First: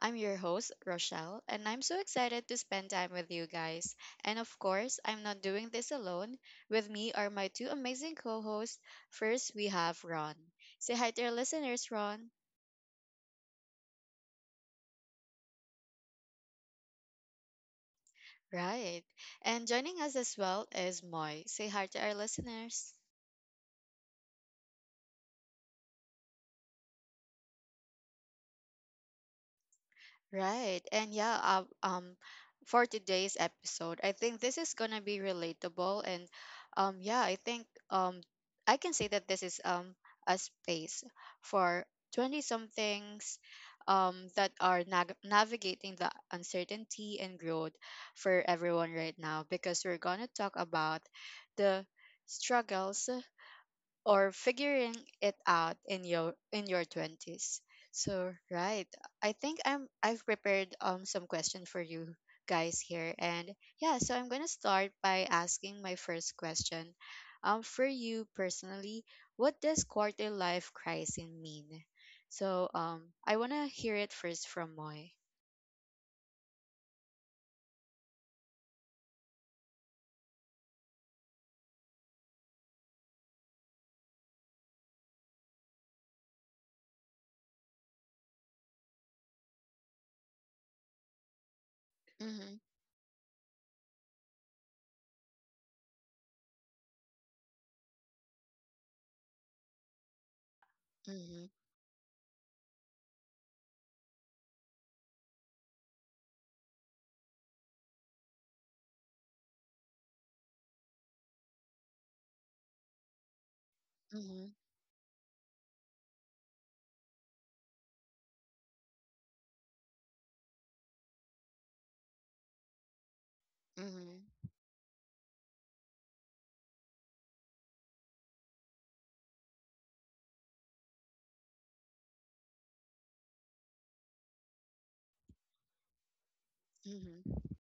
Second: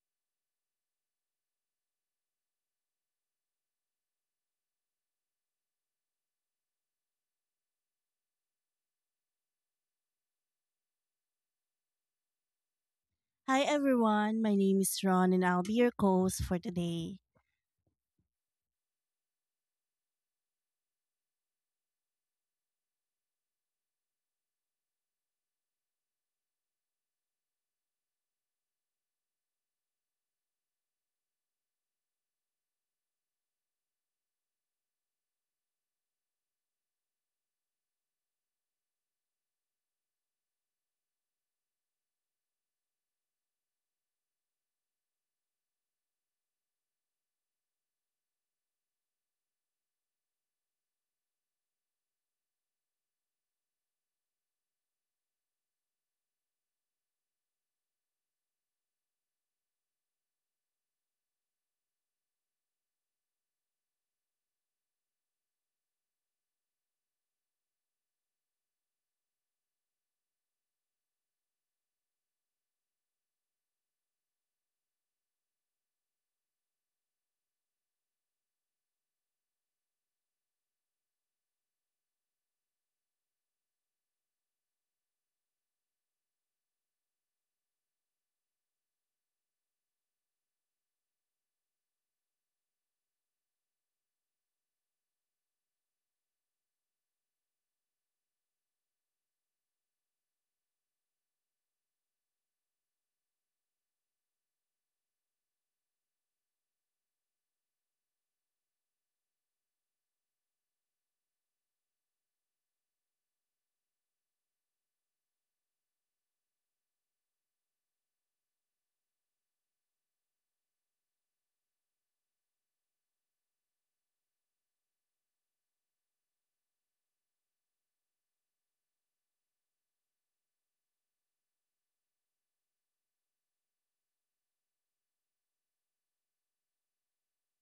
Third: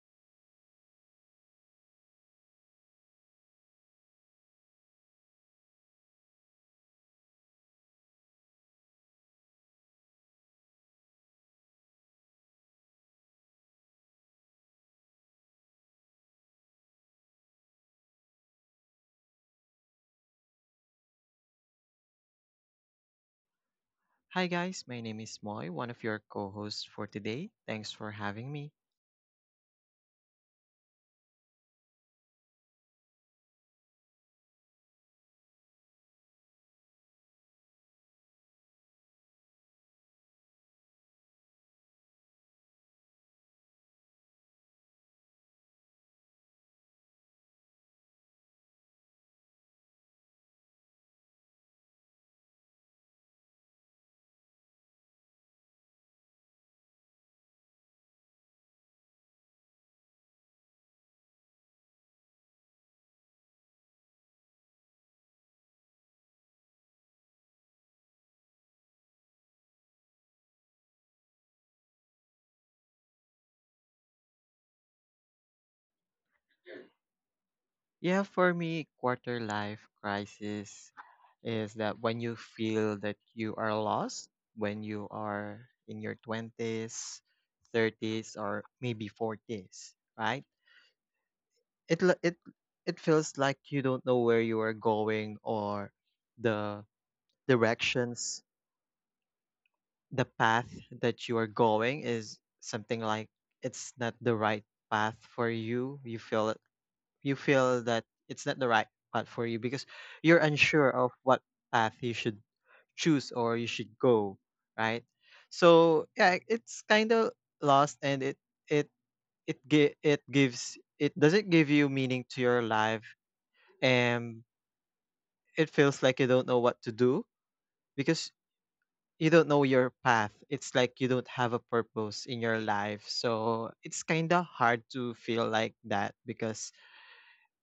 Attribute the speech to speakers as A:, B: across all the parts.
A: I'm your host, Rochelle, and I'm so excited to spend time with you guys. And of course, I'm not doing this alone. With me are my two amazing co hosts. First, we have Ron. Say hi to our listeners, Ron.
B: Hi everyone, my name is Ron and I'll be your co-host for today.
A: Right. And joining us as well is Moy. Say hi to our listeners.
C: Hi guys, my name is Moy, one of your co-hosts for today. Thanks for having me.
A: Right. And yeah, for today's episode, I think this is going to be relatable. And yeah, I think I can say that this is a space for 20 somethings that are nag navigating the uncertainty and growth for everyone right now, because we're going to talk about the struggles, or figuring it out in your 20s. So right, I think I've prepared some question for you guys here. And yeah, so I'm going to start by asking my first question. For you personally, what does quarter life crisis mean? So I want to hear it first from Moy.
C: Yeah, for me, quarter life crisis is that when you feel that you are lost, when you are in your 20s, 30s, or maybe 40s, right? It l- it
A: Mhm.
C: it feels like you don't know where you are going, or the directions, the path that you are
A: Mhm.
C: going is something like it's not the right path for you. You feel that it's not the right path for you because you're unsure of what path you should choose or you should go,
A: Mhm.
C: right? So yeah, it's kind of lost, and it it doesn't give you meaning to your life,
A: Mhm.
C: and it feels like you don't know what to do because you don't know your path. It's like you don't have a purpose in your life. So it's kind of hard to feel like that because
A: Mhm.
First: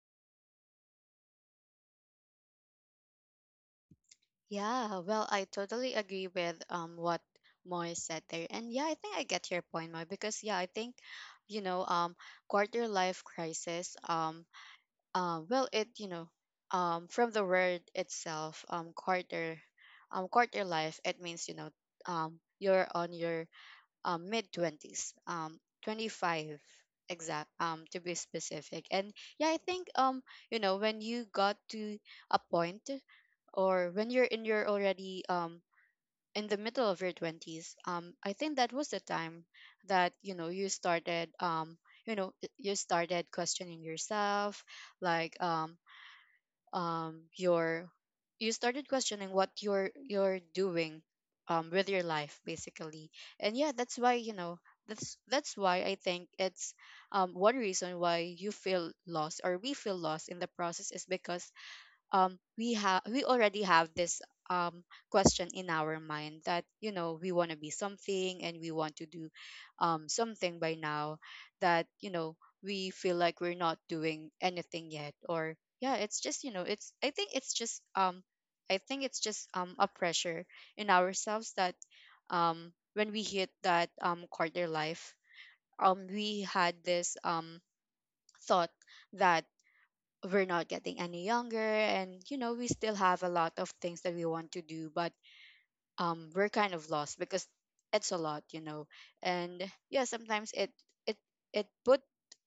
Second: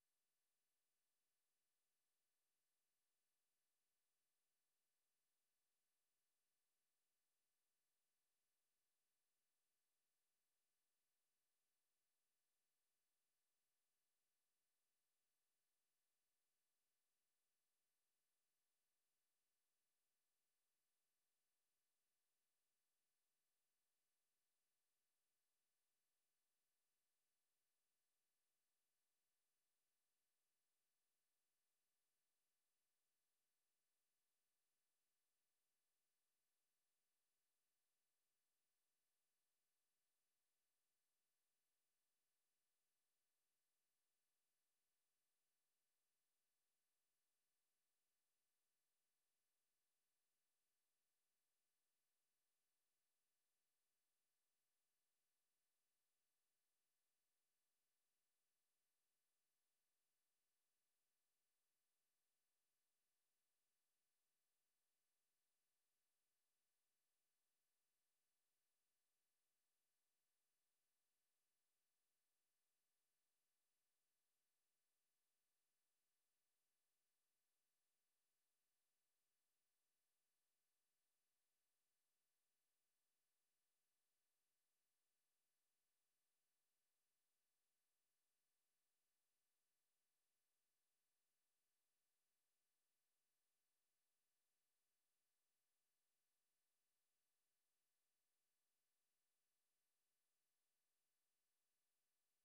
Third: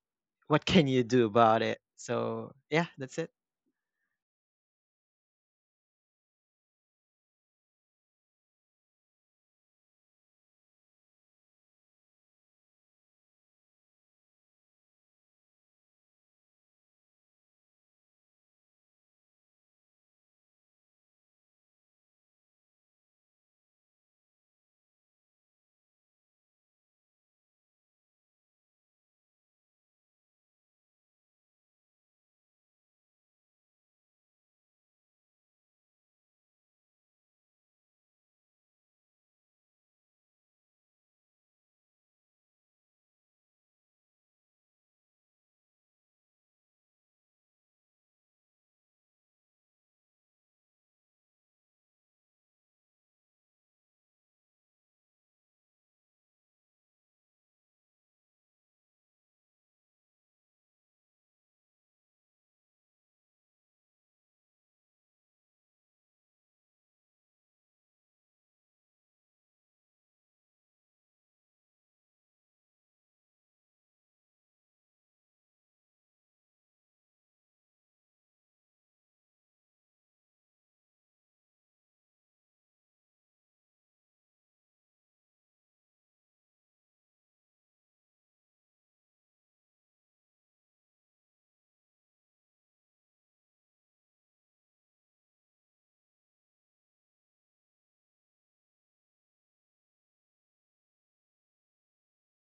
C: what can you do about it? So yeah, that's it.
A: Yeah, well, I totally agree with what Moy said there. And yeah, I think I get your point, Moy, because yeah, I think, you know, quarter life crisis, well, it, you know, from the word itself, quarter life, it means, you know, you're on your mid 20s, 25 exact, to be specific. And yeah, I think you know, when you got to a point, or when you're in your already in the middle of your 20s, I think that was the time that you know you started, you know y- you started questioning yourself like your you started questioning what you're doing with your life, basically. And yeah, that's why you know, that's why I think it's one reason why you feel lost, or we feel lost in the process, is because we already have this um question in our mind, that you know we want to be something, and we want to do something by now, that you know we feel like we're not doing anything yet. Or yeah, it's just, you know, it's I think it's just I think it's just a pressure in ourselves, that when we hit that quarter life, we had this thought that we're not getting any younger, and you know we still have a lot of things that we want to do. But we're kind of lost, because it's a lot, you know. And yeah, sometimes it it put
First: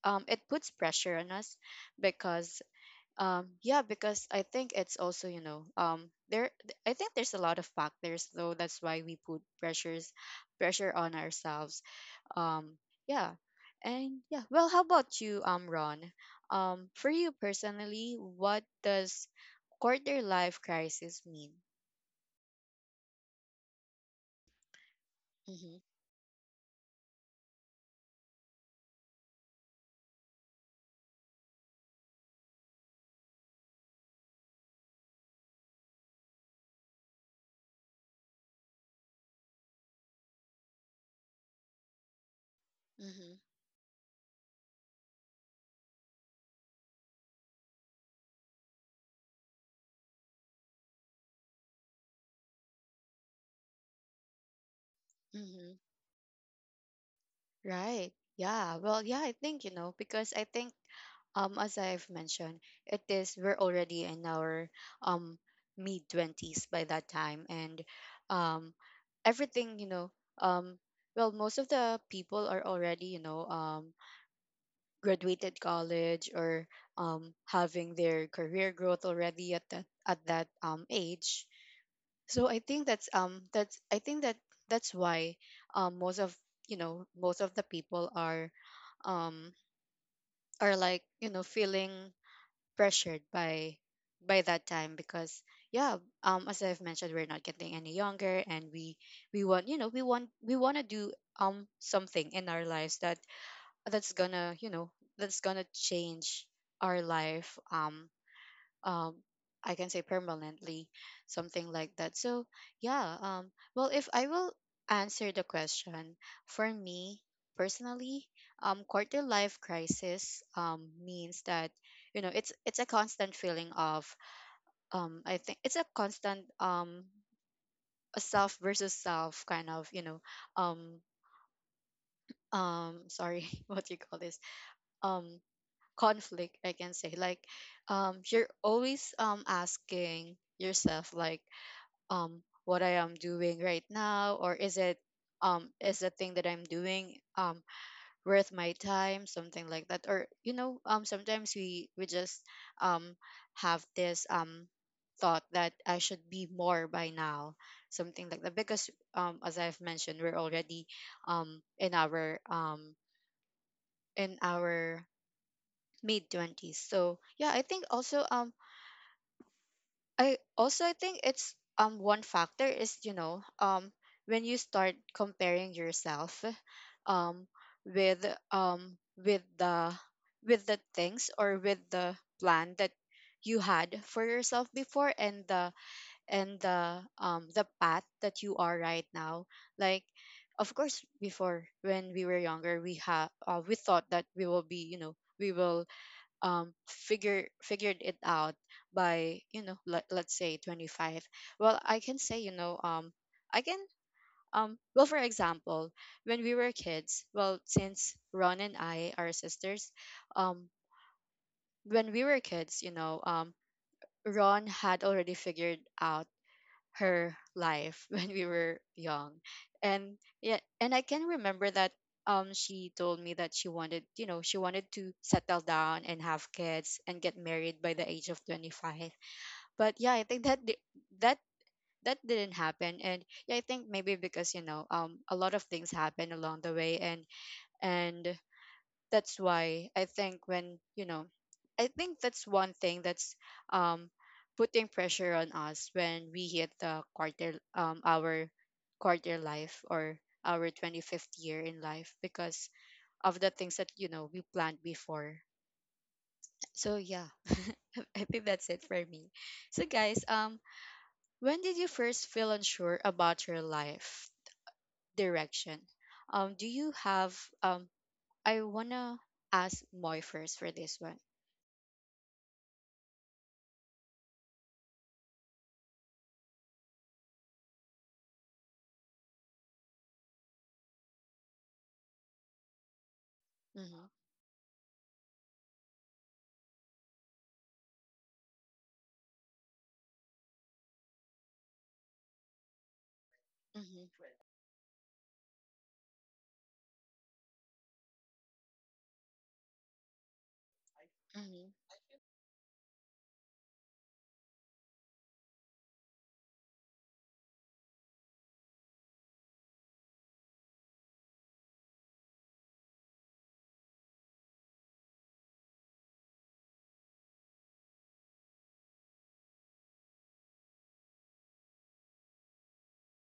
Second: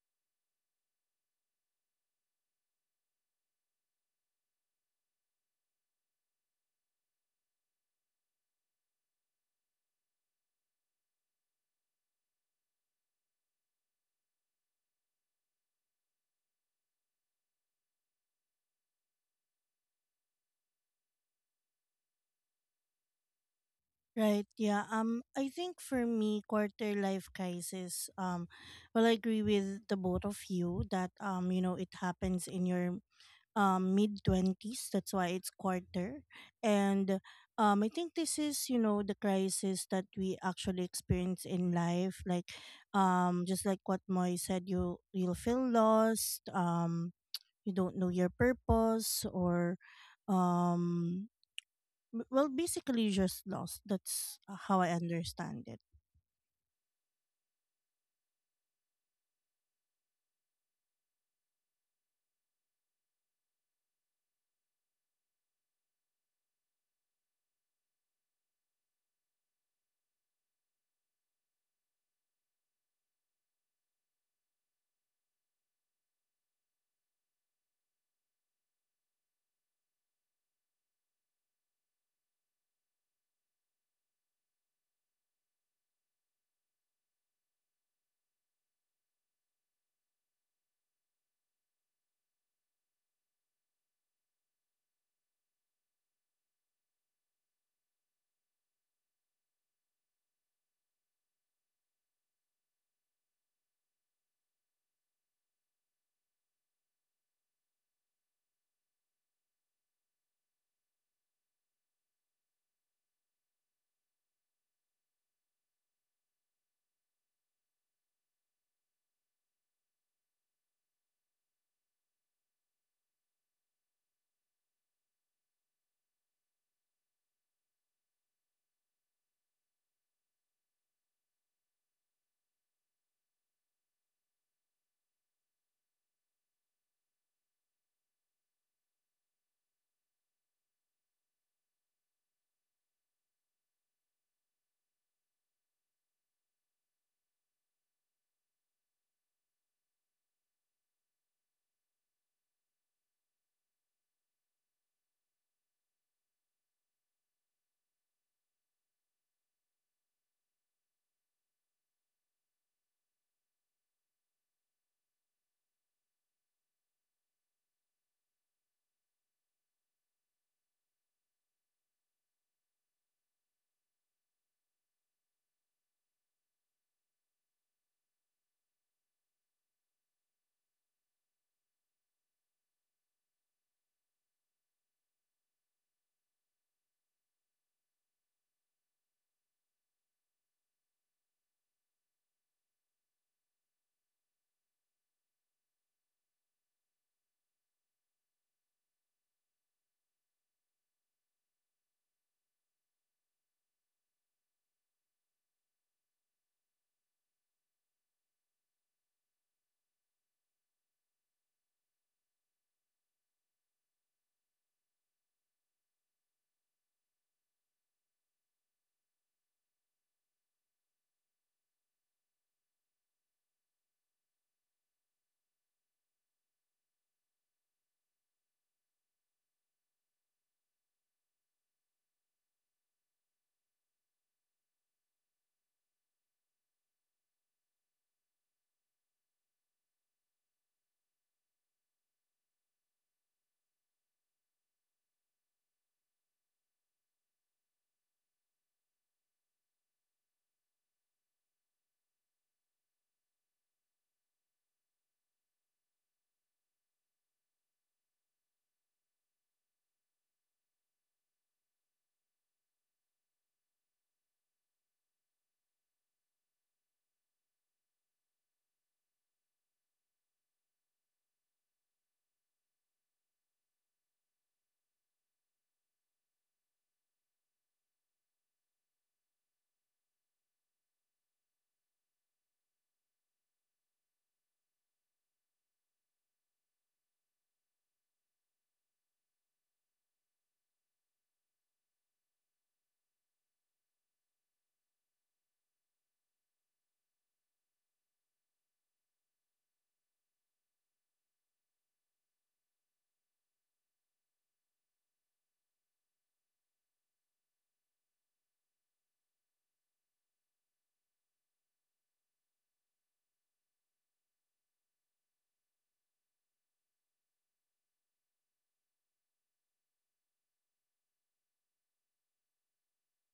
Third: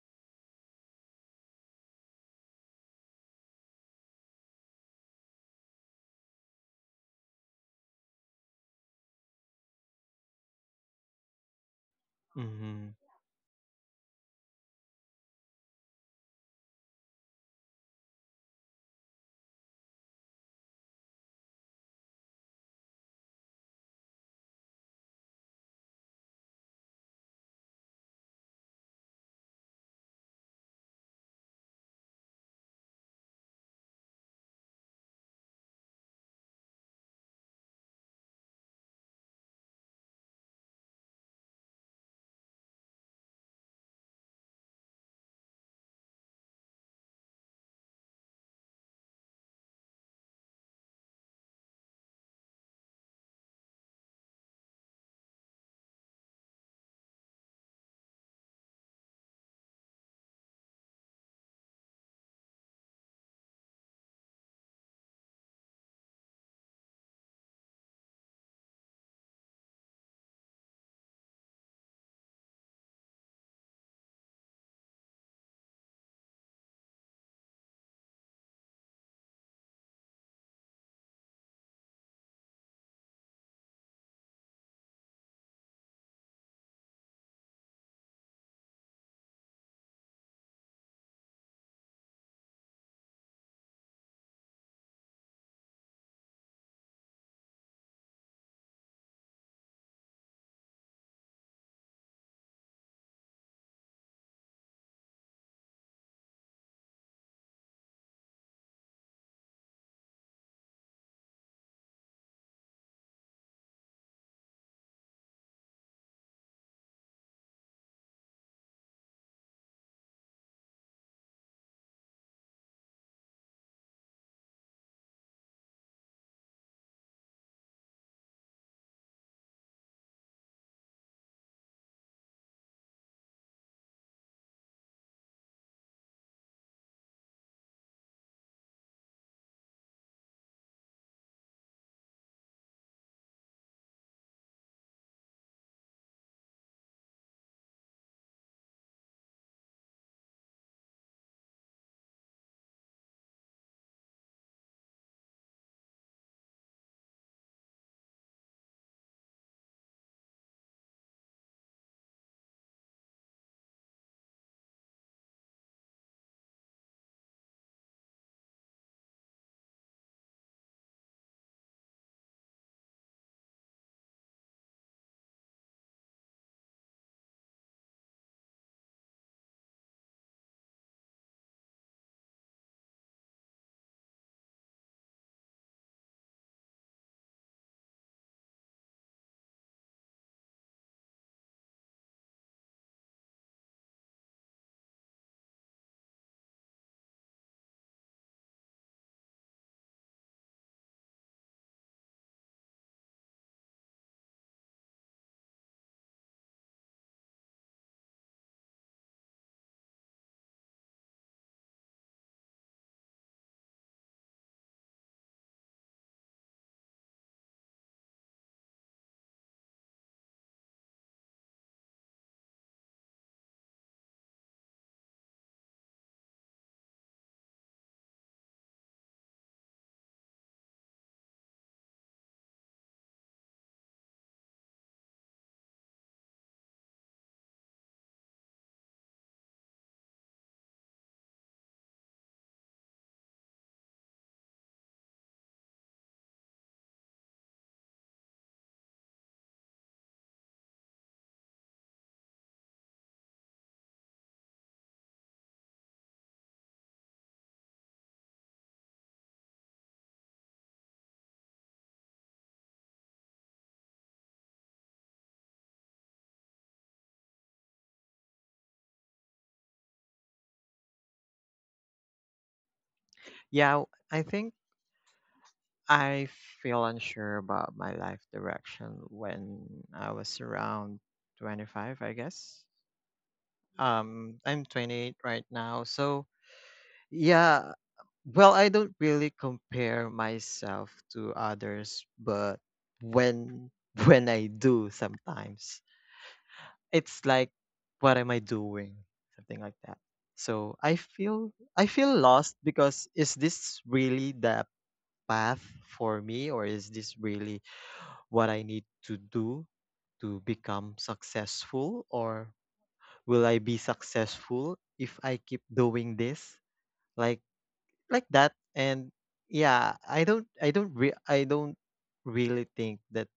A: it puts pressure on us, because yeah, because I think it's also, you know, there I think there's a lot of factors though, that's why we put pressure on ourselves. um,
C: Hmm.
A: yeah. And yeah, well, how about you, Ron? For you personally, what does quarter life crisis mean?
B: Right, yeah. I
A: Mm-hmm.
B: think for me, quarter life crisis, well, I agree with the both of you that you know, it happens in your mid 20s, that's why it's quarter. And I think this is, you know, the crisis that we actually experience in life, like
A: Mm-hmm.
B: just like what Moy said, you'll feel lost. You don't know your purpose, or um well, basically you're just lost. That's how I understand
A: Mm-hmm.
B: it.
A: Right. Yeah. Well, yeah, I think, you know, because I think as I've mentioned, it is we're already in our um mid 20s by that time, and um everything, you know, um well, most of the people are already, you know, graduated college, or having their career growth already at that at that, age. So I think that's, I think that's why, most of, you know, most of the people um are like, you know, feeling pressured by that time, because yeah. As I've mentioned, we're not getting any younger, and we want, you know, we want to do something in our lives, that's gonna, you know, that's gonna change our life. Um I can say permanently, something like that. So yeah, well, if I will answer the question, for me personally, quarter life crisis means that, you know, it's a constant feeling of I think it's a constant a self versus self kind of, you know, um sorry, what do you call this, um conflict, I can say, like you're always asking yourself, like what I am doing right now, or is the thing that I'm doing worth my time, something like that. Or you know, sometimes we just um have this thought that I should be more by now, something like that, because as I've mentioned we're already um in our um in our mid 20s. So yeah, I think also, I also I think it's one factor is, you know, when you start comparing yourself um with um with the with the things, or with the plan that you had for yourself before, and the path that you are right now, like. Of course, before, when we were younger, we have we thought that we will be, you know, we will figured it out by, you know, let's say 25. Well, I can say, you know, I can well, for example, when we were kids, well, since Ron and I are sisters, um when we were kids, you know, Ron had already figured out her life when we were young. And yeah, and I can remember that she told me that she wanted, to settle down, and have kids, and get married by the age of 25. But yeah, I think that that that didn't happen. And yeah, I think maybe because, you know, a lot of things happened along the way. And that's why I think that's one thing that's um putting pressure on us, when we hit the quarter our quarter life, or our 25th year in life, because of the things that you know we planned before. So yeah, I think that's it for me. So guys, when did you first feel unsure about your life direction? Do you have um I want to ask Moy first for this one.
C: Yeah, I think I feel unsure about my life direction when I was around 25, I guess.
A: Mhm.
C: I'm 28 right now. So yeah, well, I don't really compare myself to others, but when
A: Mhm.
C: when I do sometimes, it's like, what am I doing? Something like that. So I feel
A: Mhm.
C: I feel lost because is this really the path for me, or is this really what I need to do to become successful, or will I be successful if I keep doing this? Like like that. And yeah, I don't really think that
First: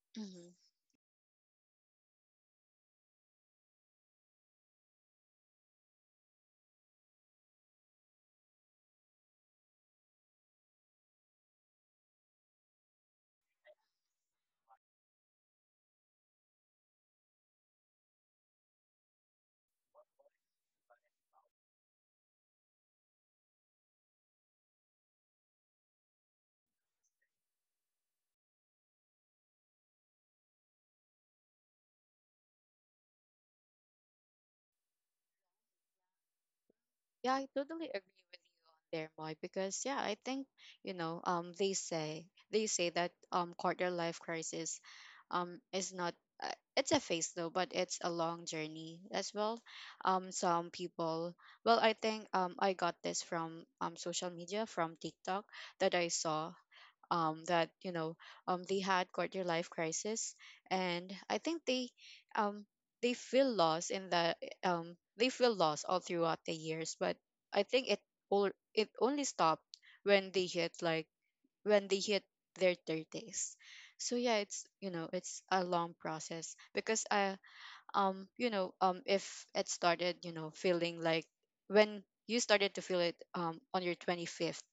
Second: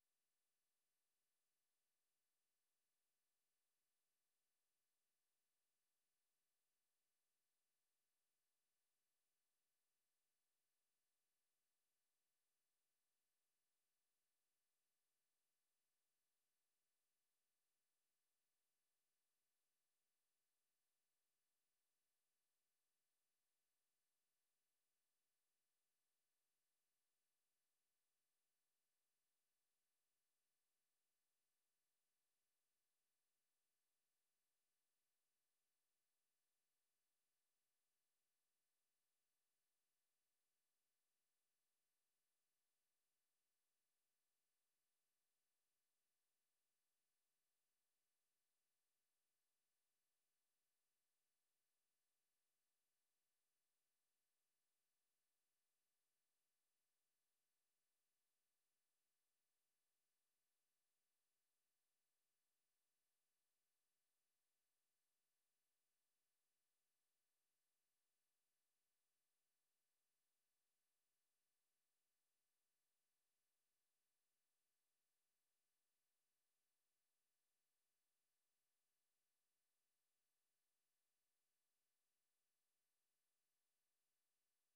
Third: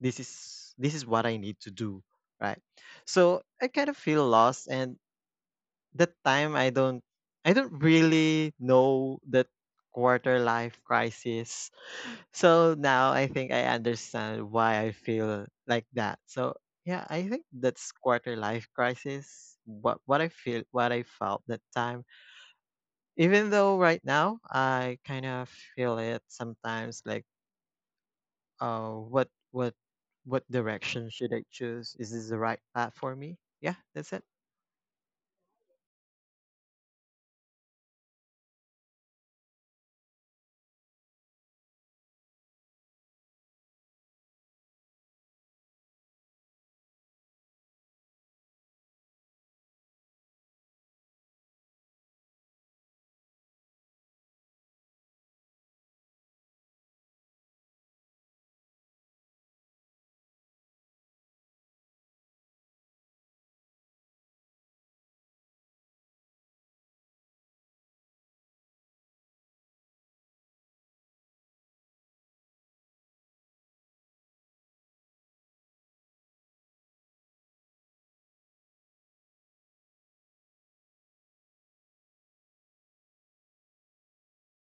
C: this
A: Mhm.
C: is this is what I need to do, right? So I kind of feel lost, and that time I don't really know that quarter life crisis. So now I think I understand why I feel like that. So yeah, I think that's quarter life crisis, what I feel what I felt that time. Even though right now I kind of feel it sometimes, like, uh, what what what direction should I choose? Is this the right path for me? Yeah, that's it.
A: Yeah, I totally agree with you on there, Moy, because yeah, I think, you know, they say that, quarter life crisis, is not, it's a phase though, but it's a long journey as well. Some people, well, I think I got this from social media, from TikTok, that I saw, that you know they had quarter life crisis, and I think um, they feel lost in the they feel lost all throughout the years. But I think it only stopped when they hit like when they hit their 30s. So yeah, it's, you know, it's a long process, because I you know if it started, you know, feeling like, when you started to feel it on your 25th,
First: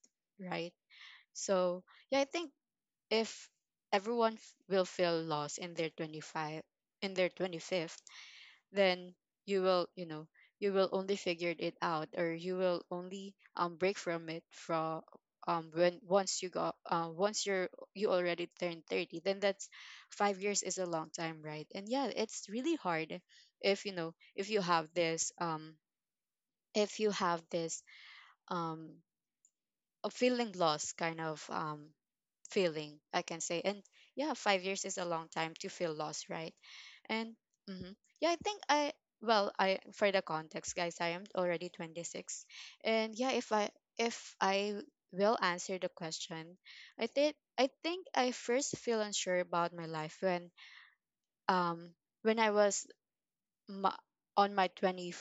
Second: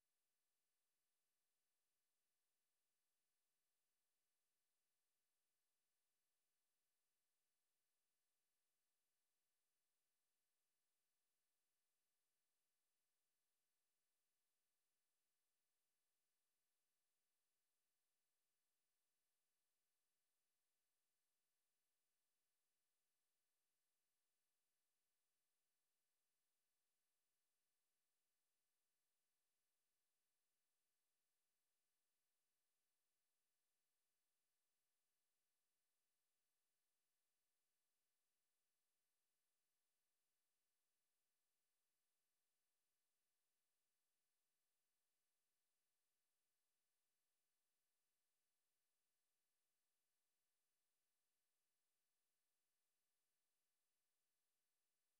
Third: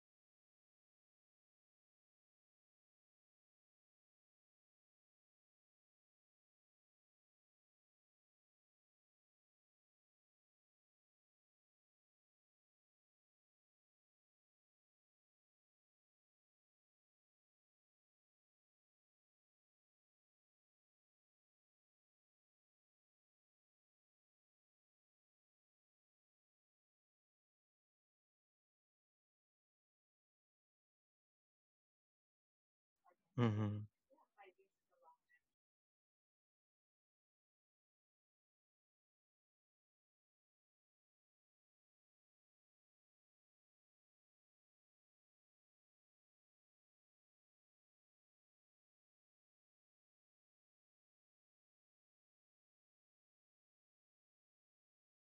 A: right. So yeah, I think if everyone, will feel lost in their 25 in their 25th, then you will, you know, you will only figure it out, or you will only break from it, from when once you got, once you're you already turned 30. Then that's 5 years, is a long time, right? And yeah, it's really hard, if, you know, if you have this um a feeling lost kind of feeling, I can say. And
C: Mm-hmm.
A: yeah, 5 years is a long time to feel lost, right. And, hmm yeah, I think I well, I, for the context, guys, I am already 26. And yeah, if I will answer the question, I think I first feel unsure about my life when um I was, ma- on my 20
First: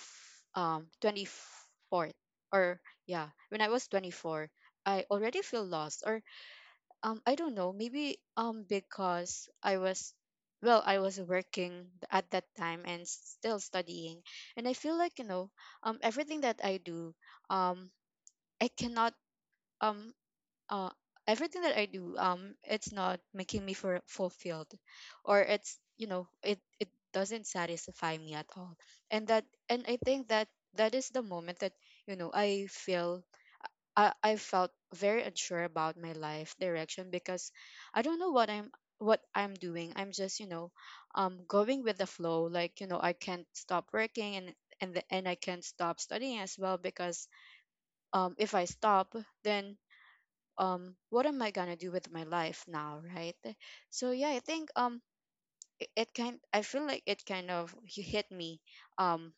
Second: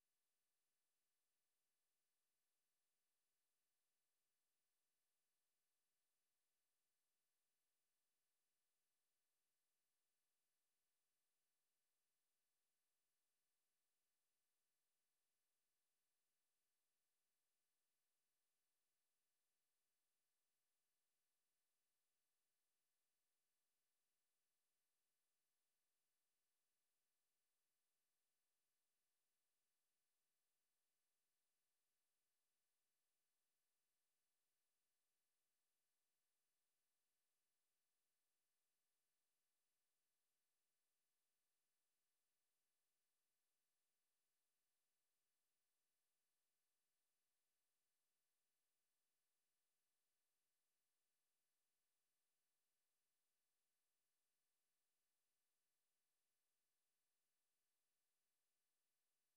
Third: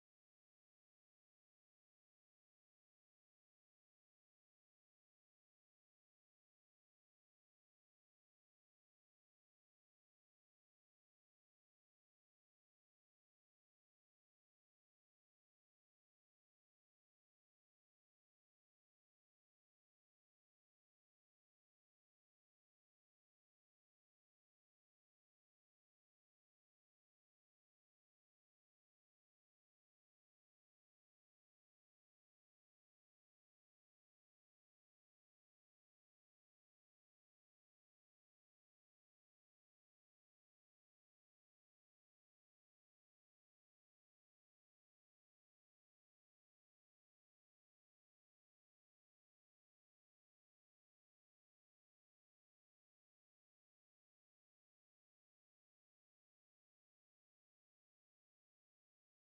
A: um 24th, or yeah, when I was 24, I already feel lost. Or I don't know. Maybe because I was, working at that time, and still studying. And I feel like, you know, everything that I do, um I cannot um uh everything that I do, it's not making me for fulfilled, or it's, you know, it doesn't satisfy me at all. And I think that is the moment that, you know, I felt very unsure about my life direction, because I don't know what I'm doing. I'm just, you know, going with the flow. Like, you know, I can't stop working, and and I can't stop studying as well, because if I stop, then what am I gonna do with my life now, right? So yeah, I think it kind, I feel like it kind of hit me um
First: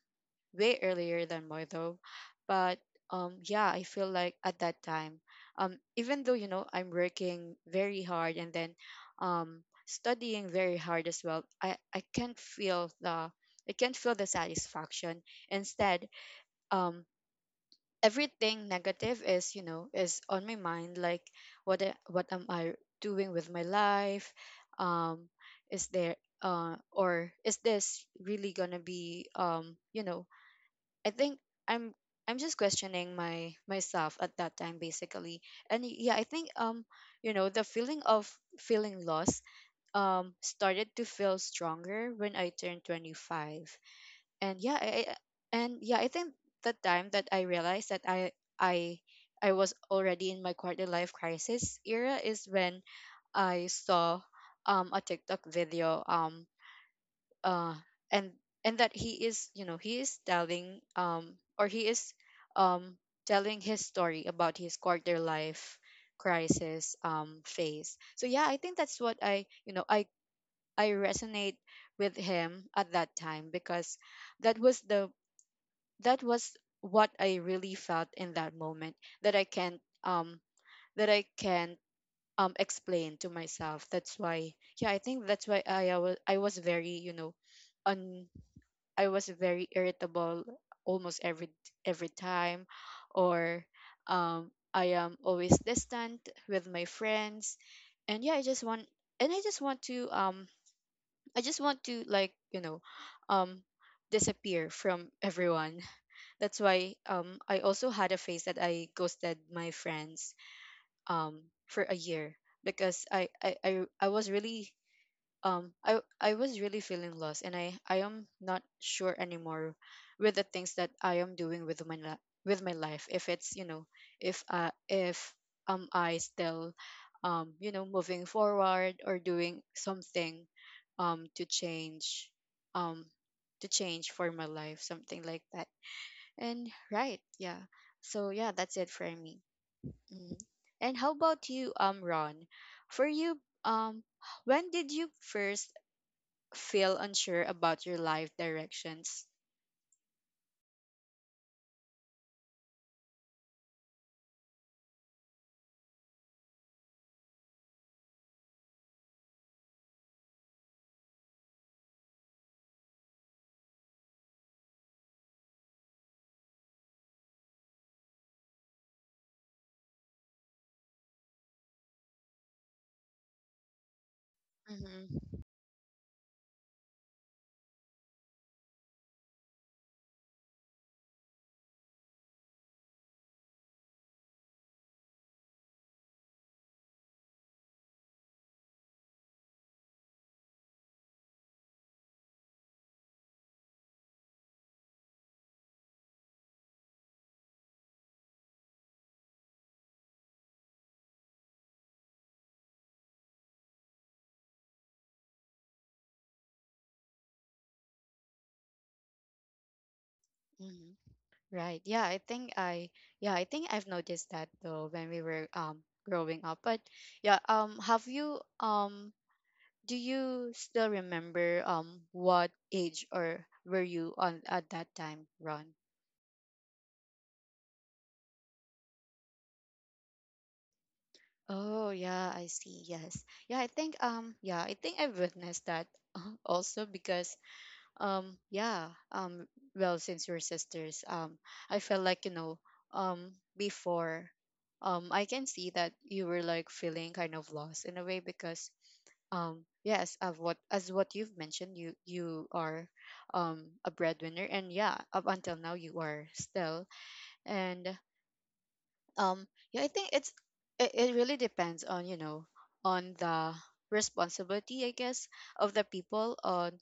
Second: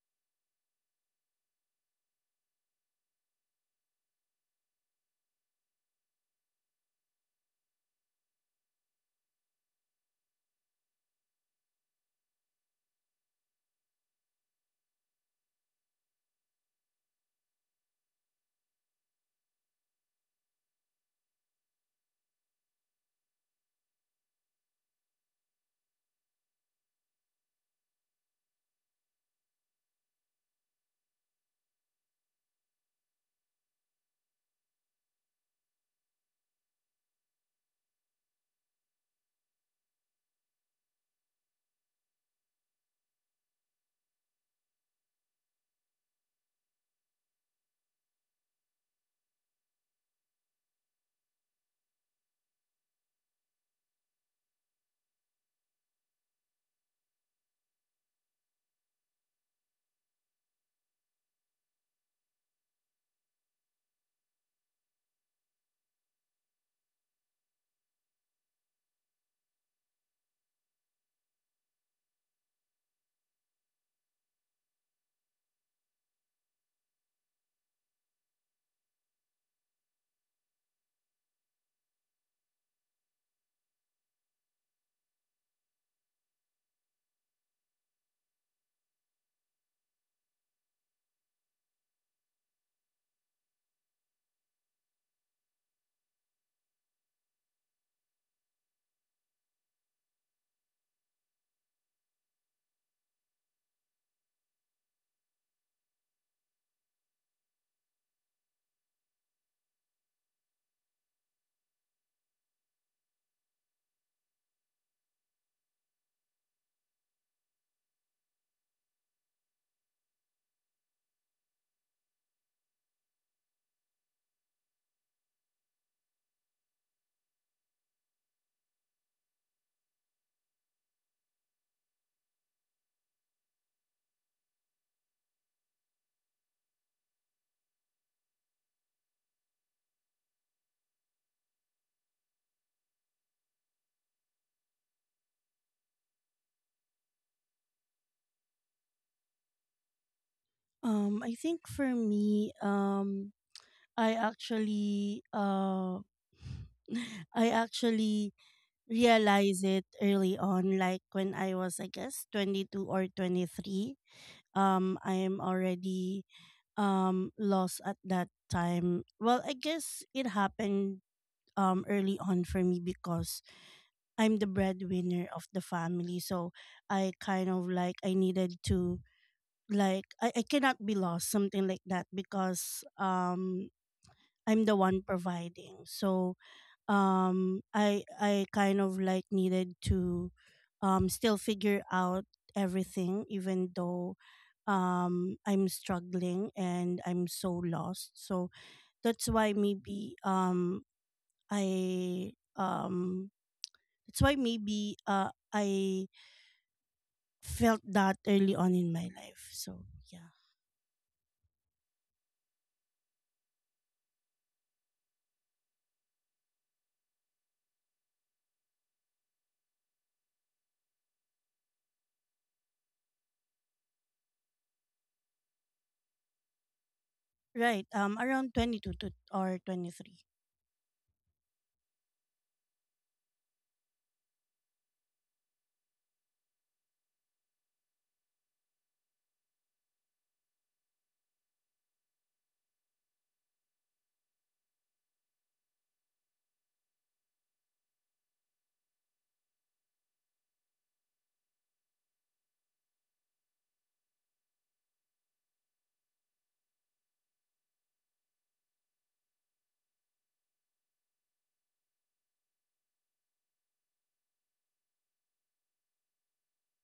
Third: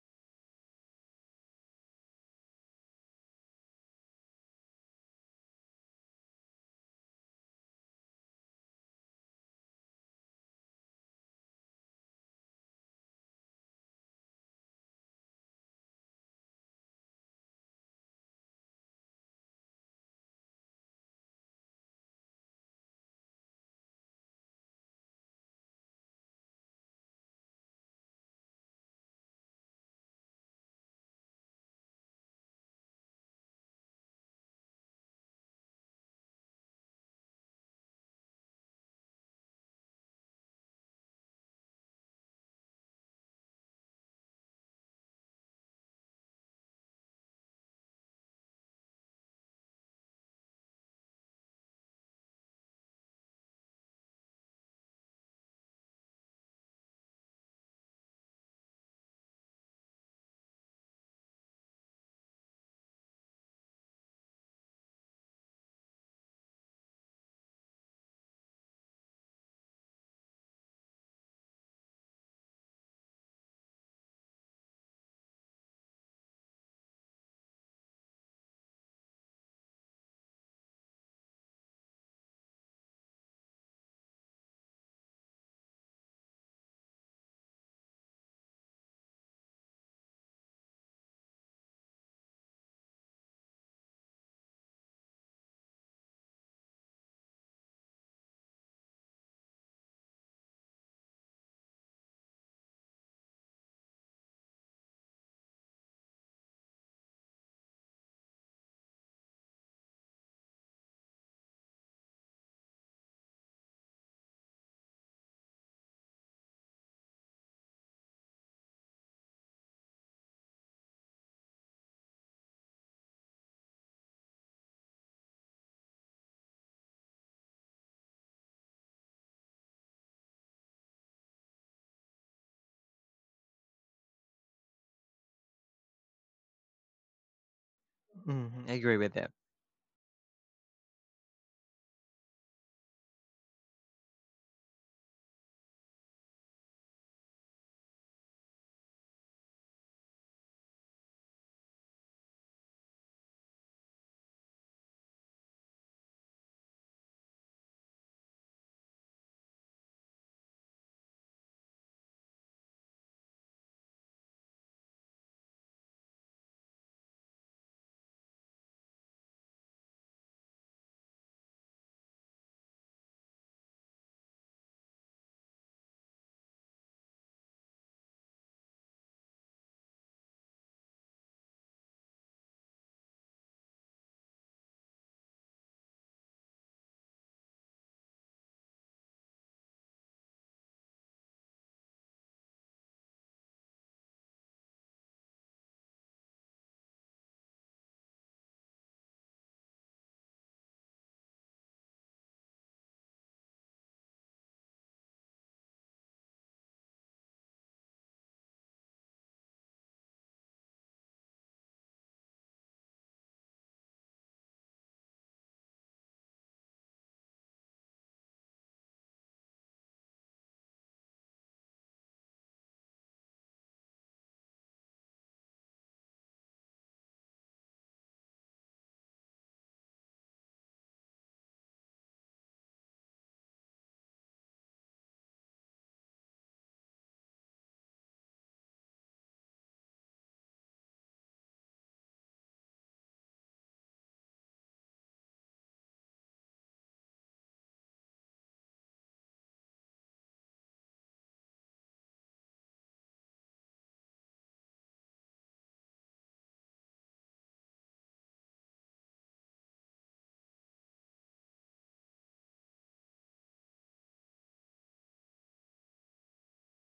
A: way earlier than more though. But yeah, I feel like at that time, even though you know I'm working very hard and then studying very hard as well, I can't feel the satisfaction. Instead, um, everything negative is you know is on my mind. Like what am I doing with my life? Um, is there or is this really gonna be I think I'm I'm just questioning my myself at that time basically. And I think you know the feeling of feeling lost started to feel stronger when I turned 25. And yeah, I, I- and yeah, I think the time that I realized that I I was already in my quarter life crisis era is when I saw a TikTok video uh and and that he is telling or he is um telling his story about his quarter life crisis phase. So yeah, I think that's what I you know I resonate with him at that time, because that was the that was what I really felt in that moment, that I can't explain to myself. That's why yeah, I think that's why I was very you know un I was very irritable almost every time. Or I am always distant with my friends. And yeah I just want and I just want to like you know um disappear from everyone. That's why I also had a phase that I ghosted my friends um for a year, because I was really I was really feeling lost, and I am not sure anymore with the things that I am doing with with my life. If it's you know if am I still you know moving forward or doing something to change um for my life, something like that. And right, yeah, so yeah,
C: Mm-hmm. I
A: that's it
C: agree
A: for
C: with that.
A: me. Mhm. And how about you, Ron? For you, when did you first feel unsure about your life directions?
B: I think for me, I actually I actually realized it early on, like when I was, I guess, 22 or 23. I am already lost at that time. Well, I guess it happened early on for me because I'm the breadwinner
A: Mm-hmm.
B: of the family. So I kind of like, I needed to, like, I cannot be lost, something like that, because I'm the one providing. So I kind of like needed to still figure out everything, even though I'm struggling and I'm so lost. So that's why, maybe, I that's why maybe I felt that early on in my life. So yeah,
A: Mm-hmm. Right. Yeah, I think I've noticed that though when we were growing up. But yeah, have you do you still remember what age or were you on at that time, Ron?
B: right. Around 22 to or 23.
A: Oh yeah, I see. Yes. Yeah, I think I've witnessed that also because Um, yeah. Um, well, since we're sisters, I felt like, you know, um, before, I can see that you were like feeling kind of lost in a way because, yes, of what you've mentioned, you are, a breadwinner, and yeah, up until now you are still, and um yeah, I think it really depends on you know on the responsibility, I guess, of the people on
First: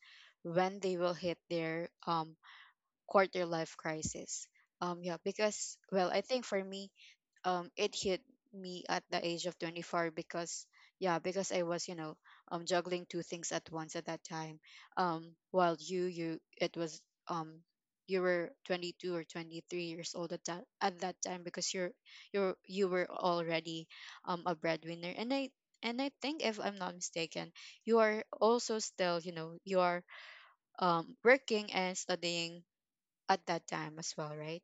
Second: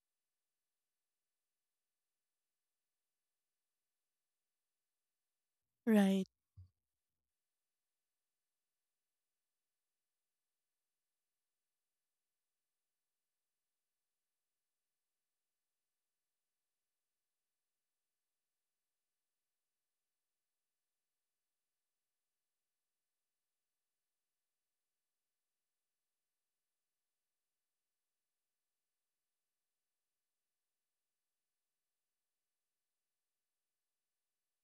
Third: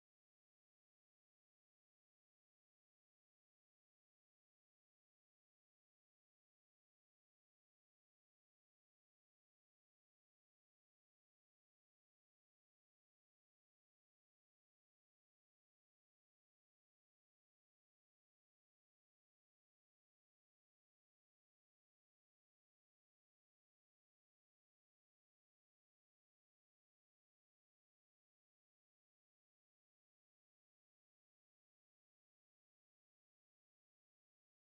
A: when they will hit their quarter life crisis. Yeah, because well, I
B: Right.
A: think for me it hit me at the age of 24, because yeah, because I was you know juggling two things at once at that time. While you you it was um you were 22 or 23 years old at that time, because you're you were already a breadwinner. And I think if I'm not mistaken, you are also still you know you are working and studying at that time as well, right?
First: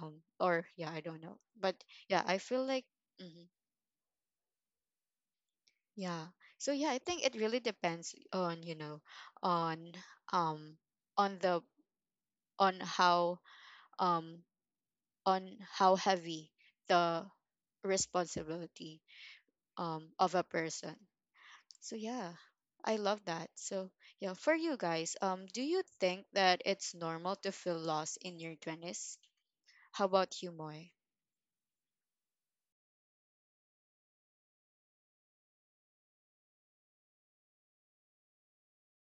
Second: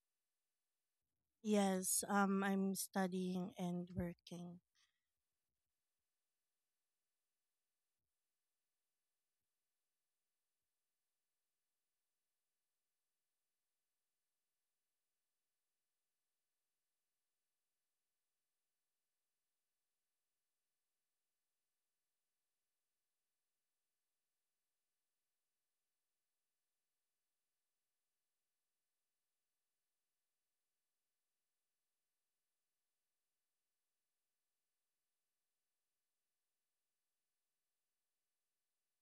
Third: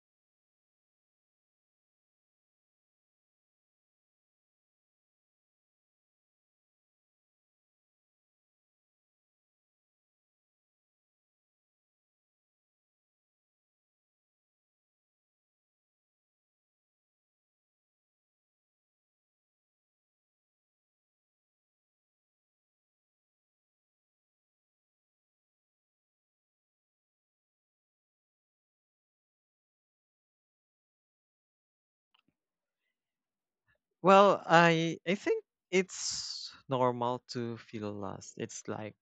A: Or yeah, I don't know, but
B: Yes.
A: yeah, I feel
B: I'm
A: like mhm,
B: studying and working.
A: yeah. So yeah, I think it really depends on you know on um on the on how um on how heavy the responsibility of a person. So yeah, I love that. So yeah, for you guys, do you think that it's normal to feel lost in your twenties? How about you, Moy?
C: Well, I think it's normal to feel lost. It's like,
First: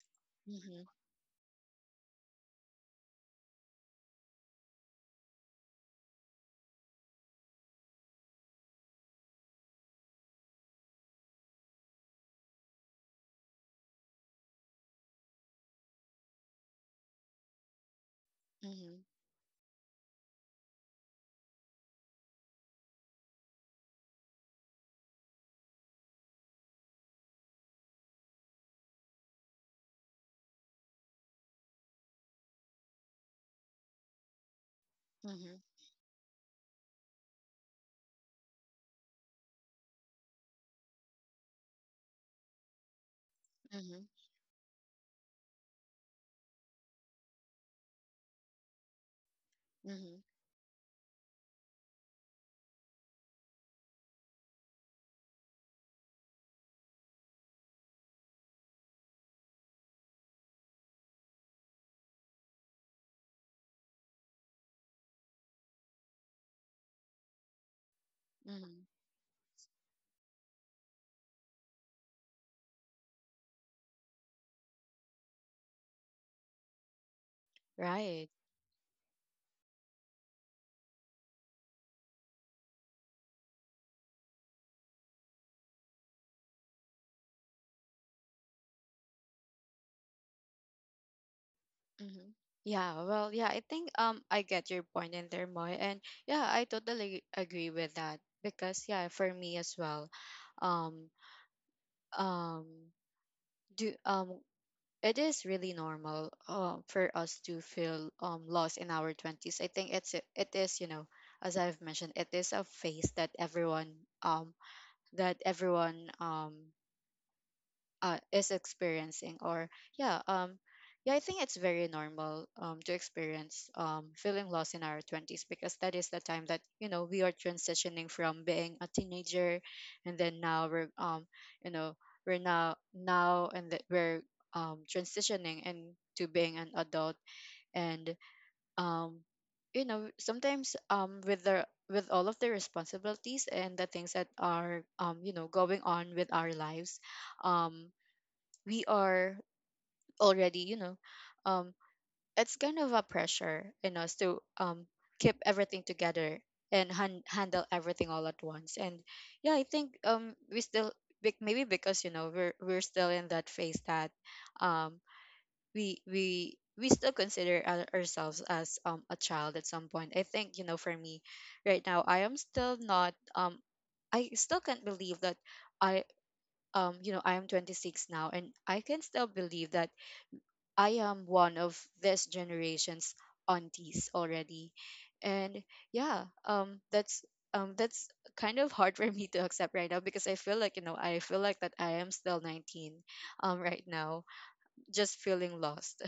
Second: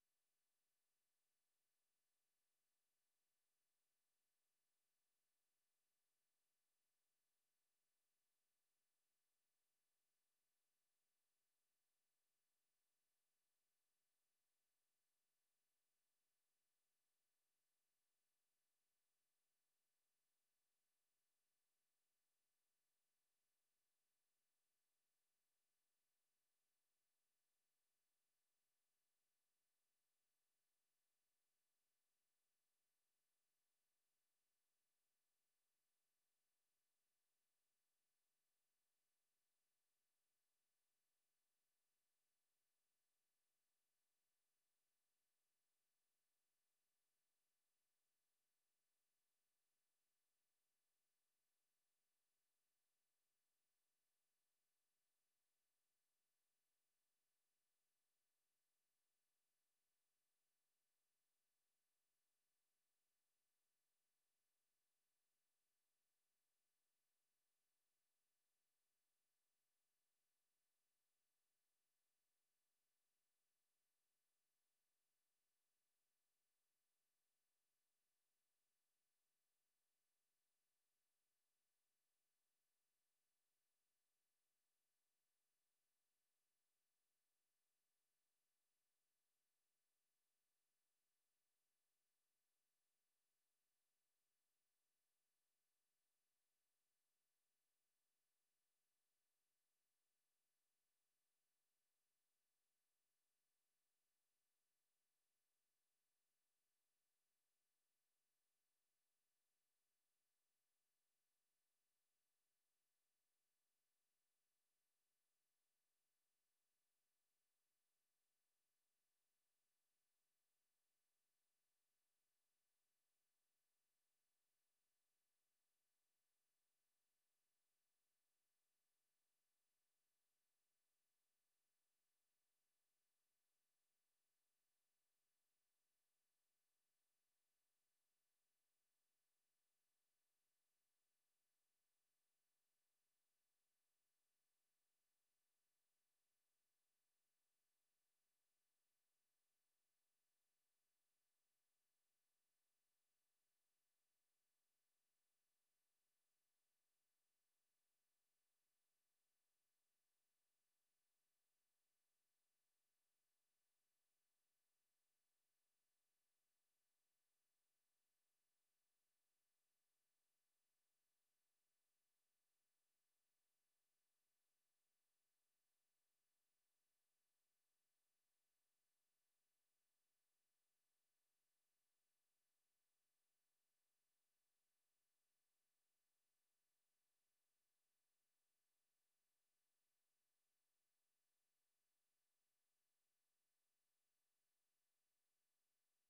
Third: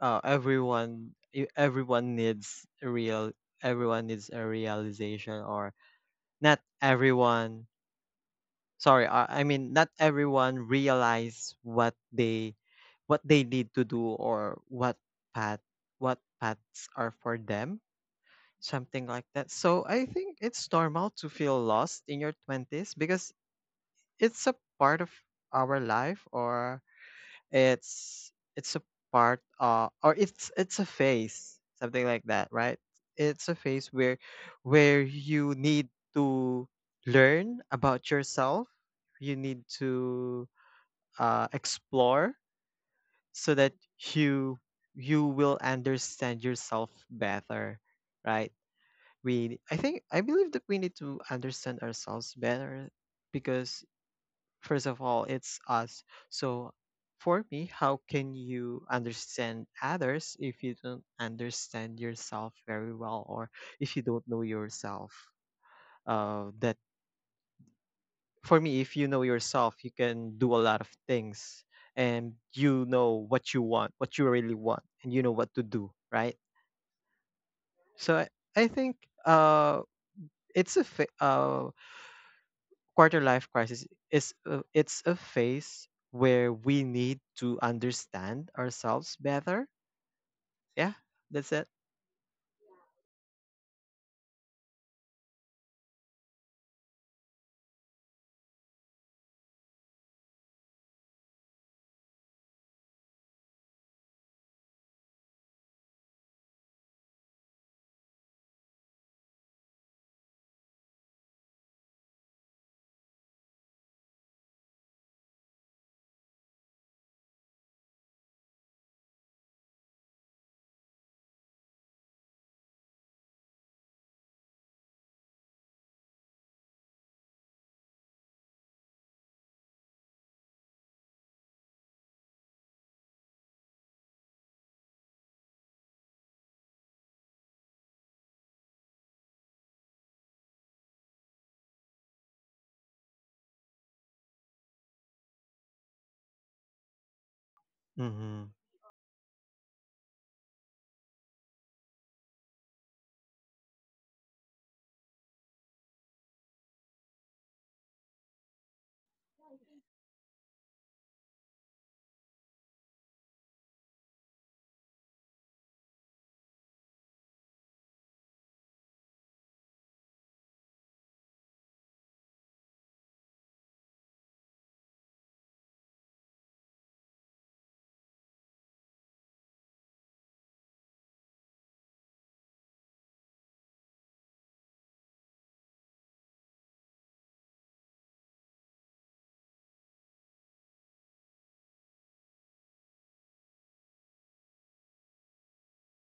A: Mm-hmm,
C: everyone e- everyone needs a real everyone needs a realization. Or not everyone, sorry, I mean not everyone realize what they need to do, or path what paths are for them,
A: mm-hmm,
C: something like that. So I think it's normal to feel lost in your 20s because it's a part of our life, or it's a part, or it's a phase, something like that, right? It's a phase where you
A: mm-hmm.
C: need to learn about yourself. You need to explore, so that
A: Mhm.
C: you you will understand yourself better, right? We I think I
A: Mhm.
C: believe that we need to understand ourselves better, because first of all, it's us. So for me, how can you understand others if you don't understand yourself very well, or if you don't know yourself? That For me,
A: Mhm.
C: if you know yourself, you can do a lot of things, and you know what you want, what you really want, and you know what to do, right? So I,
A: Right.
C: I think, uh, it's a fa- uh, quarter life crisis it's a phase where we need to understand ourselves better. Yeah, that's it.
A: Mhm. Yeah, well, yeah, I think I get your point in there, Moy, and yeah, I totally agree with that, because yeah, for me as well, um um do it is really normal for us to feel lost in our 20s. I think it is, you know, as I've mentioned, it is a phase that um everyone is experiencing. Or yeah yeah, I think it's very normal to experience feeling lost in our 20s, because that is the time that you know we are transitioning from being a teenager. And then now we're you know we're now now and that we're transitioning into being an adult. And um you know sometimes with the with all of the responsibilities and the things that are you know going on with our lives, um
C: Mm-hmm.
A: we are already you know um it's kind of a pressure in us to keep everything together and handle everything all at once. And yeah, I think we still maybe because we're still in that phase that um we still consider ourselves as a child at some point. I think you know for me right now I am still not I still can't believe that I you know I am 26 now and I can still believe that I am one of this generation's aunties already. And yeah, that's kind of hard for me to accept right now, because I feel like, you know, I feel like that I am still 19 right now, just feeling lost.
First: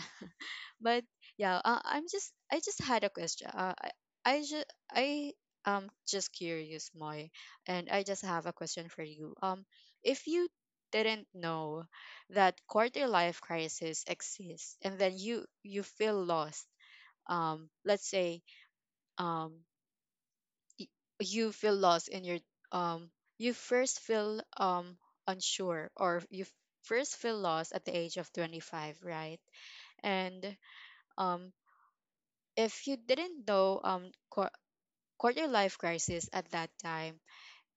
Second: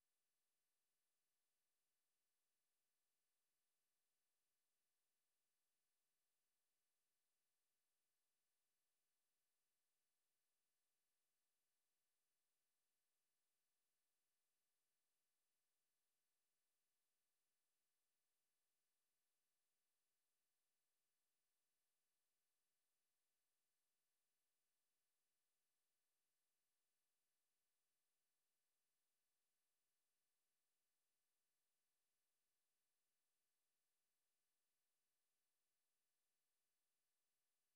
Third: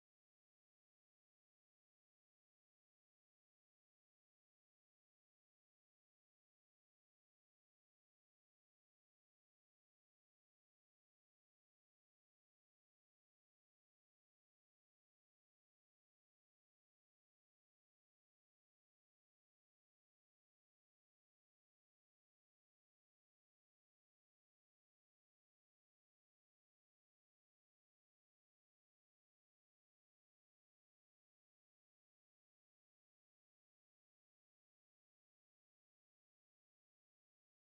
A: But yeah, I'm just I just had a question. I just I Just curious, Moy, and I just have a question for you. If you didn't know that quarter life crisis exists, and then you feel lost, let's say um y- you feel lost in your um you first feel unsure, or you first feel lost at the age of 25, right? And um if you didn't know quarter life crisis at that time,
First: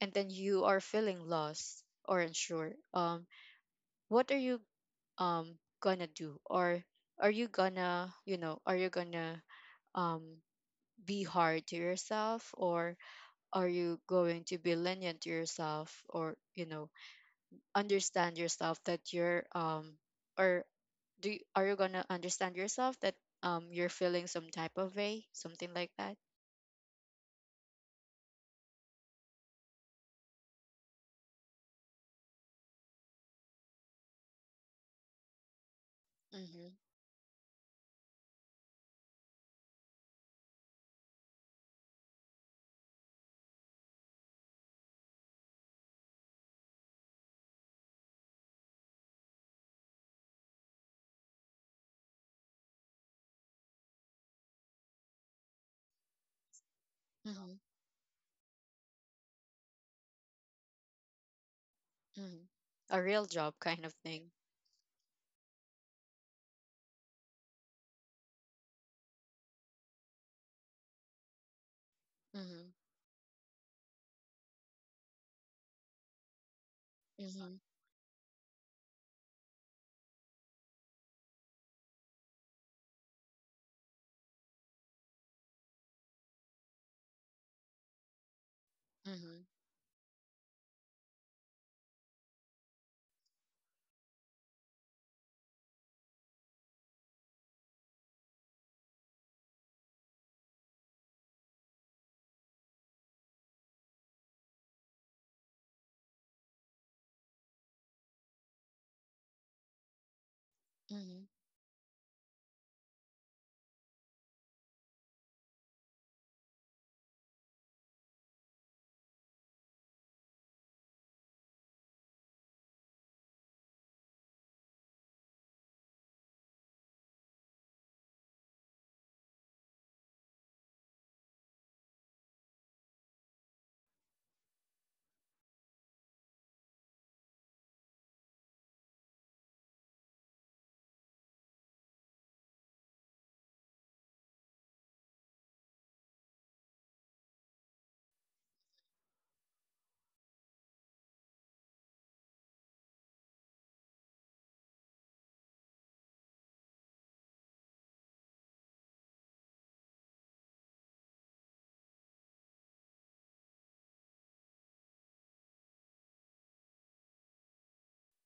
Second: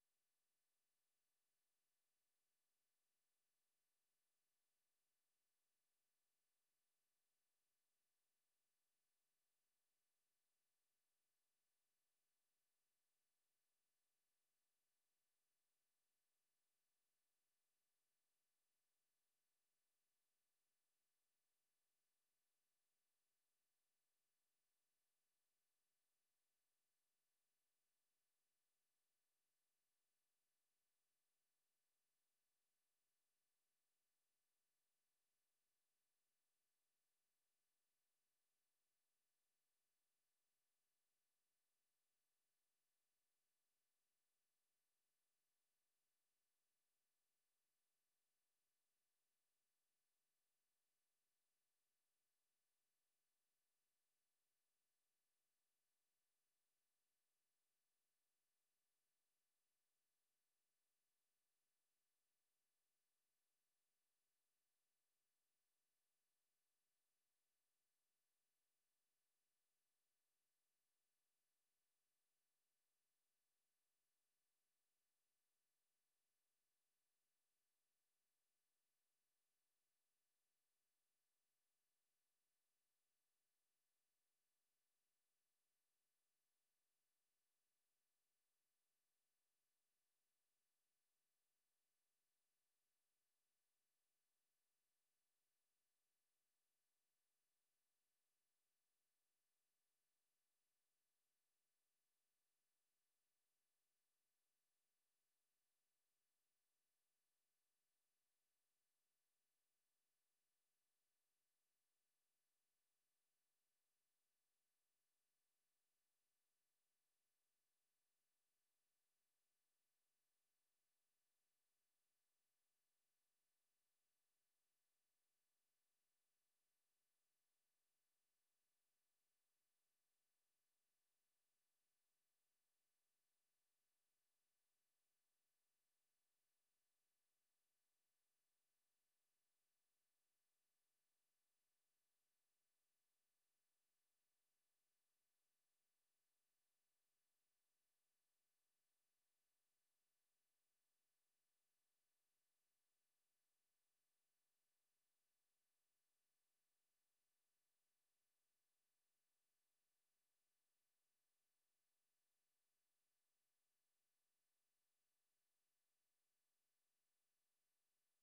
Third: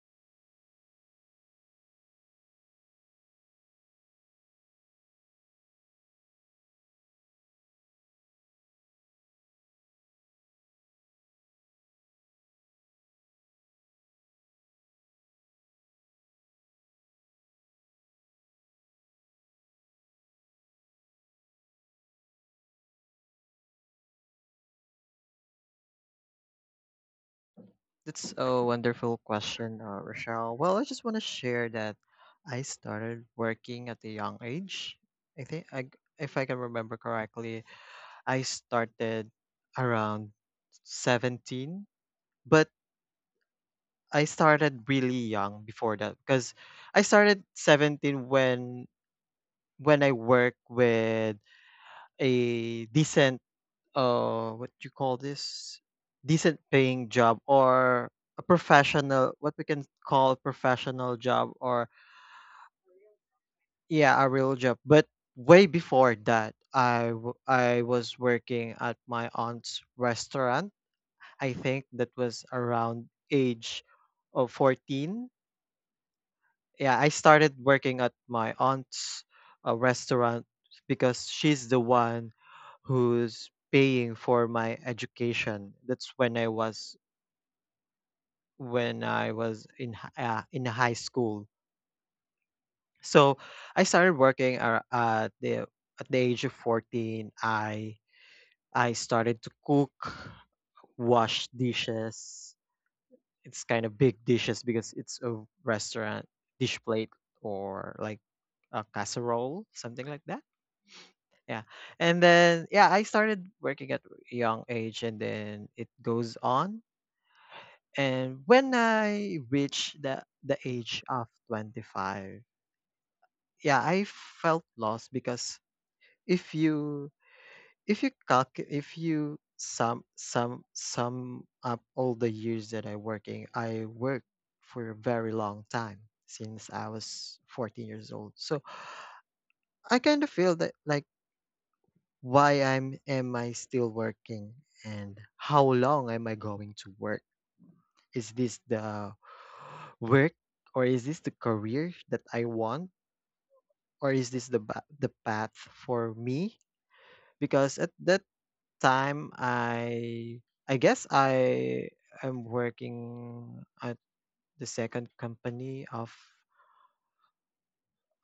A: and then you are feeling lost or unsure, what are you um gonna do? Or are you gonna you know are you gonna um be hard to yourself, or are you going to be lenient to yourself, or you know understand yourself that you're or are you gonna understand yourself that you're feeling some type of way, something like that?
C: That's a wonderful question, Rochelle. Well, I just want to share that I started working at a young age. I think, if I can
A: Mm-hmm.
C: remember correctly, I started around 17. But I started really young before that, because I started 17 when I work with a decent, what you call this, decent paying job, or a professional, what we can call professional job. Or
A: Mhm. A real job kind of
C: yeah, a
A: thing.
C: real job. But way before that, I was working at my aunt's restaurant. I think that was
A: Mhm.
C: around age of 14. Yeah, I
A: Mhm.
C: started working at my aunt's restaurant because she's the one who's paying for my education. That's when I was when I
A: Mhm.
C: was in high school. So I started working at the age of 14. I started to cook, wash dishes. It's kind of big dishes because it's a restaurant dish plate, or like a casserole, something like that.
A: Mhm.
C: Yeah. And then yeah, I started working at a young age, and then it goes on. And when I reached the age of 25, yeah, I felt lost. Because if you if you calc if you sum sum sum up all the years that I worked for a very long time since I was 14 years old. So I kind of feel that, like, why I'm am I still working, and how long am I going to work? Is this the work, or is this the career that I want, or is this the path for me? Because at that time, I guess I am working at the second company of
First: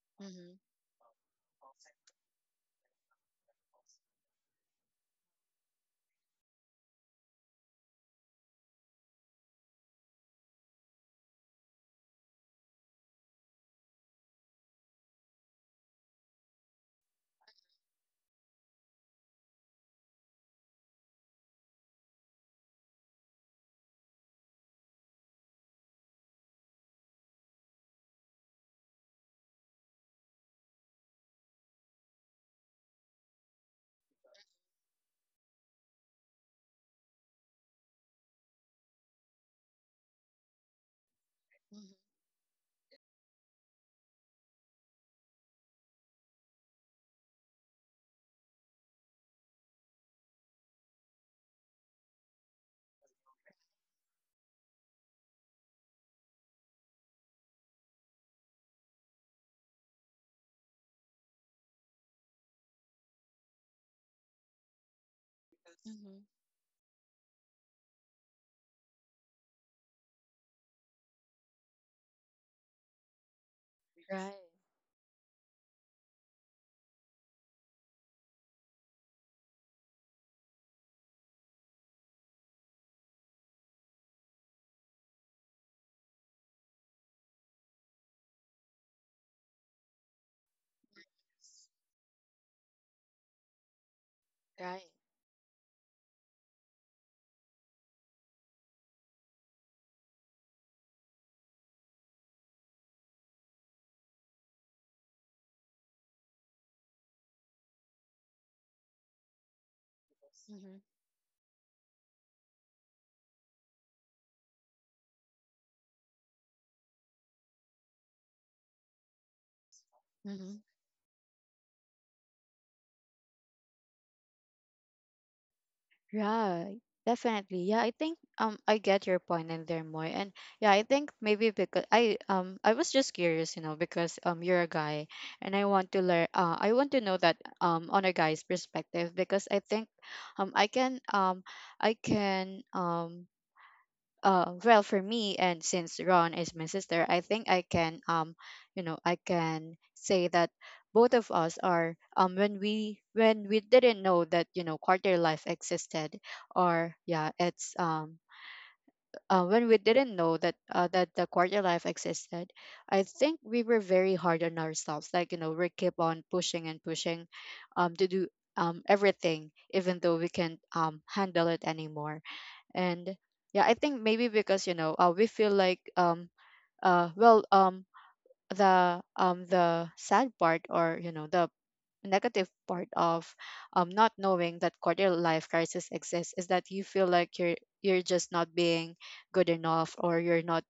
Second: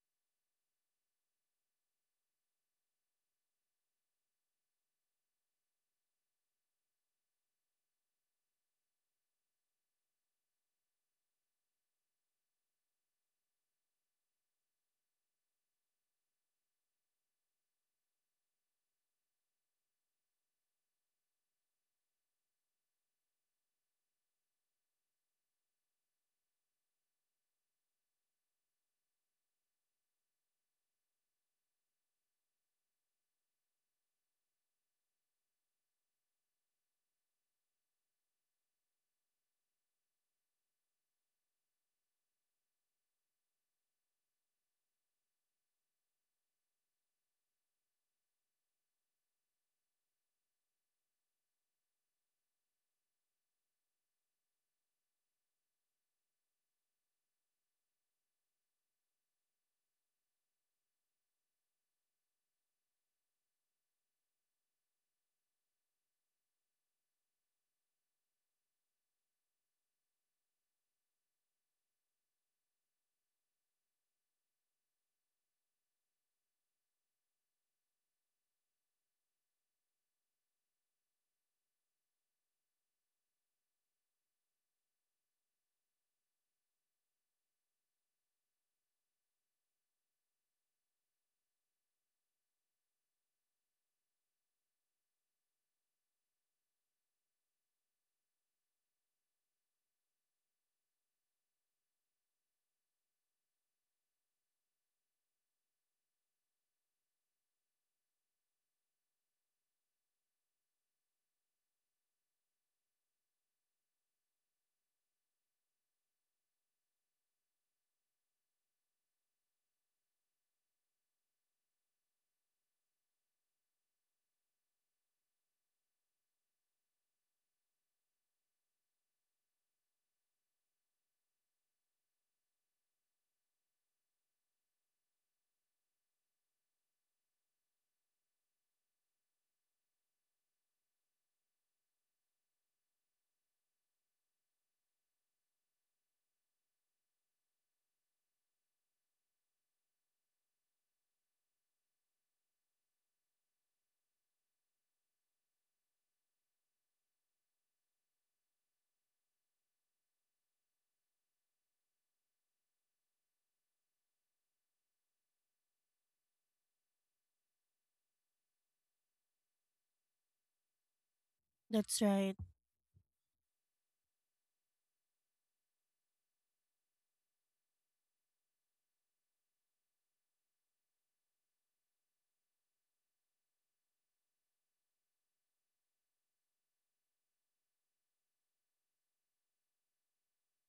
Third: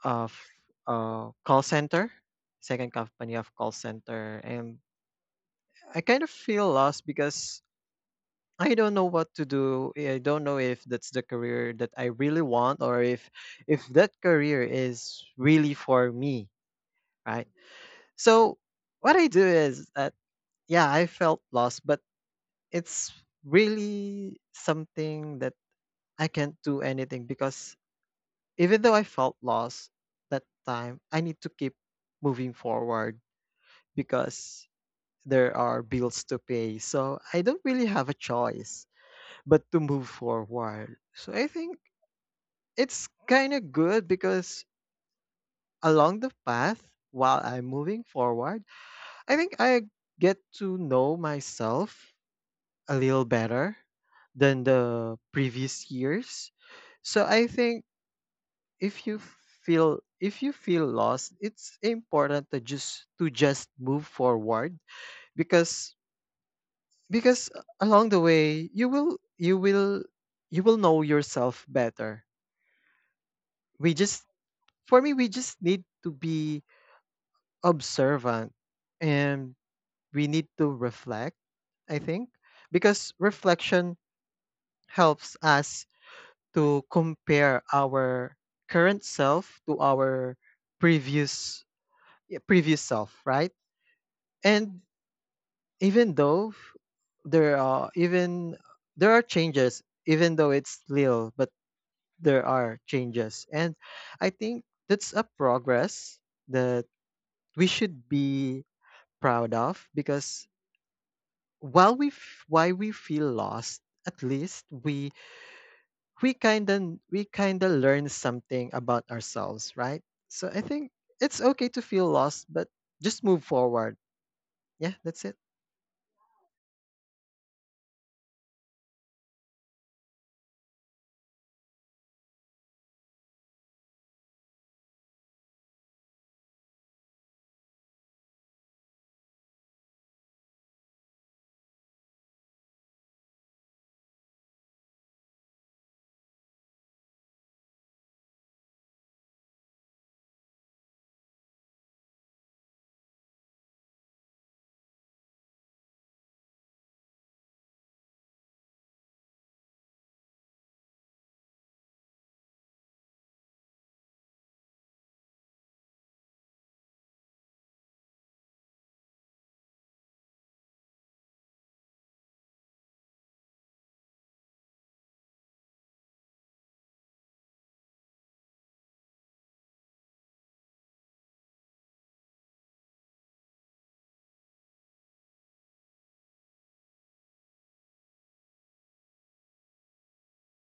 C: of
A: Mhm.
C: uh call center, second company of call center. And I kind of feel lost because I don't know what to do. I don't know if that's the career that I really want, or if that career is really for me, right? So what I do is that, yeah, I felt lost, but it's really something that I can't do anything, because even though I felt lost that time, I need to keep moving forward because there are bills to pay. So I don't really have a choice but to move forward. So I think
A: Mhm.
C: it's kind of good because along the path while I'm moving forward, I think I get to know myself a little better than the previous years. So I think if you feel lost, it's important to just move forward. Because
A: Mhm.
C: because along the way you will know yourself better. We just
A: Right.
C: For me, we just need to be observant, and we need to reflect, I think, because reflection helps us to compare our current self to our previous yeah, previous self, right? And
A: Right.
C: even though there are even there are changes, even though it's little, but there are changes. And I think that's a progress that we should be proud of, because
A: Mhm.
C: While we f why we feel lost, at least we kinda learn something about ourselves, right? So
A: Mhm.
C: I think it's okay to feel lost, but just move forward. Yeah, that's it.
A: Right. Definitely. Yeah, I think I get your point in there, Moy. And yeah, I think maybe because I was just curious, you know, because you're a guy and I want to learn I want to know that on a guy's perspective, because I think um I can um I can well for me, and since Ron is my sister, I think I can you know I can say that both of us are when we didn't know that you know quarter life existed, or yeah, it's when we didn't know that that the quarter life existed, I think we were very hard on ourselves, like you know we keep on pushing and pushing to do everything, even though we can't handle it
B: That's
A: anymore.
B: right.
A: And yeah, I think maybe because you know we feel like uh well um the sad part, or you know the negative part of not knowing that quarter life crisis exists, is that you feel like you're just not being good enough, or you're not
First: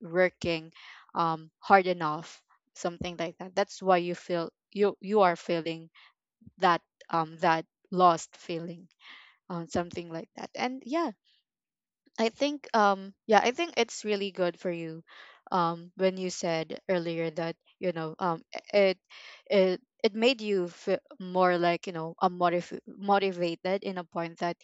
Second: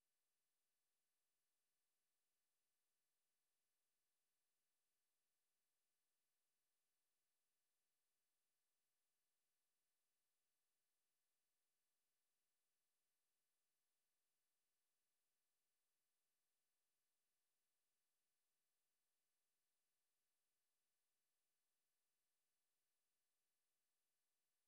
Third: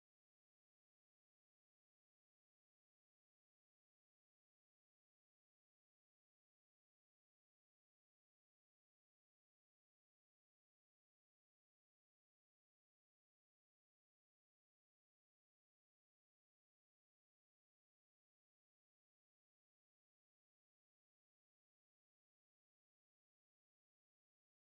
A: working hard enough, something like that. That's why you you are feeling that that lost feeling, something like that. And yeah, I think yeah, I think it's really good for you when you said earlier that you know it it it made you feel more like you know a motivated in a point that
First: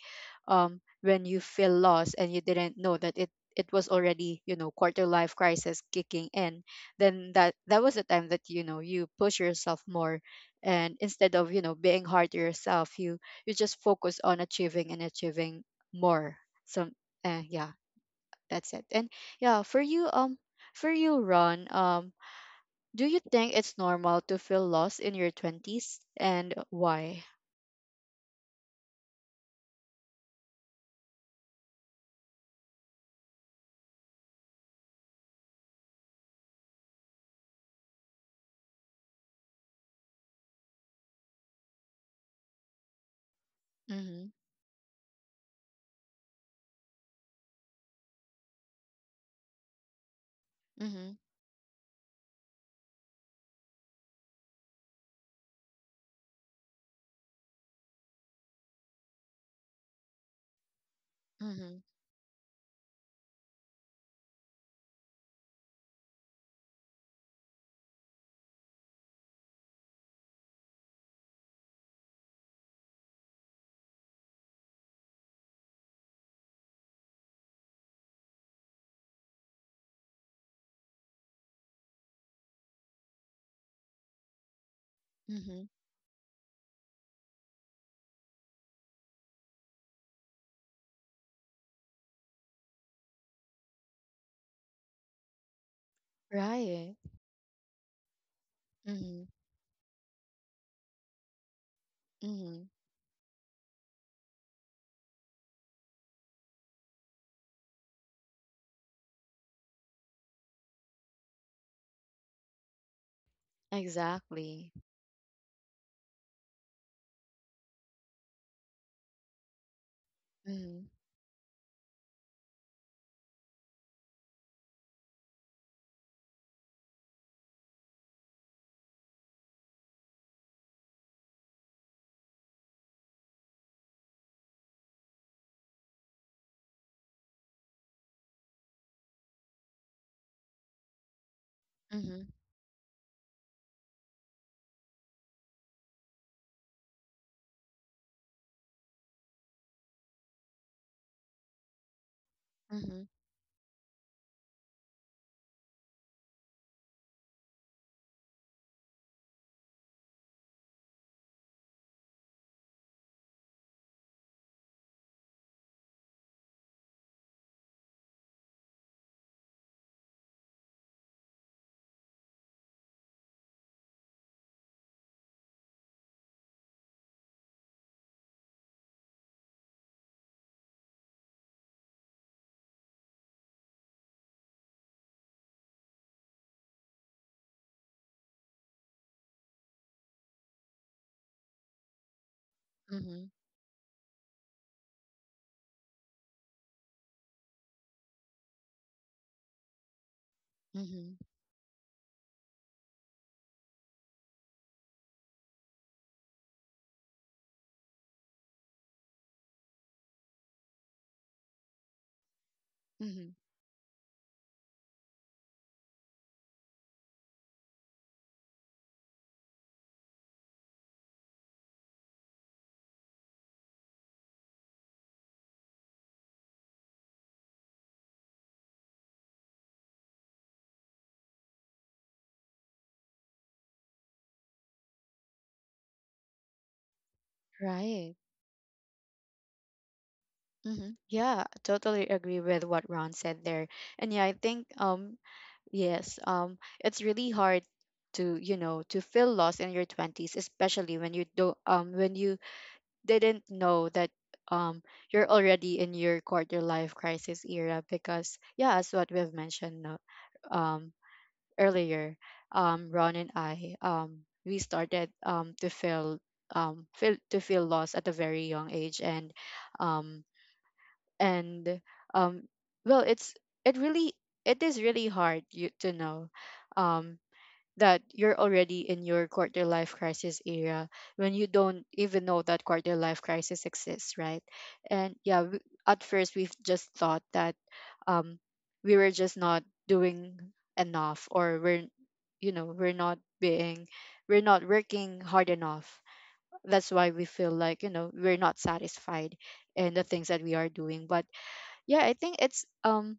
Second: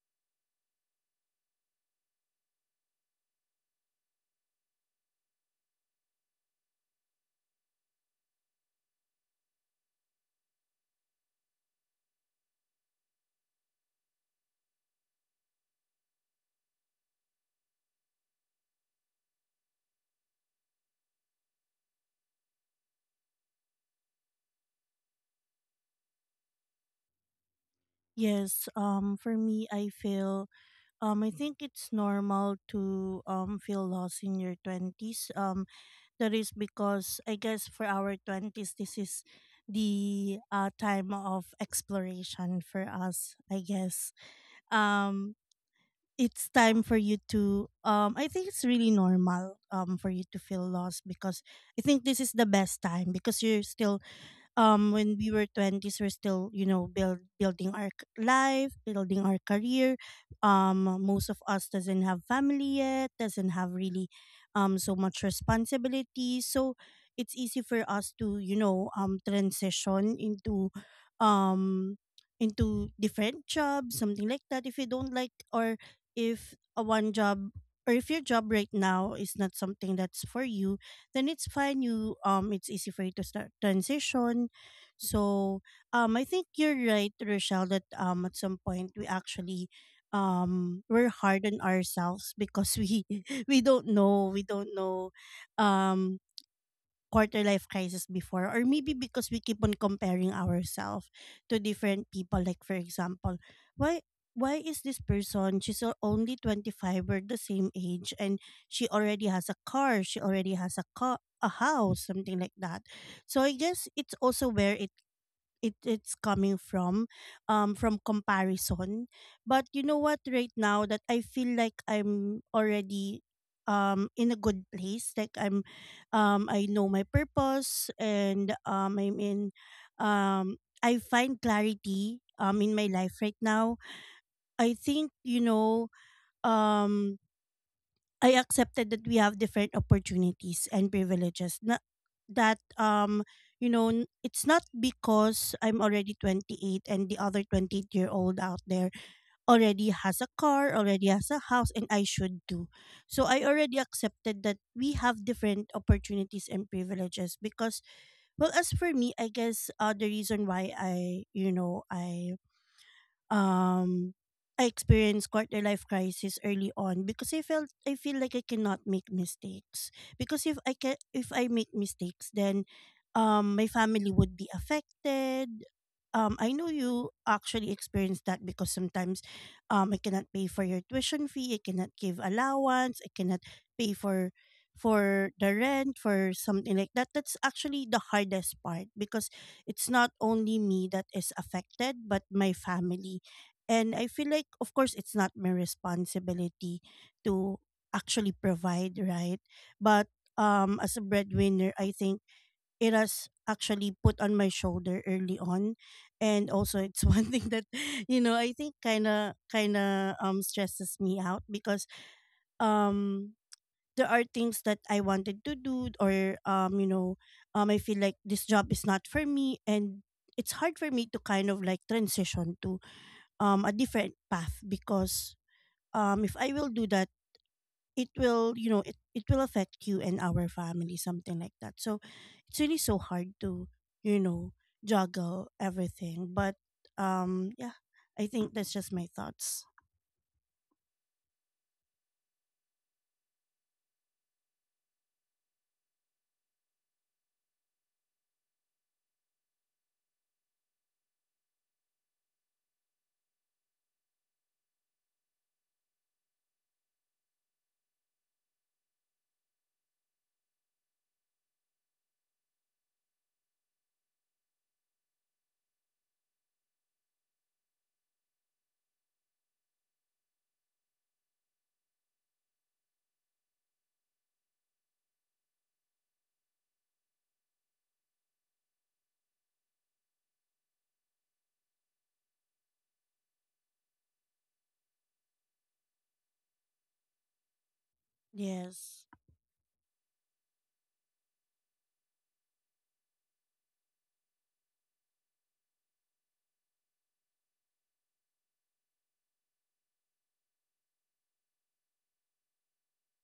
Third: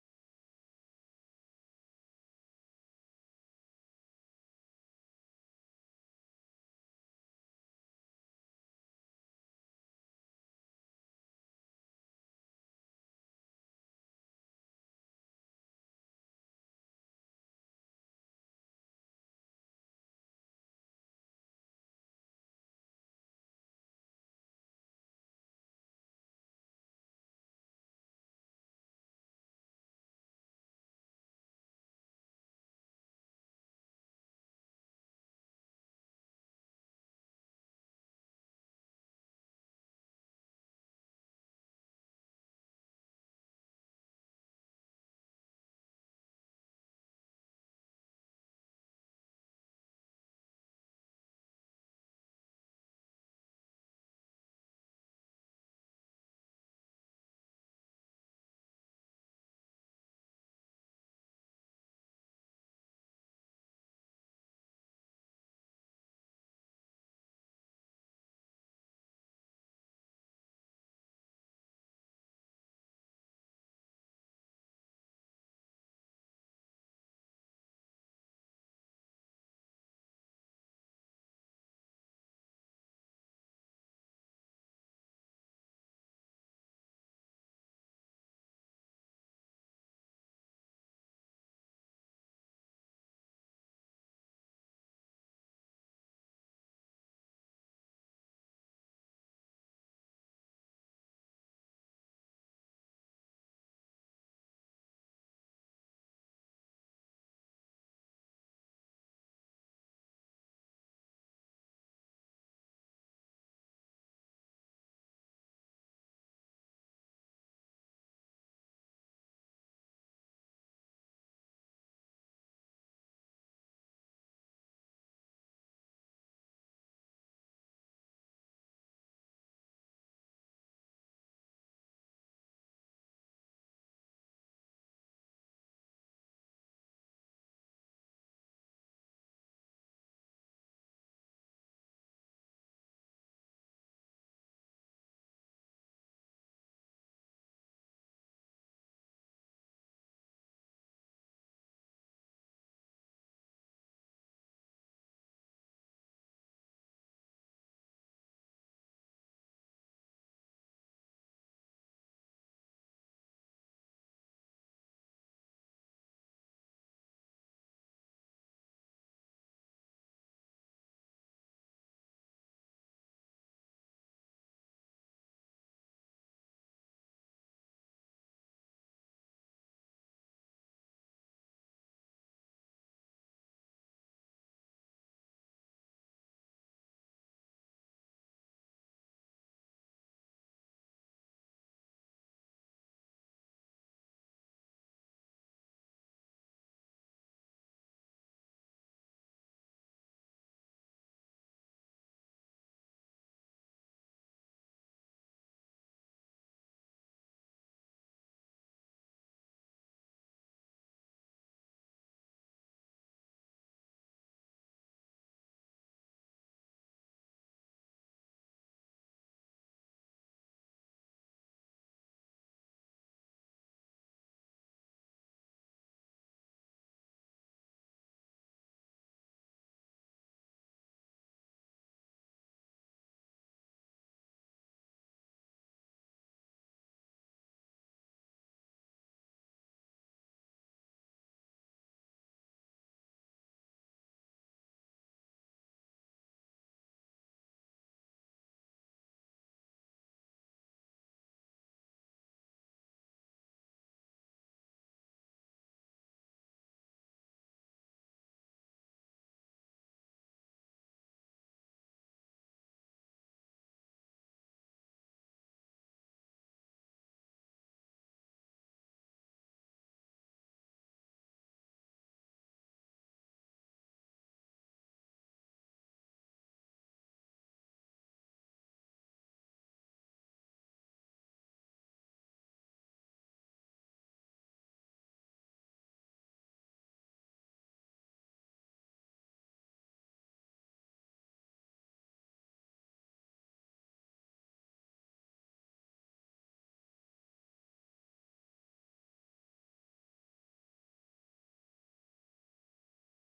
A: when you feel lost and you didn't know that it was already you know quarter life crisis kicking in, then that was the time that you know you push yourself more, and instead of you know being hard to yourself, you just focus on achieving and achieving more. So eh, yeah, that's it. And yeah, for you, for you, Ron, do you think it's normal to feel lost in your twenties, and why?
B: Yes. For me, I feel. I think it's normal to feel lost in your twenties. That is because, I guess, for our twenties, this is the time of exploration for us, I guess.
A: Mm-hmm.
B: Um, it's time for you to I think it's really normal for you to feel lost
A: Mm-hmm.
B: because I think this is the best time, because you're still when we were 20s, we're still, you know, building our life, building our career. Most of us
A: Mm-hmm.
B: doesn't have family yet, doesn't have really so much responsibility, so it's easy for us to, you know, transition um into different jobs, something like that. If you don't like, or if a one job, or if your job right now is not something that's for you, then it's fine. You it's easy for you to start transition. So
A: Mm-hmm.
B: I think you're right, Rochelle, that at some point we actually we're hard on ourselves, because we we don't know um
A: Right.
B: quarter life crisis before, or maybe
A: Mm-hmm.
B: because we keep on comparing ourselves to different people. Like,
A: Mm-hmm.
B: for example, why why is this person, she's only 25, we're the same age, and she already has a car, a house, something like that. So I guess it's also
A: Exactly.
B: where it, it's coming from, from comparison. But you know what, right
A: Mm-hmm.
B: now that I feel like I'm already in a good place, like I'm I know my purpose, and I'm in I find clarity in my life right now. I think, you know, um I accepted that we have different opportunities and privileges. Not
A: Mm-hmm.
B: that you know, it's not because I'm already 28 and the other 28-year-old out there already has a car, already has a house, and I should do.
A: Mm-hmm.
B: So I already accepted that we have different opportunities and privileges, because, well, as for me, I guess the reason why I, you know, um I experienced quarter life crisis early on because I feel like I cannot make mistakes, because if I can, if I make mistakes, then my family would be affected. I know you actually experienced that, because sometimes I cannot pay for your tuition fee, I cannot give allowance, I cannot pay for the rent, for something like that. That's actually the hardest part, because it's not only me that is affected, but my
A: Mm-hmm.
B: family. And I feel like, of course, it's not my responsibility to actually provide, right? But as a
A: Mm-hmm.
B: breadwinner, I think it has actually put on my shoulder early on, and also it's one thing that, you know, I think kind of stresses me out, because
A: Mm-hmm.
B: um there are things that I wanted to do, or you know I feel like this job is not for me, and it's hard for me to kind of like transition to a different path, because if I will do that, it will, you know, it will affect you and our family, something like that. So it's really so hard to, you know, juggle everything. But yeah,
A: Right.
B: I think that's just my thoughts.
A: Mm-hmm. Yeah, totally agree with what Ron said there. And yeah, I think yes, it's really hard to feel lost in your 20s, especially when you don't when you didn't know that um you're already in your quarter life crisis era, because yeah, as what we've mentioned, um earlier, Ron and I, we started, to feel lost at a very young age. And um, and um, well, it really it is really hard, you to know, um, that you're already in your quarter life crisis era when you don't even know that quarter life crisis exists, right? And yeah, at first we've just thought that, um, we
B: Yes.
A: were just not doing enough, or we're, you know, we're not being, we're not working hard enough. That's why we feel like we're not satisfied in the things that we are doing. But yeah,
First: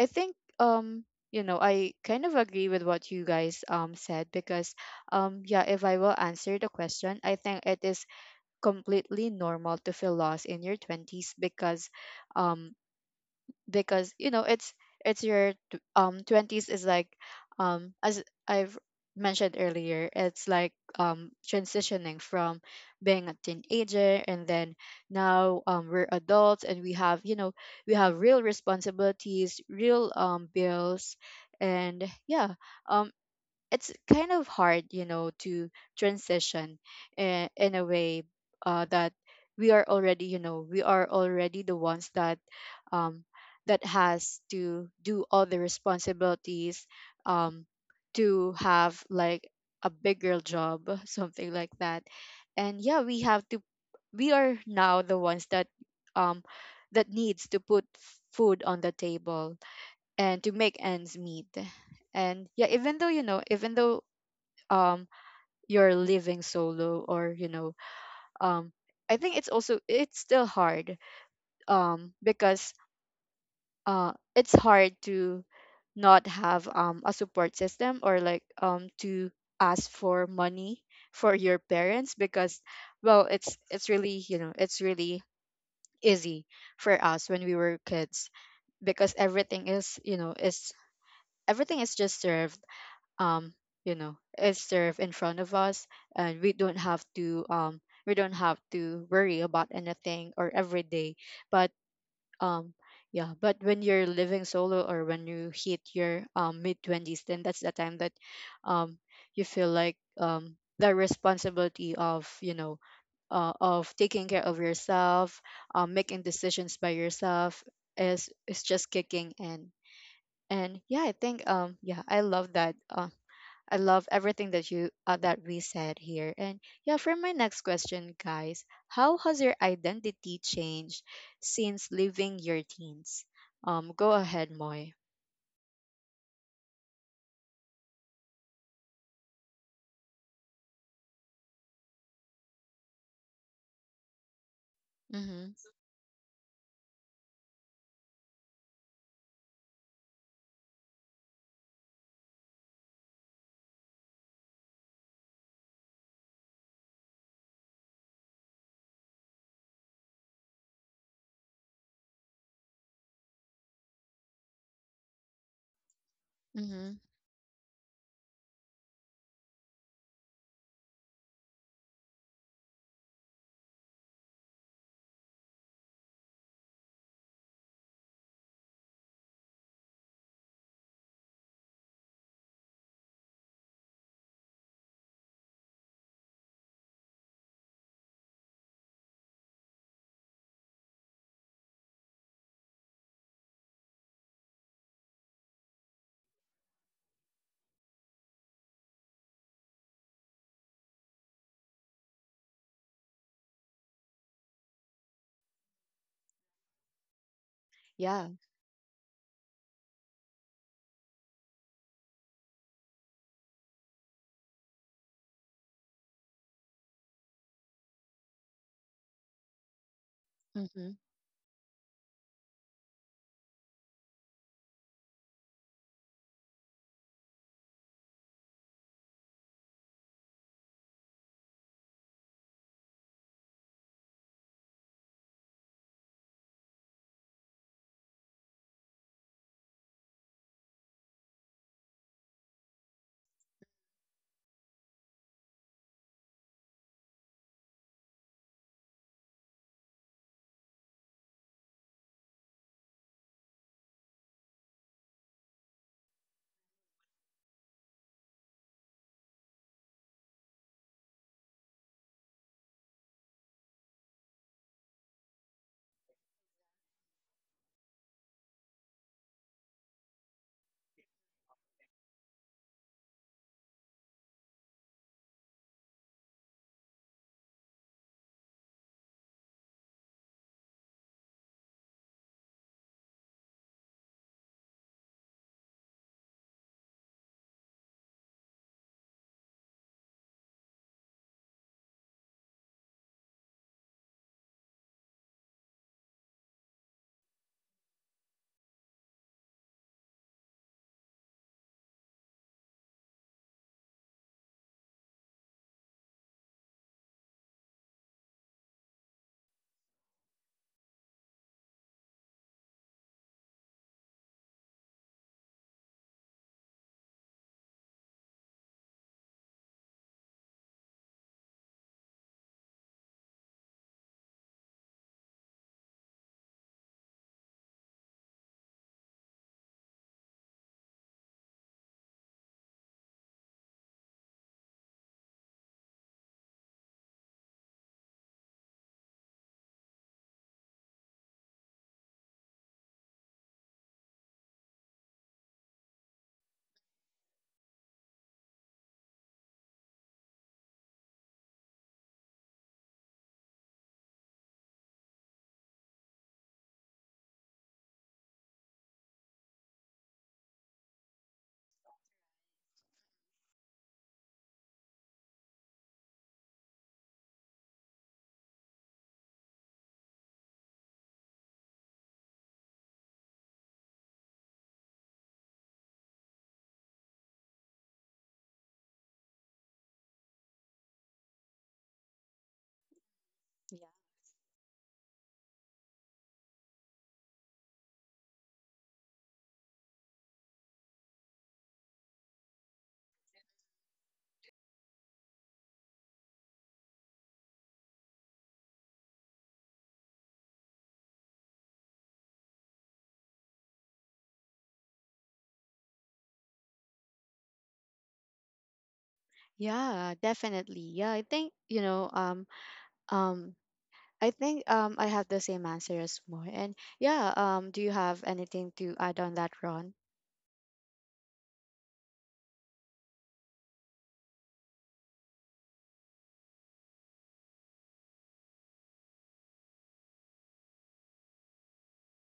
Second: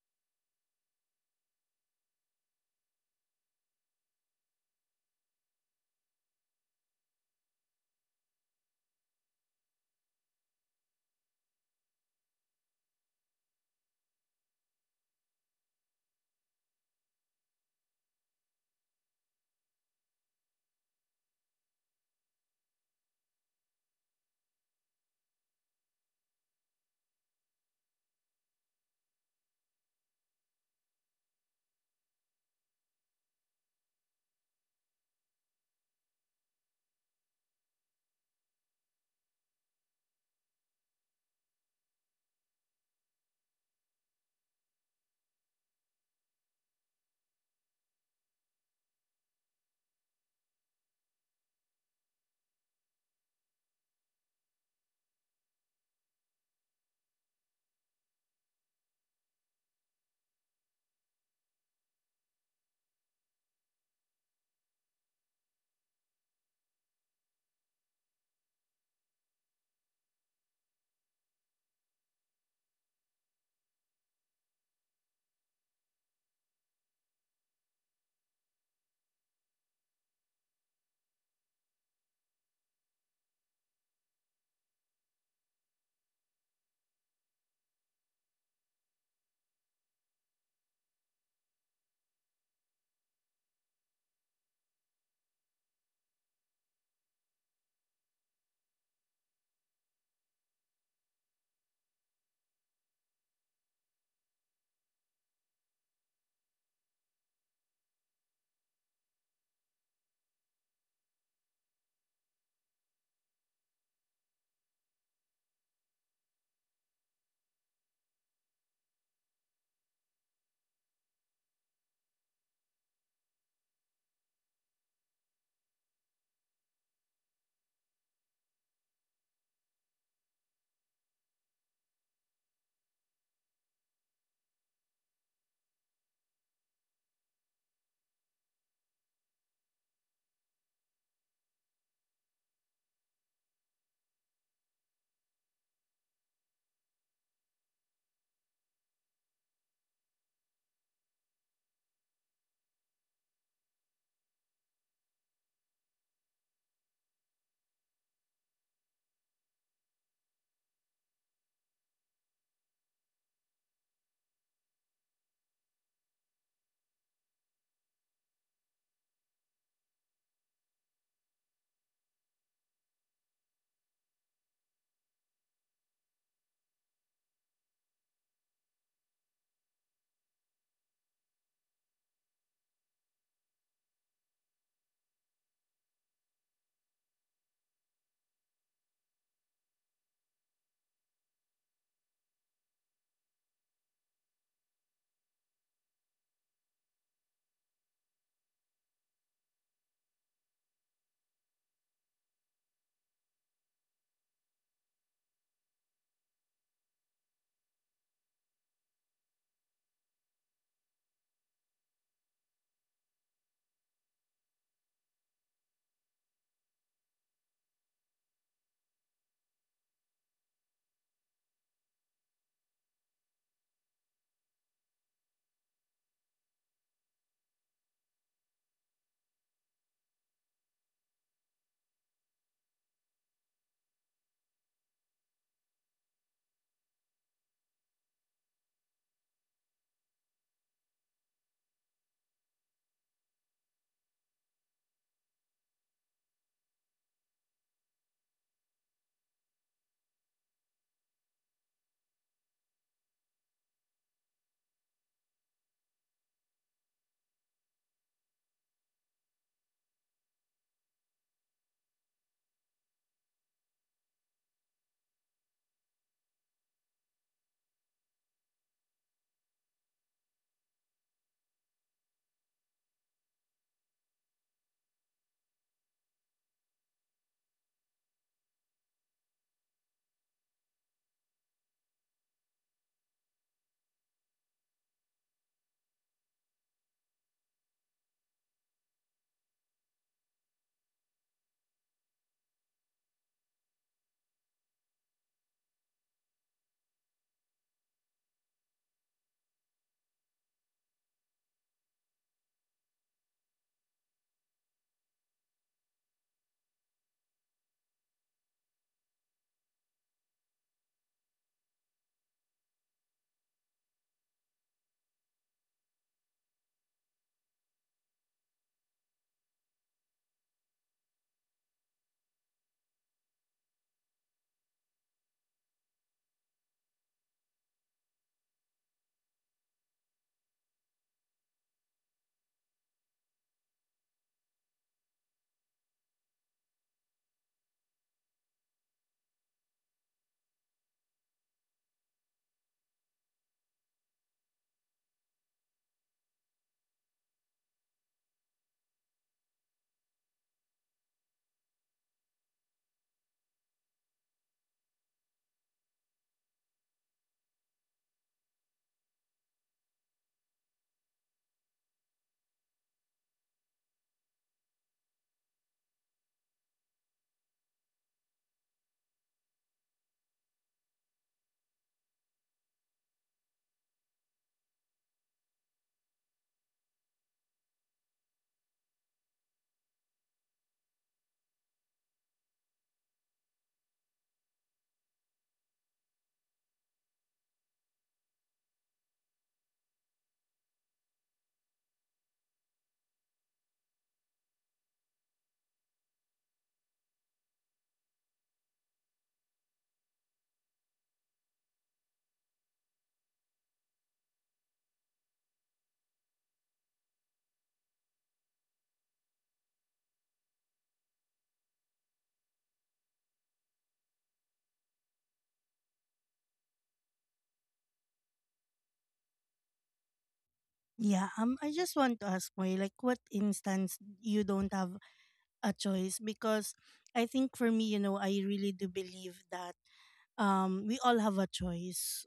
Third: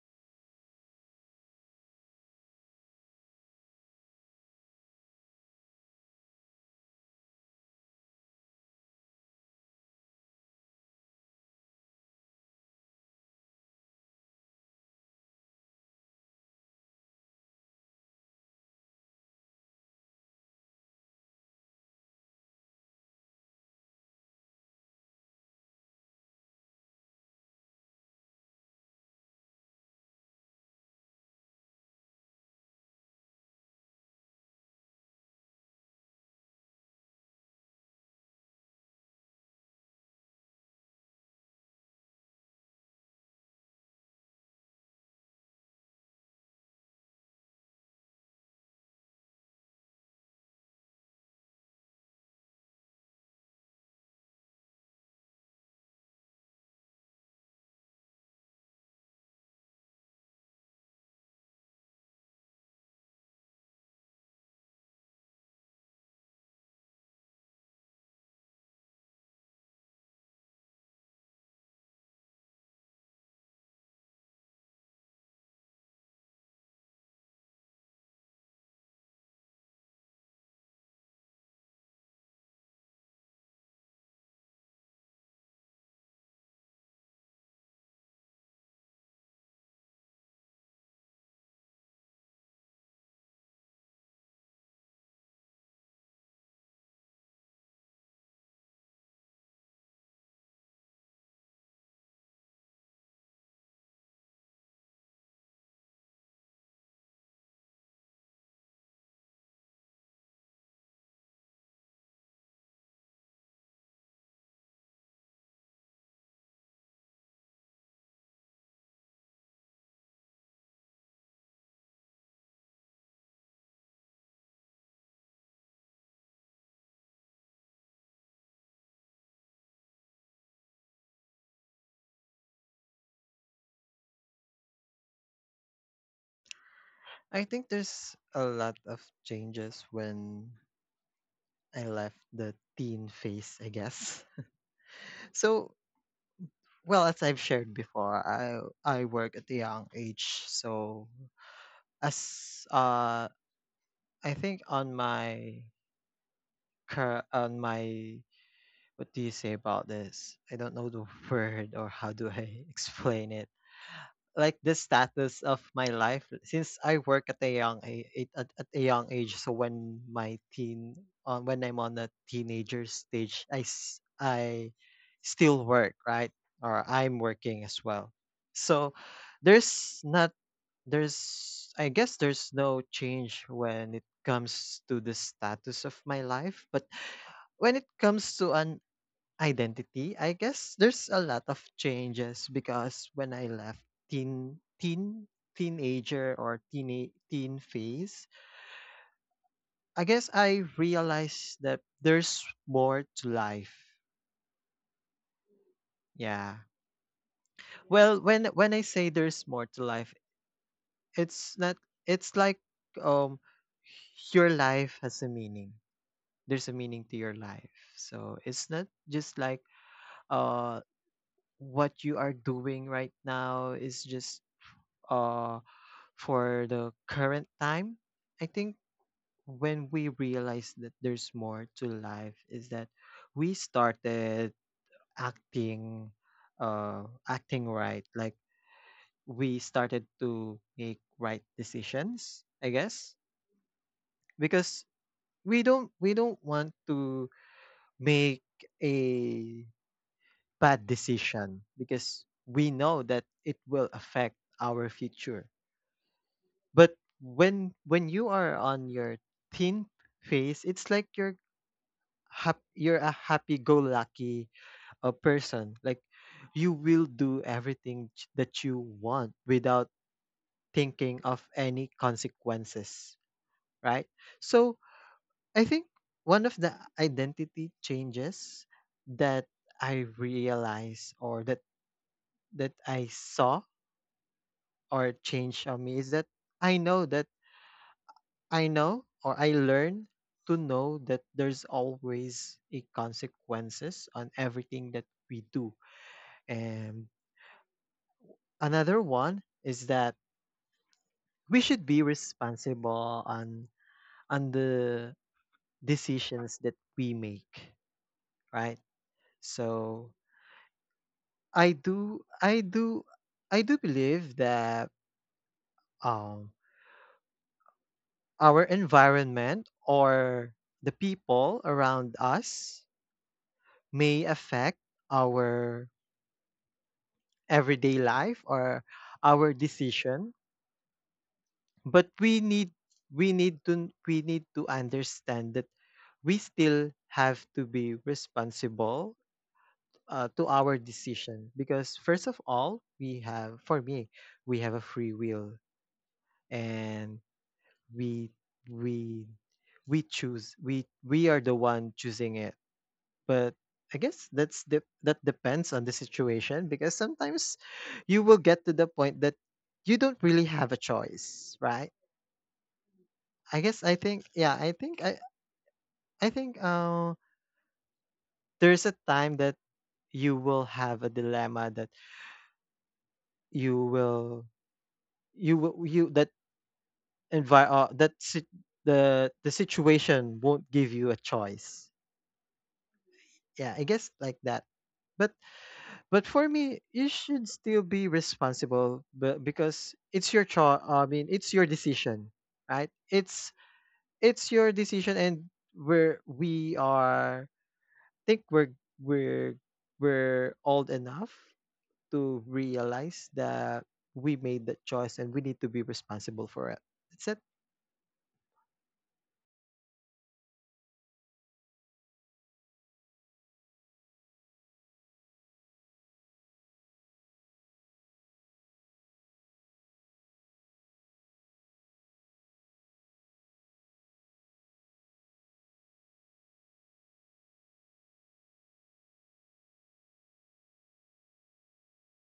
A: I think, I kind of agree with what you guys said, because yeah, if I will answer the question, I think it is completely normal to feel lost in your 20s, because um you know, it's your 20s is like, as I've mentioned earlier, it's like, transitioning from being a teenager, and then now we're adults and we have, we have real responsibilities, real bills. And yeah, um it's kind of hard, you know, to transition in a way, that we are already, you know, we are already the ones that, um, that has to do all the responsibilities, um, to have like a bigger job, something like that, and yeah, we have to. We are now the ones that, um, that needs to put food on the table, and to make ends meet. And yeah, even though, um you're living solo, or, um I think it's also, it's still hard, because it's hard to not have a support system, or like to ask for money for your parents, because well, it's really, you know, it's really easy for us when we were kids, because everything is, everything is just served, um is served in front of us, and we don't have to worry about anything or every day. But um yeah, but when you're living solo, or when you hit your mid 20s, then that's the time that um you feel like the responsibility of, taking care of yourself, making decisions by yourself, is just kicking in. And yeah, I think yeah, I love everything that you that we said here. And yeah, for my next question, guys, how has your identity changed since leaving your teens? Go ahead, Moy.
C: I think there's a lot of changes when I left the teen phase, I guess.
A: Mm-hmm.
C: So, well, as I've shared before, I work at a young age, so as I think, on my what do you say about this? I don't know the word, or how do I explain it. Like the status of my life, since
A: Mm-hmm.
C: I work at a young age. So when I'm on a teenager stage, I still work, right? Or I'm working as well. So there's not there's I guess there's no change when it comes to the status of my life, but when it comes to an identity, I guess there's a lot of changes, because when I left teen teenager, or teen phase, I guess I realized that there's more to life. Yeah. Well,
A: Yeah.
C: when I say there's more to life, it's not it's like, um your life has a meaning. There's a meaning to your life. So it's not just like, uh
A: Mm-hmm.
C: what you are doing right now is just, uh for the current time. I think when we realized that there's more to life is that we started acting, acting right. Like we started to make right decisions, I guess. Because we don't want to make a bad decision, because we know that it will affect our future. But when you are on your teen phase, it's like you're a happy-go-lucky, person. Like you will do everything, that you want without thinking of any consequences, right? So I think one of the identity changes that I realized, or that I saw, or changed on me, is that I know that I know, or I learn to know, that there's always a consequences on everything that we do. And another one is that we should be responsible on the decisions that we make, right? So I do I do believe that um our environment or the people around us may affect our everyday life or our decision, but we need to understand that we still have to be responsible to our decision, because first of all we have for me we have a free will, and we we we choose, we are the one choosing it. But I guess that's de- that depends on the situation, because sometimes you will get to the point that you don't really have a choice, right? I think, yeah, I think I think there's a time that you will have a dilemma, that you will you will you that envi- that si- the situation won't give you a choice. Yeah,
A: Yeah.
C: I guess like that. But But for me, you should still be responsible, but because I mean, it's your decision, right? It's your decision, and we're we are think we're we're old enough to realize that we made that choice, and we need to be responsible for it. That's it.
A: Yeah, definitely. Yeah, I think you know. Um. I think, I have the same answer as Moy. And yeah. Do you have anything to add on that, Ron?
B: Yeah. I just want to ask Moy, like, what instance you don't have a choice, because I think for me, you know, I really do believe that we all have a choice.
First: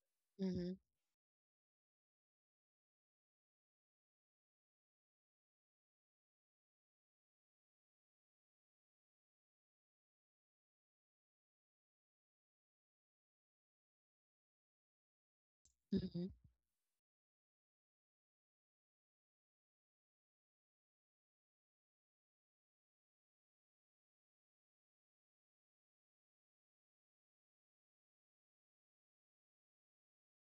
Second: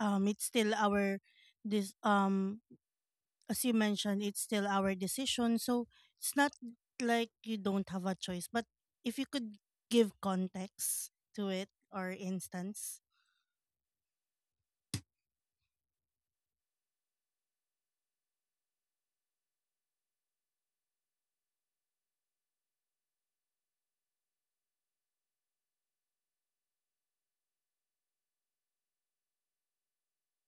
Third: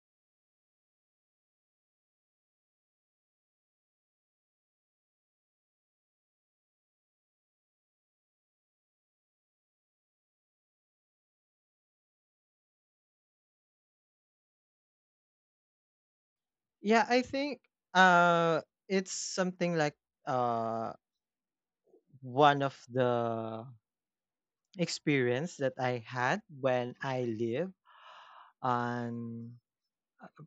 B: It's
A: Mm-hmm.
B: still our this as you mentioned, it's still our decision. So it's not like you don't have a choice, but if you could give context to it, or instance.
A: Mm-hmm.
C: Yeah, I think uh, it's something like uh one of the experience that I had when I live on uh,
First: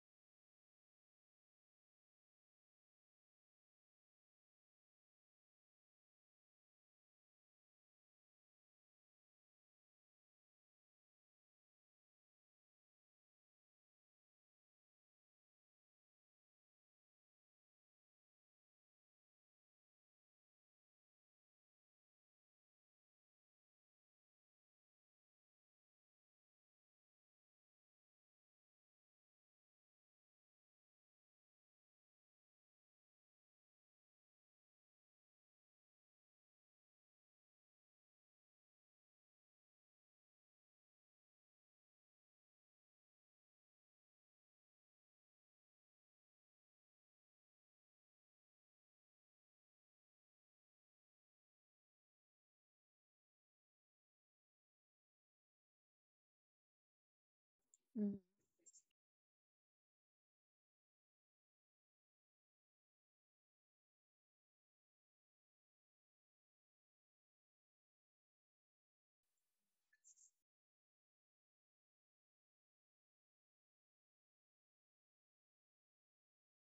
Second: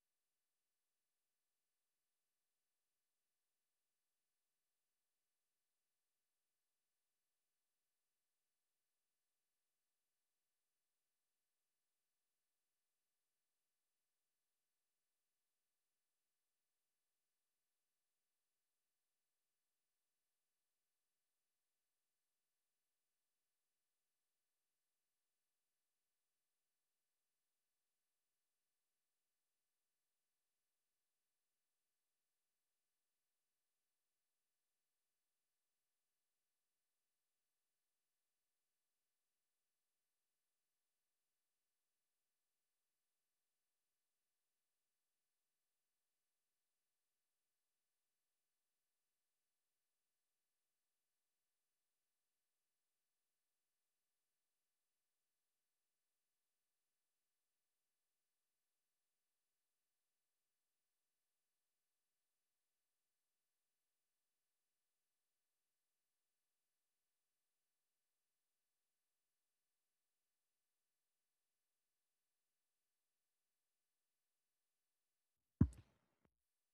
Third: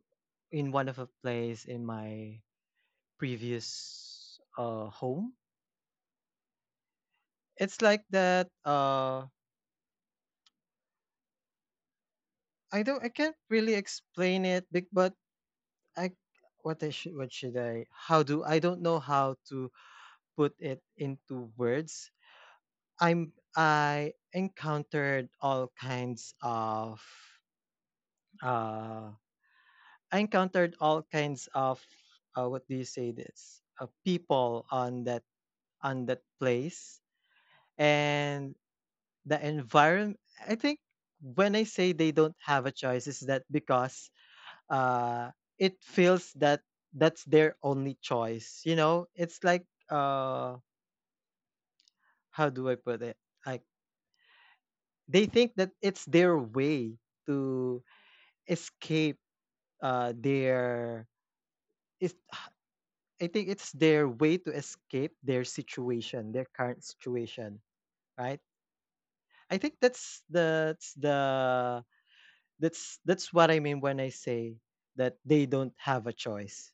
C: in one of a place in my previous home. It's like that, I can't really explain it big, but I what I should what should I how do I don't know how to put it into words. I encountered all kinds of uh I encountered all kinds of what do you say this, people on that place and the environment. I think, when I say they don't have a choice, is that because uh it feels that that's their only choice, you know? It's like, uh how do I put it, like, they think that it's their way to
A: Mm-hmm.
C: escape their, it's, I think it's their way to escape their situation, their current situation, right? I think that's the that's the that's what I mean when I say that they don't have a choice.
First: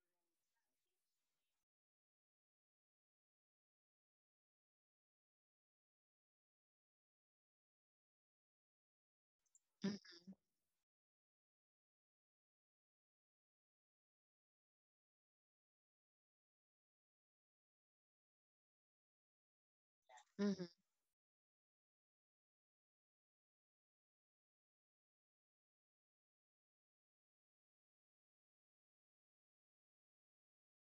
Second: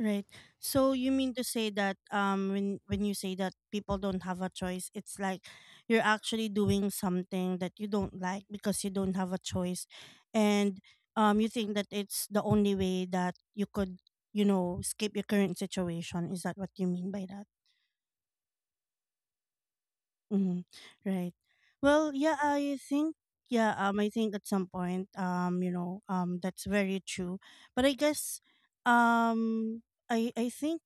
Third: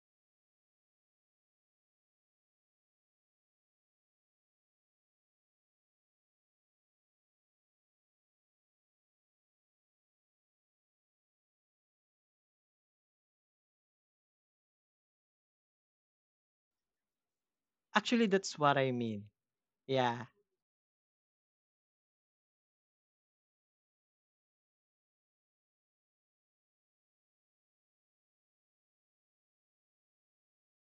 B: Right. So you mean to say that, when you say that people don't have a choice, it's like you're actually doing something that you don't like because you don't have a choice, and you think that it's the only way that you could, you know, escape your current situation. Is that what you mean by that?
C: Actually, that's what I mean. Yeah.
B: Mm-hmm.
A: Mm-hmm.
B: Right. Well, yeah, I think, yeah, I think at some point you know, that's very true. But I guess I think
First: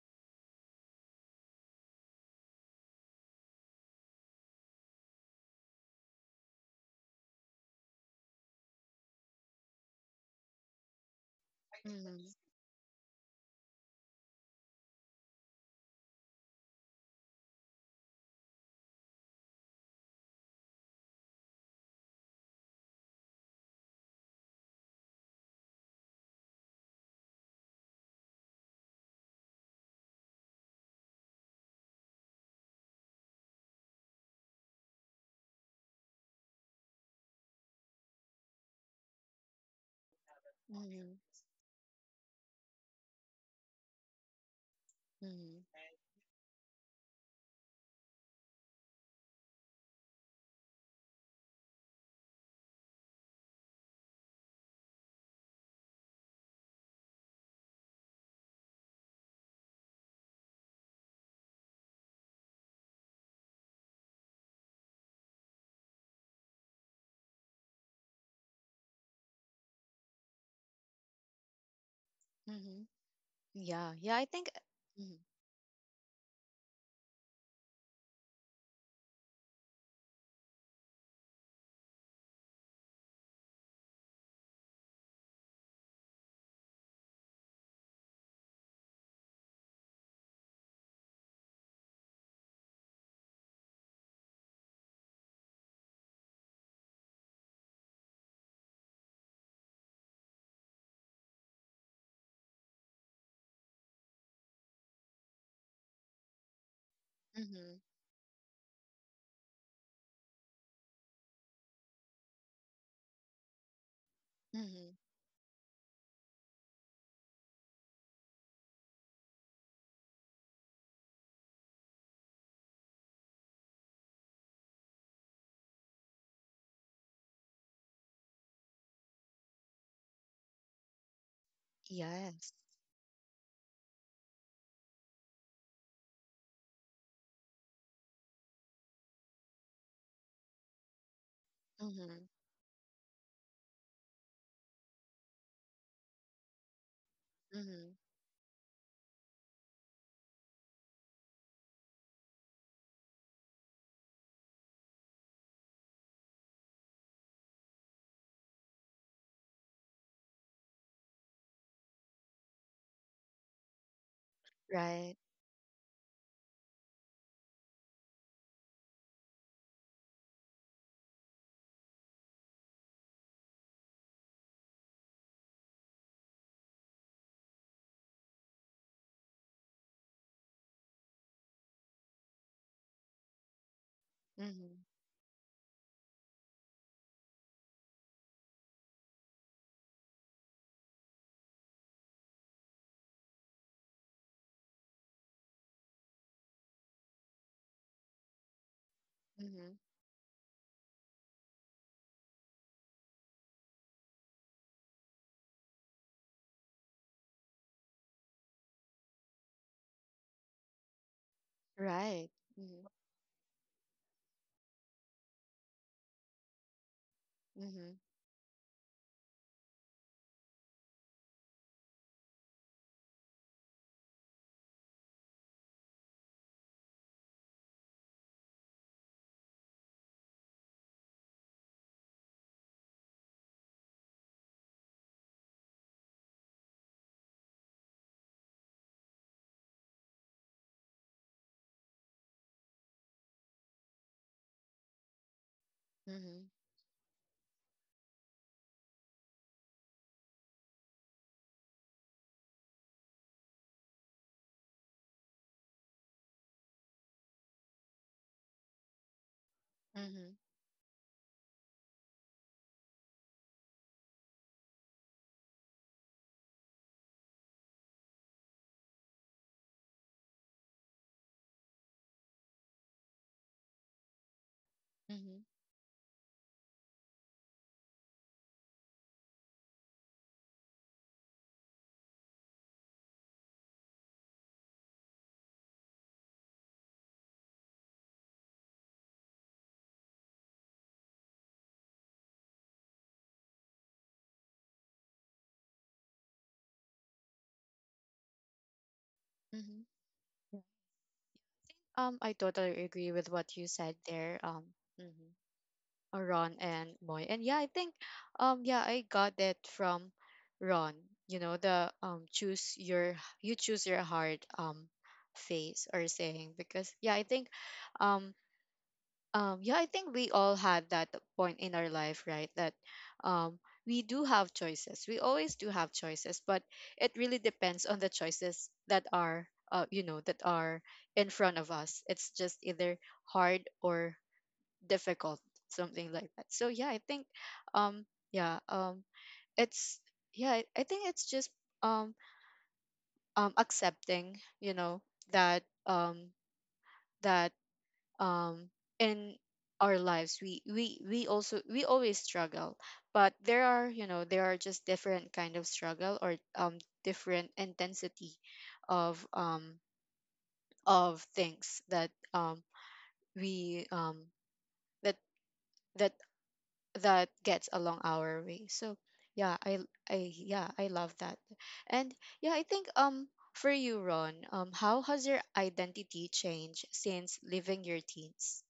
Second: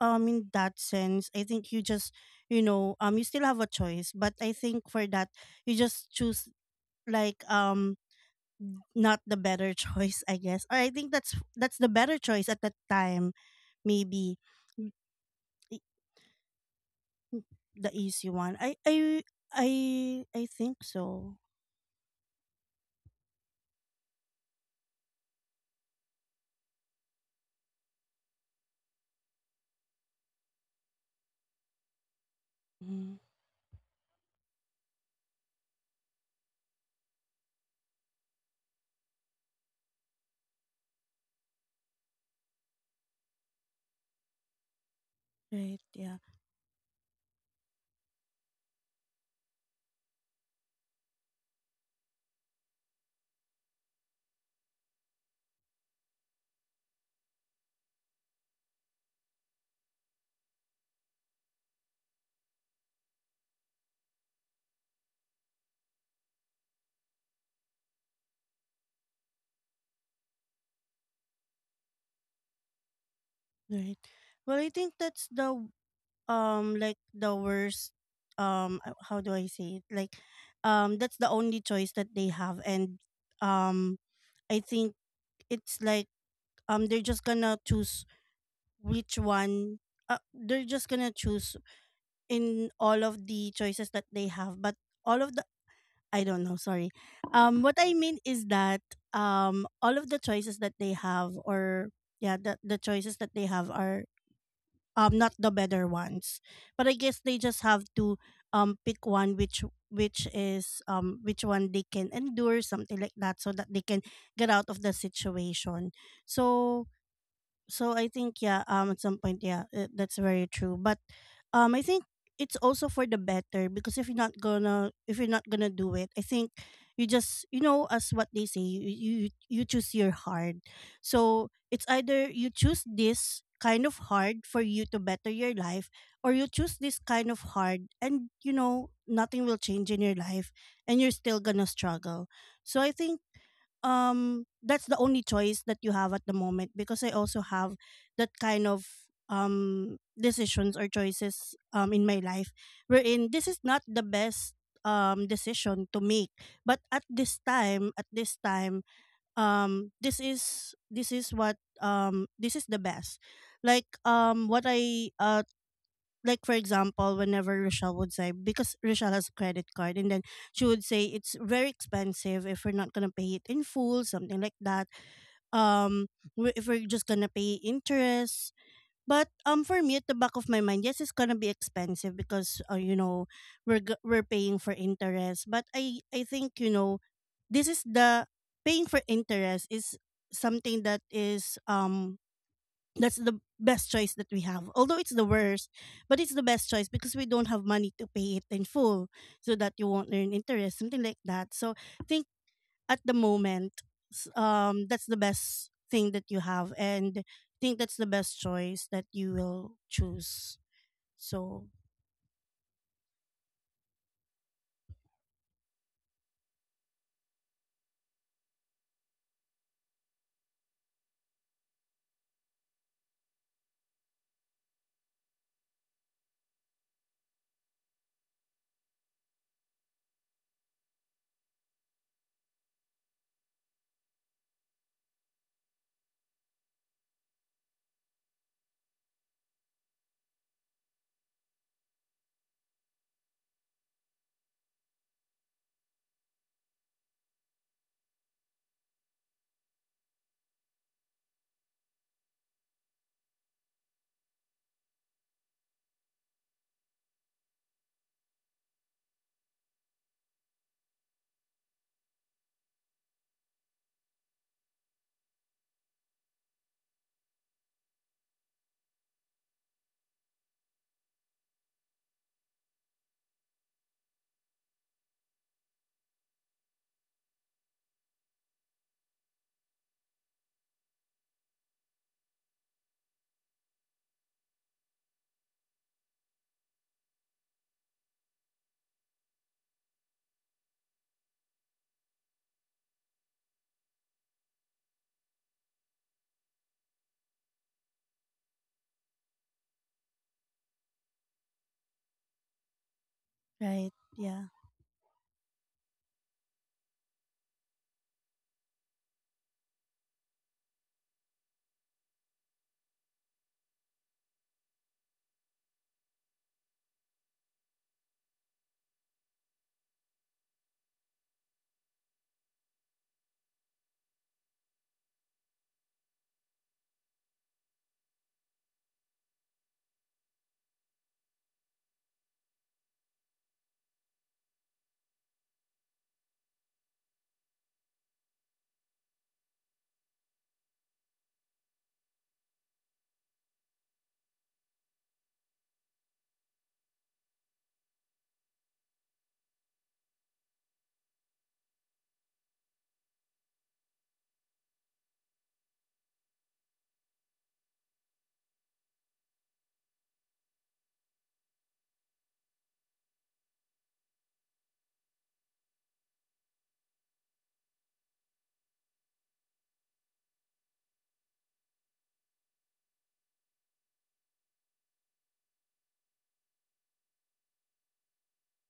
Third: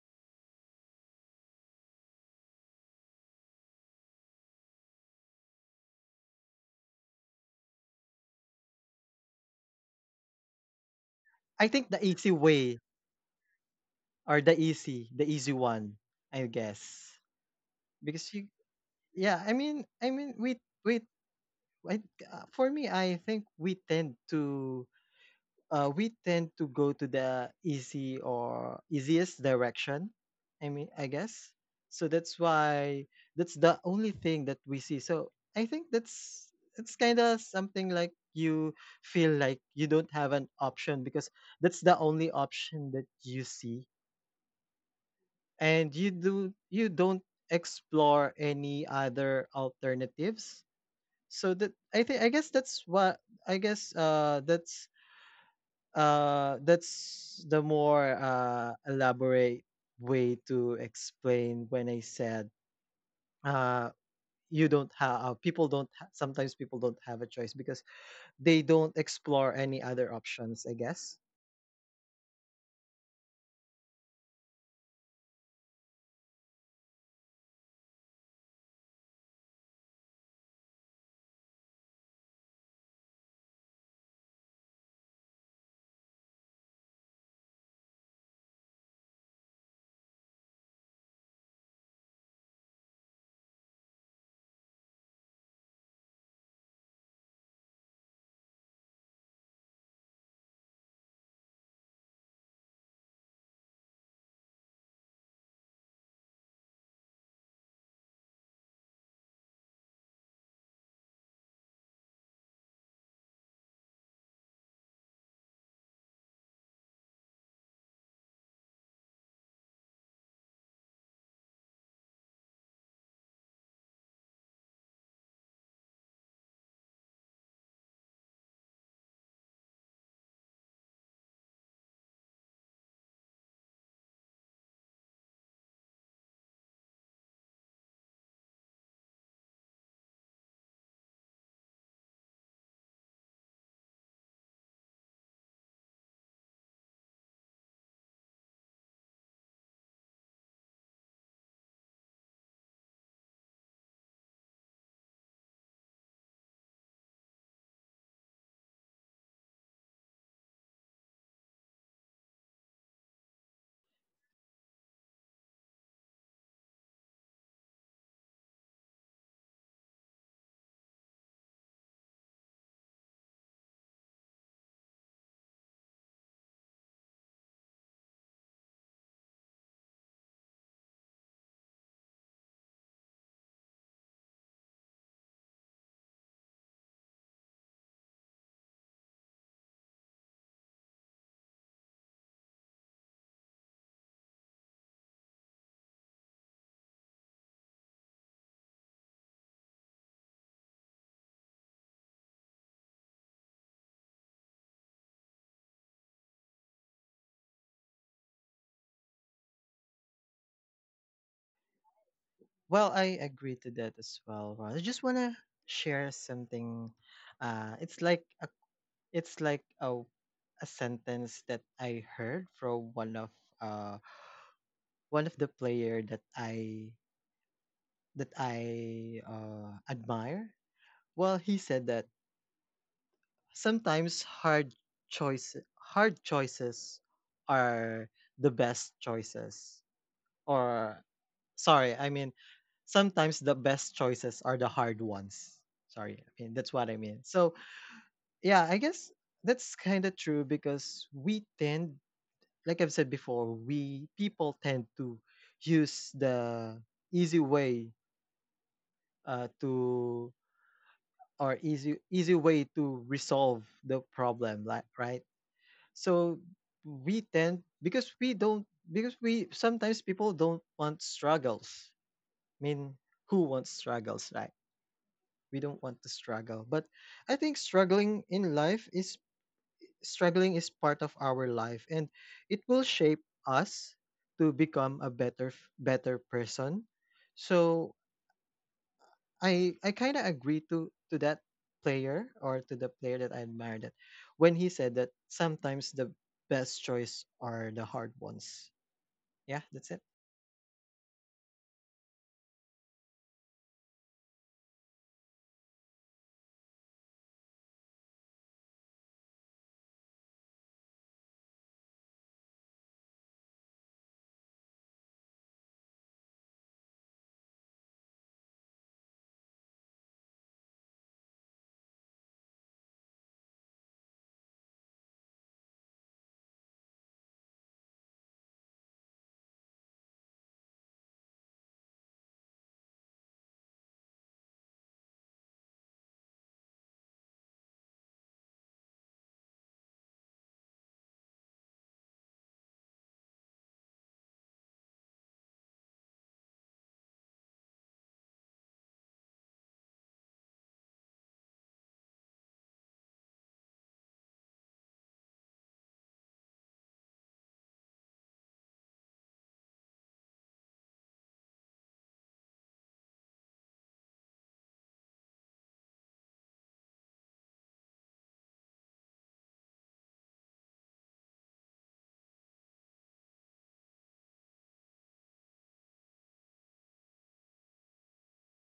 B: in that sense, I think you just, you know, you still have a choice, but I think for that you just choose, like, not the better choice, I guess, or I think that's
C: I
B: the
C: think the
B: better
A: Mm-hmm.
C: easy
B: choice at that
C: way,
B: time, maybe.
C: or
B: Mm,
C: the easy
B: i-
C: one, I guess.
B: mm, the easy
C: Because you
B: one. i i
C: yeah, I
B: i
C: mean
B: i think
C: we
B: so.
C: I, for me, I think we tend to go to the easy or easiest direction. I mean, I guess. So that's why
B: Mhm.
C: that's the only thing that we see. So I think that's, it's kind of something like you feel like you don't have an option,
A: Mm-hmm.
C: because that's the only option that you see,
B: Right,
C: and
B: yeah.
C: you don't explore any other alternatives. So that I think I guess that's what I guess that's, that's the more elaborate way to explain when I said, uh, you don't have, people don't ha- sometimes people don't have a choice because they don't explore any other options, I guess.
A: Mm-hmm.
B: Right.
A: Yeah, yeah, I think
B: Well, I think
A: Mhm,
B: that's the like the worst, how do I say it? Like, that's the only choice that they have. And um I think it's like, they're just gonna choose which one, they're just gonna choose in all of the choices that they have. But all of the, I don't know, sorry. What I mean is that all of the choices that they have, or yeah, the choices that they have are not the better ones, but I guess they just have
A: mhm,
B: to pick one which, is which one they can endure, something like that, so that they can get out of the
A: mhm.
B: situation. So, I think, yeah, at some point, yeah, that's very true. But, I think it's also for the better, because if you're not gonna, if you're not gonna do it, I think you just, you know, as what they say, you choose your hard. So it's either you
A: Yes.
B: choose this kind of hard for you to better your life, or you choose this kind of hard, and you know nothing will change in your life, and you're still gonna struggle.
A: Mhm,
B: So I think that's the only choice that you have at the moment, because I also have
A: mhm.
B: that kind of decisions or choices in my life, wherein this is not the best decision to make. But at this time, this is, this is what this is the best. Like, what I
A: Right.
B: like, for example, whenever Rochelle would say, because Rochelle has a credit card, and then she would say it's very expensive if we're not gonna pay it in full, something like that. Um, if we're just gonna pay interest. But for me, at the back of my mind, yes, it's gonna be expensive, because you know, we're paying for
A: Mhm,
B: interest. But I think, you know, this is the, paying for interest is something that is, that's the best choice that we have. Although it's the worst, but it's the best choice because we don't have money to pay it in full, so that
A: mhm.
B: you won't earn interest, something like that. So I think at the moment, that's the best thing that you have. And I think that's the best choice that you will choose. So,
A: Right. Mhm,
C: Well, I agree to that as well, Ron. I just wanna share something. Uh,
A: mhm,
C: it's like a, it's like a sentence that I heard from uh, one of the player that I, admire. Well, he said that sometimes hard choices are the best choices. Or, sorry, I mean, sometimes the best choices are the hard ones. Sorry, I
A: mhm,
C: mean, that's what I mean. So yeah, I guess that's kind of true, because we tend, like I've said before, we people tend to use the easy way, to
A: mhm,
C: or easy way to resolve the problem, like, right? So we tend, because we don't, because we, sometimes people don't want struggles. I mean, who wants struggles, right?
A: mhm,
C: We don't want to struggle. But I think struggling is part of our life, and it will shape us to become better person. So I kind of agree to that player, or to the player that I admire, that when he said that sometimes the best choice are the hard ones. Yeah,
A: mhm.
C: that's it.
A: I totally agree with what you
B: right.
A: said there,
B: Yeah.
A: mhm, Ron and Moy. And yeah, I think, yeah, I got that from Ron. You know, the, choose your you choose your heart phase or saying, because um, yeah, I think we all had that point in our life, right? That, um, we do have choices. We always do have choices, but it really depends on the choices that are, in front of us. It's just either hard or difficult, something like that. So yeah, I think, um, yeah, um, it's yeah, I think it's just, um, accepting, you know, that, um, that um in our lives, we always struggle, but there are, there are just different kind of struggle, or different intensity of things that we that that that gets along our way. So yeah, I love that. And yeah, I think, for you, Ron, how has your identity changed since leaving your teens?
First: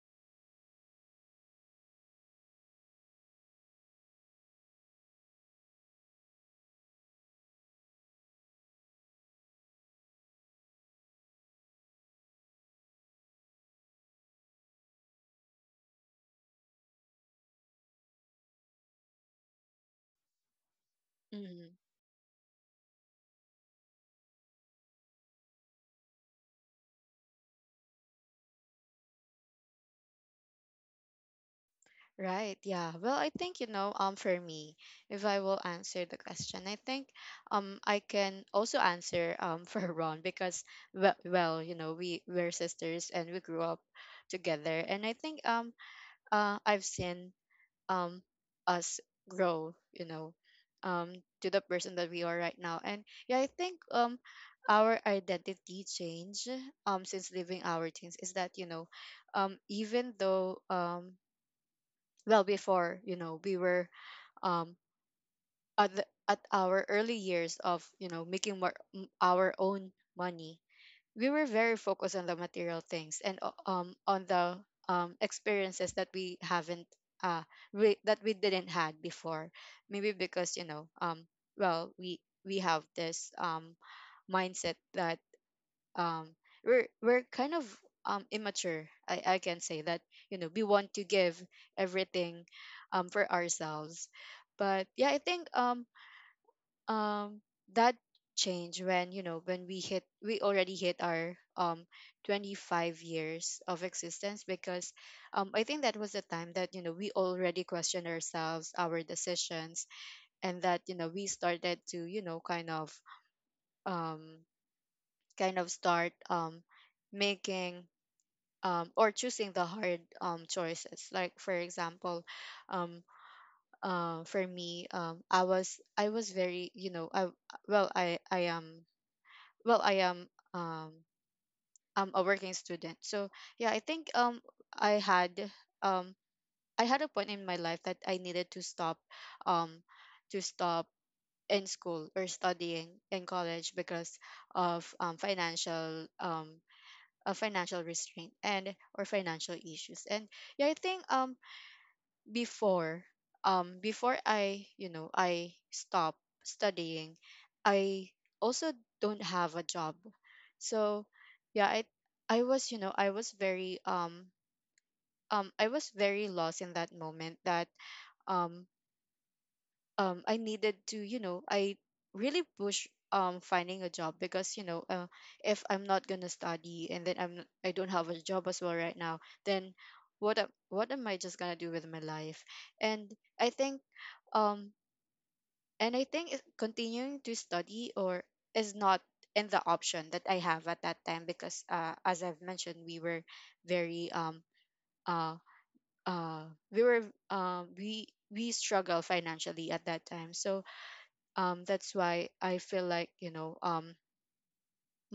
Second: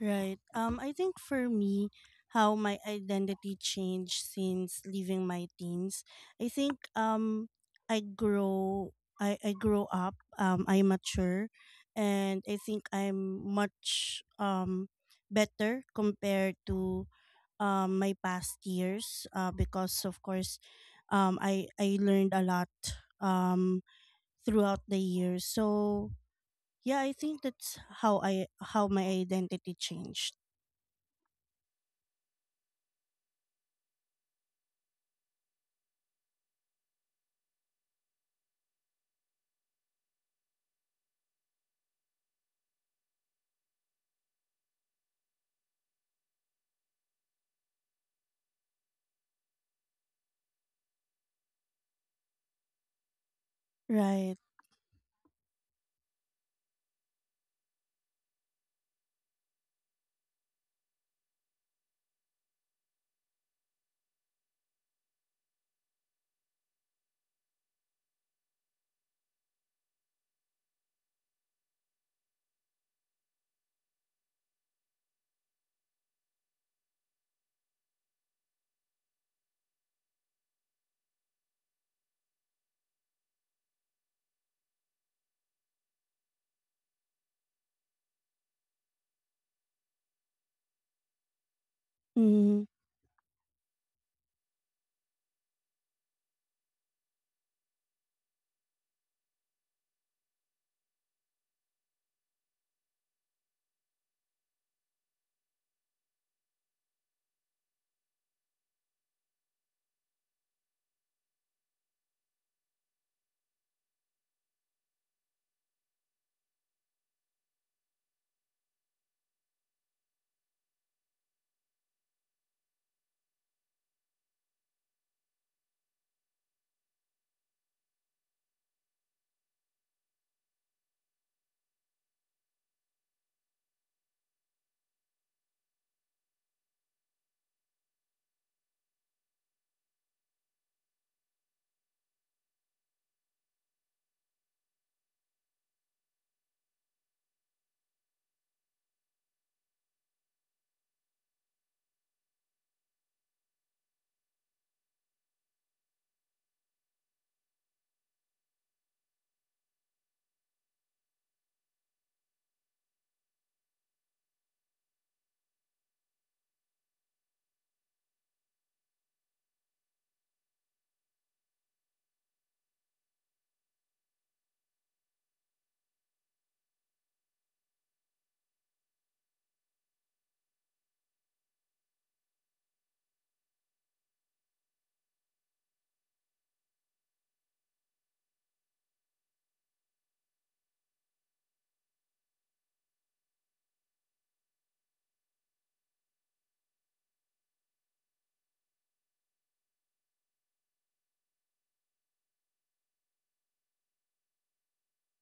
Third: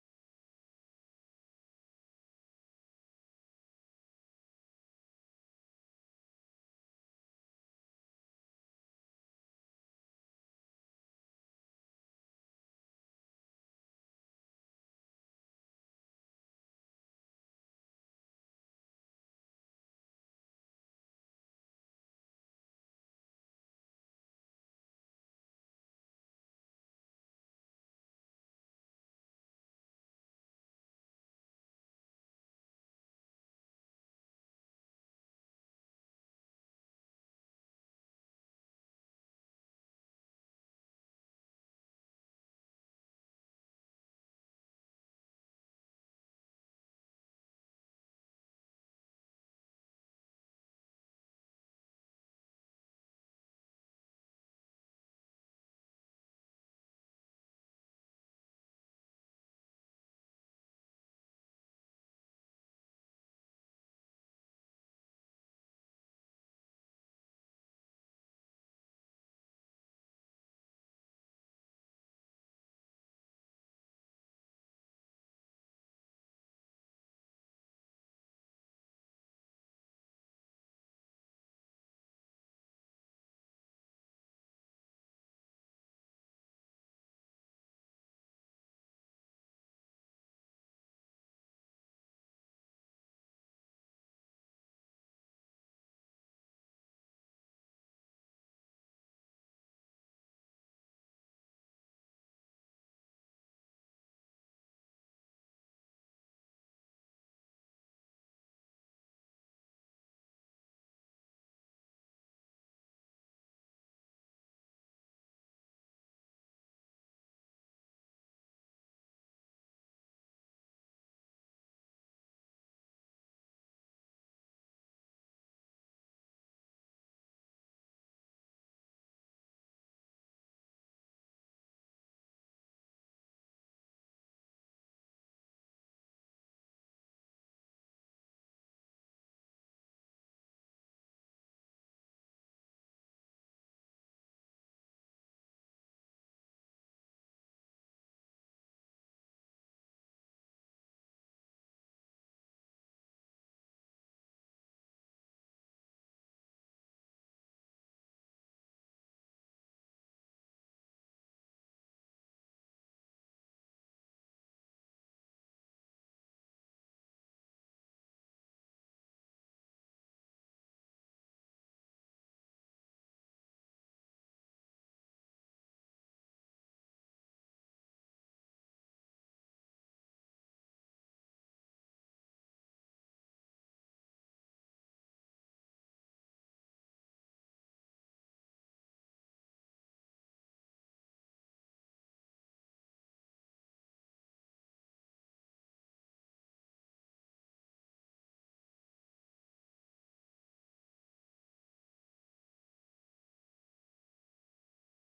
B: Right. I think for me, how my identity changed since leaving my teens. I think, I grow, I grow up. I mature, and I think I'm much better compared to my past years. Because of course, um, I
A: Mm-hmm.
B: I learned a lot um throughout the years. So yeah, I think that's how I how my identity changed.
A: Right, yeah. Well, I think, you know, for me, if I will answer the question, I think, I can also answer for Ron because well, you know, we're sisters and we grew up together, and I think, I've seen, um us grow, you know, um to the person that we are right now. And yeah, I think,
B: Right.
A: our identity change since leaving our teens is that, you know, even though well, before, we were, um at, at our early years of, you know, making, our own money, we were very focused on the material things, and on the, experiences that we haven't uh we, that we didn't had before, maybe because, you know, well, we have this mindset that, um we're kind of, immature, I can say that, you know, we want to give everything,
B: Mhm.
A: for ourselves. But yeah, I think, um that change when, you know, when we hit we already hit our, 25 years of existence, because I think that was the time that, we already questioned ourselves, our decisions, and that, we started to, um kind of start, making, or choosing the hard, choices. Like for example, um, for me, I was very, you know, I, well, I am, well, I am, I'm a working student. So yeah, I think, I had um I had a point in my life that I needed to stop, um to stop in school or studying in college, because of, financial, restraint and or financial issues. And yeah, I think, before, I you know I stop studying, I also don't have a job. So yeah, I was very, lost in that moment that, um I needed to, I really push, finding a job, because, you know, if I'm not gonna study, and then I don't have a job as well right now, then what am I just gonna do with my life? And I think, um continuing to study or is not in the option that I have at that time, because, as I've mentioned, we were very, uh uh we were um we we struggle financially at that time. So that's why I feel like,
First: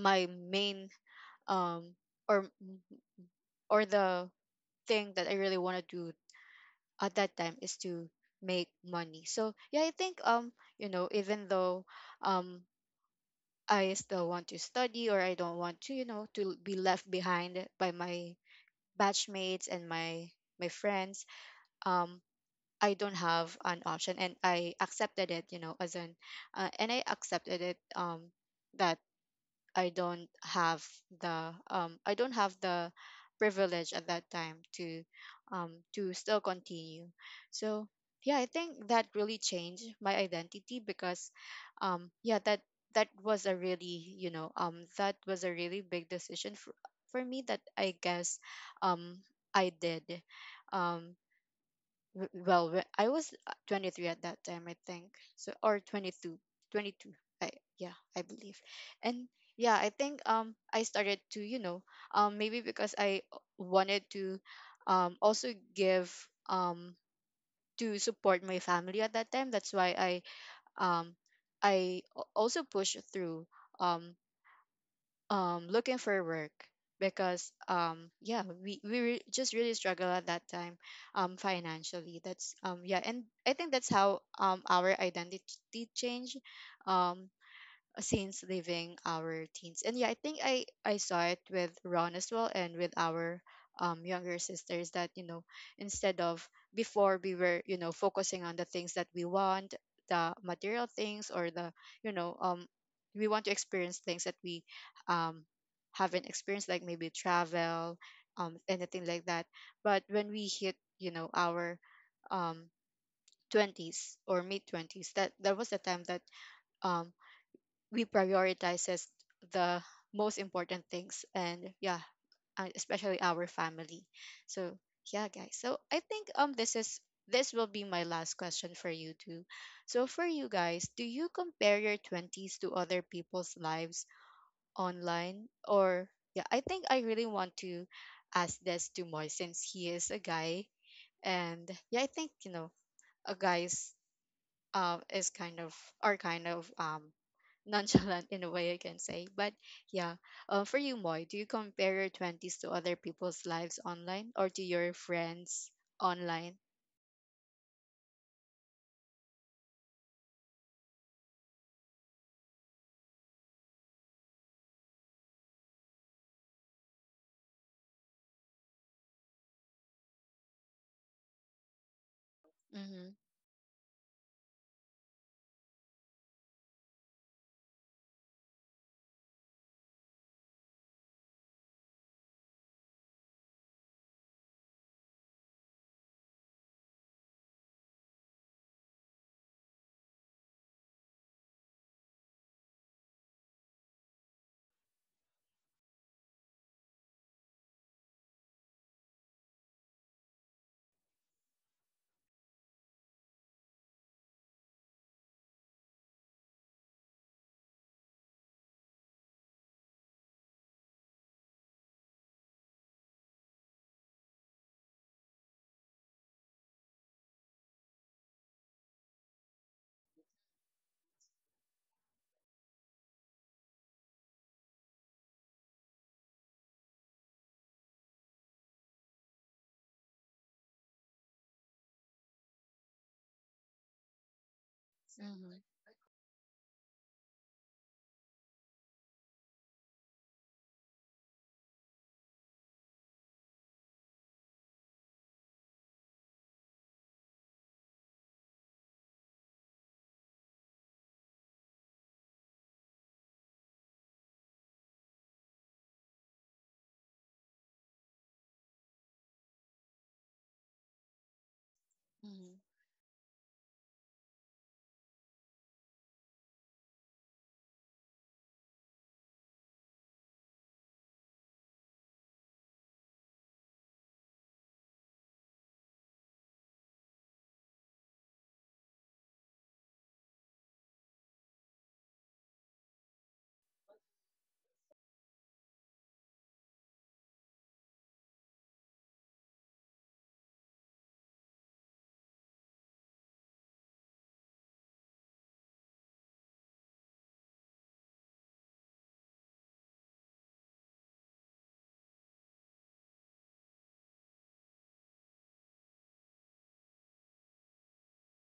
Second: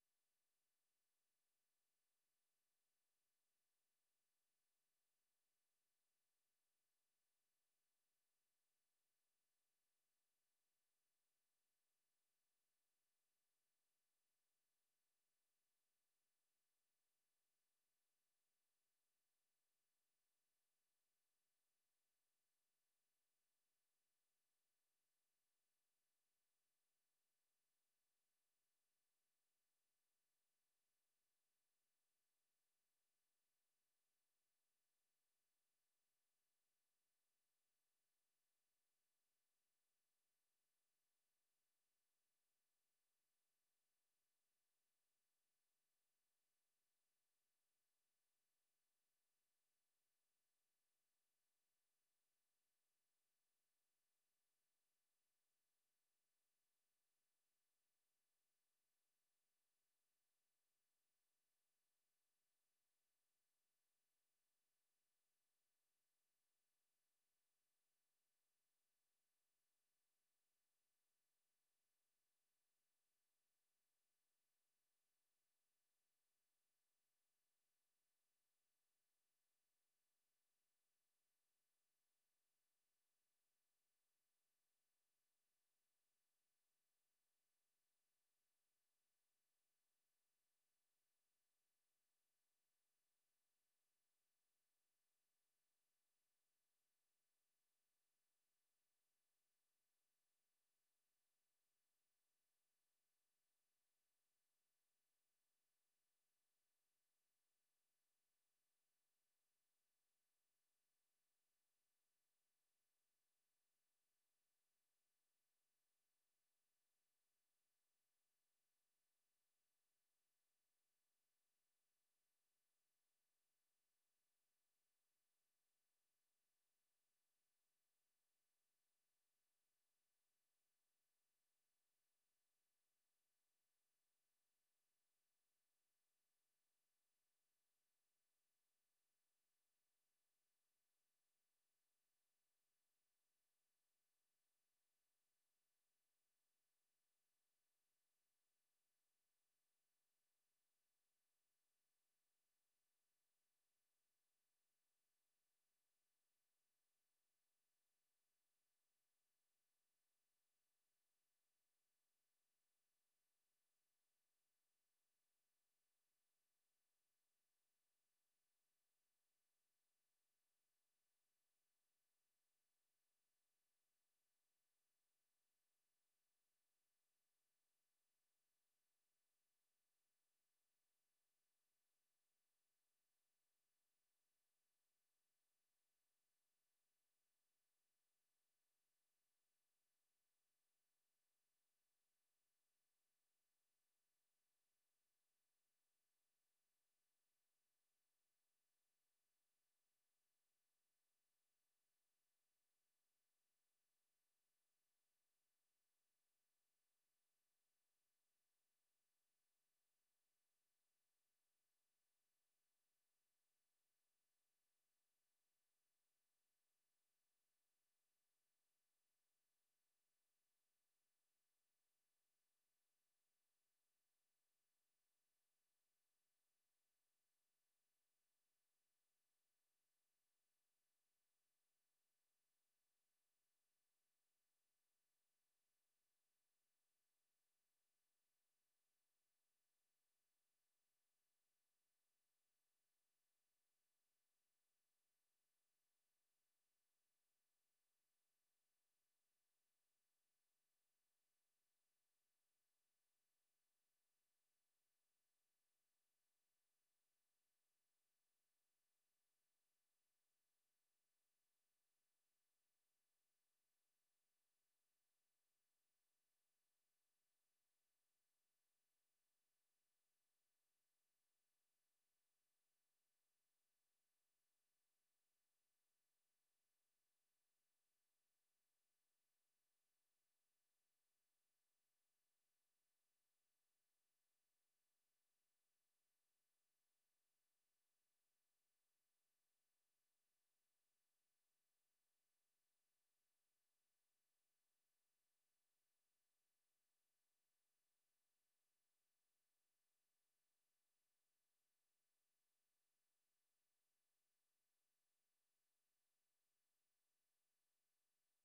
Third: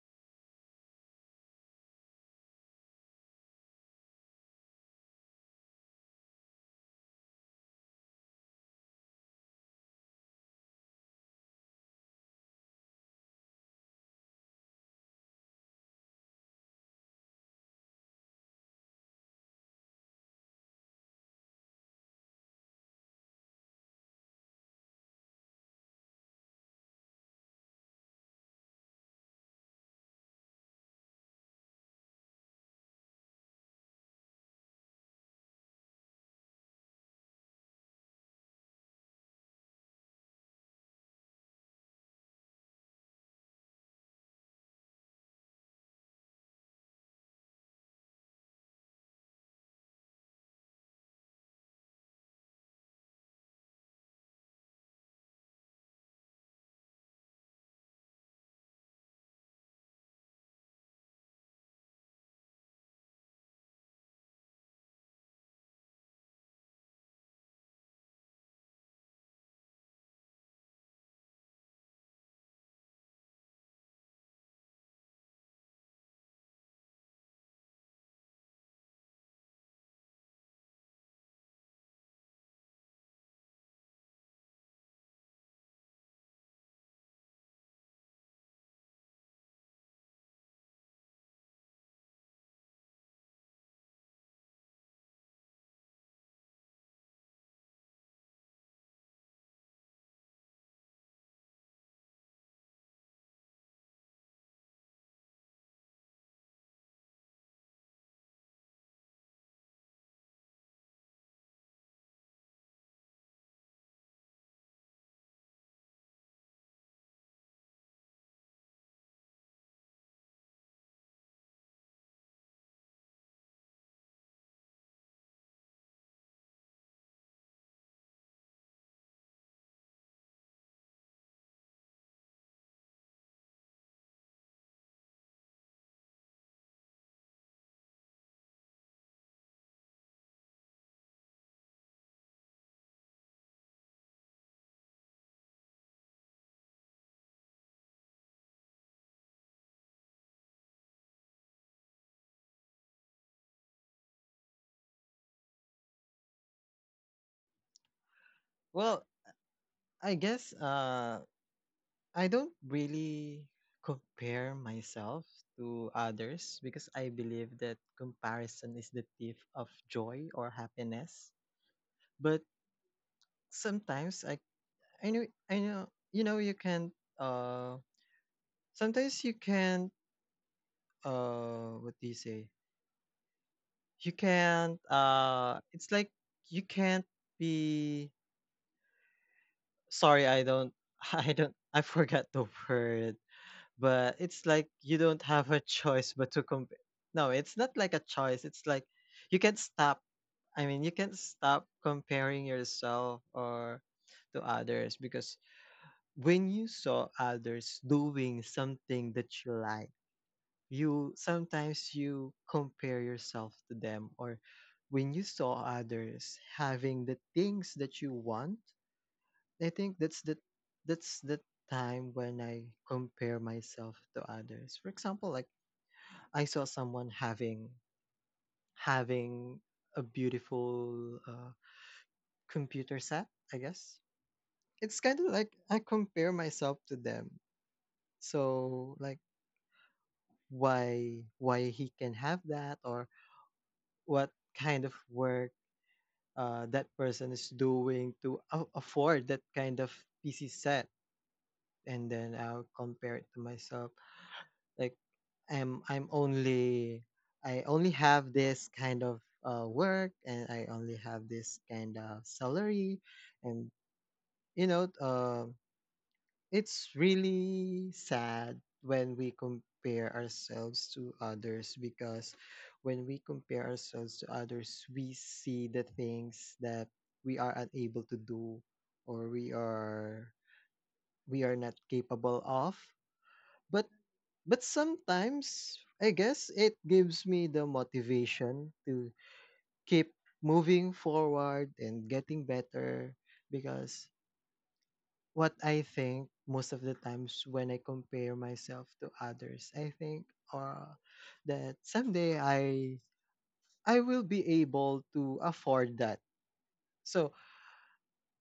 A: my, main um or or the thing that I really want to do at that time, is to make money. So yeah, I think, you know, even though um I still want to study, or I don't want to, you know, to be left behind by my batchmates, and my friends, um I don't have an option, and I accepted it, you know, as an and I accepted it that I don't have the privilege at that time to, to still continue. So yeah, I think that really changed my identity, because yeah, that was a really, big decision for me, that I guess, um I did. Um Well, I was, 23 at that time, I think. So, or 22, 22, I yeah, I believe. And yeah, I think, I started to, you know, maybe because I wanted to, also give, um to support my family at that time. That's why um also pushed through, um looking for work, because yeah, we just really struggle at that time, financially. That's yeah. And I think that's how, our identity changed, um since leaving our teens. And yeah, I think I saw it with Ron as well, and with our younger sisters, that, you know, instead of before, we were, focusing on the things that we want, the material things, or the, you know um we want to experience things that we, um haven't experienced, like maybe travel, anything like that. But when we hit, you know, our, um 20s, or mid 20s, that that was the time that, um we prioritizes the most important things, and yeah, especially our family. So yeah guys, so I think, this will be my last question for you too. So, for you guys, do you compare your 20s to other people's lives online, or, yeah, I think I really want to ask this to Moy, since he is a guy. And yeah, I think, you know, a guys, is kind of are kind of, nonchalant in a way, I can say. But yeah, for you, Moy, do you compare your 20s to other people's lives online, or to your friends online?
C: Well, I guess I don't really compare myself to others, because I believe that comparison is the thief of joy or happiness. But
A: Mm-hmm,
C: sometimes I know, you know, you can, uh sometimes you can, what do you say? You can't it's like you can't be, sorry, I don't I don't I forgot the word. But it's like you don't have a choice but to compare. No, it's not like a choice. It's like you can't stop. I mean, you can't stop comparing yourself or to others, because when you saw others doing something that you like, you sometimes you compare yourself to them, or when you saw others having the things that you want, I think that's the time when I compare myself to others. For example, like, I saw someone having a beautiful, computer set. I guess it's kind of like
A: mm-hmm,
C: I compare myself to them. So like, why he can have that, or what kind of work, that person is doing to a afford that kind of PC set, and then I'll compare it to myself. Like, I'm only I only have this kind of, work, and I only have this kind of
A: mm-hmm,
C: salary, and you know, it's really sad when we compare ourselves to others, because when we compare ourselves to others, we see the things that we are unable to do, or we are, we are not capable of. But, sometimes, I guess, it gives me the motivation to keep moving forward and getting better, because what I think most of the times when I compare myself to others, I think uh, that someday I will be able to afford that. So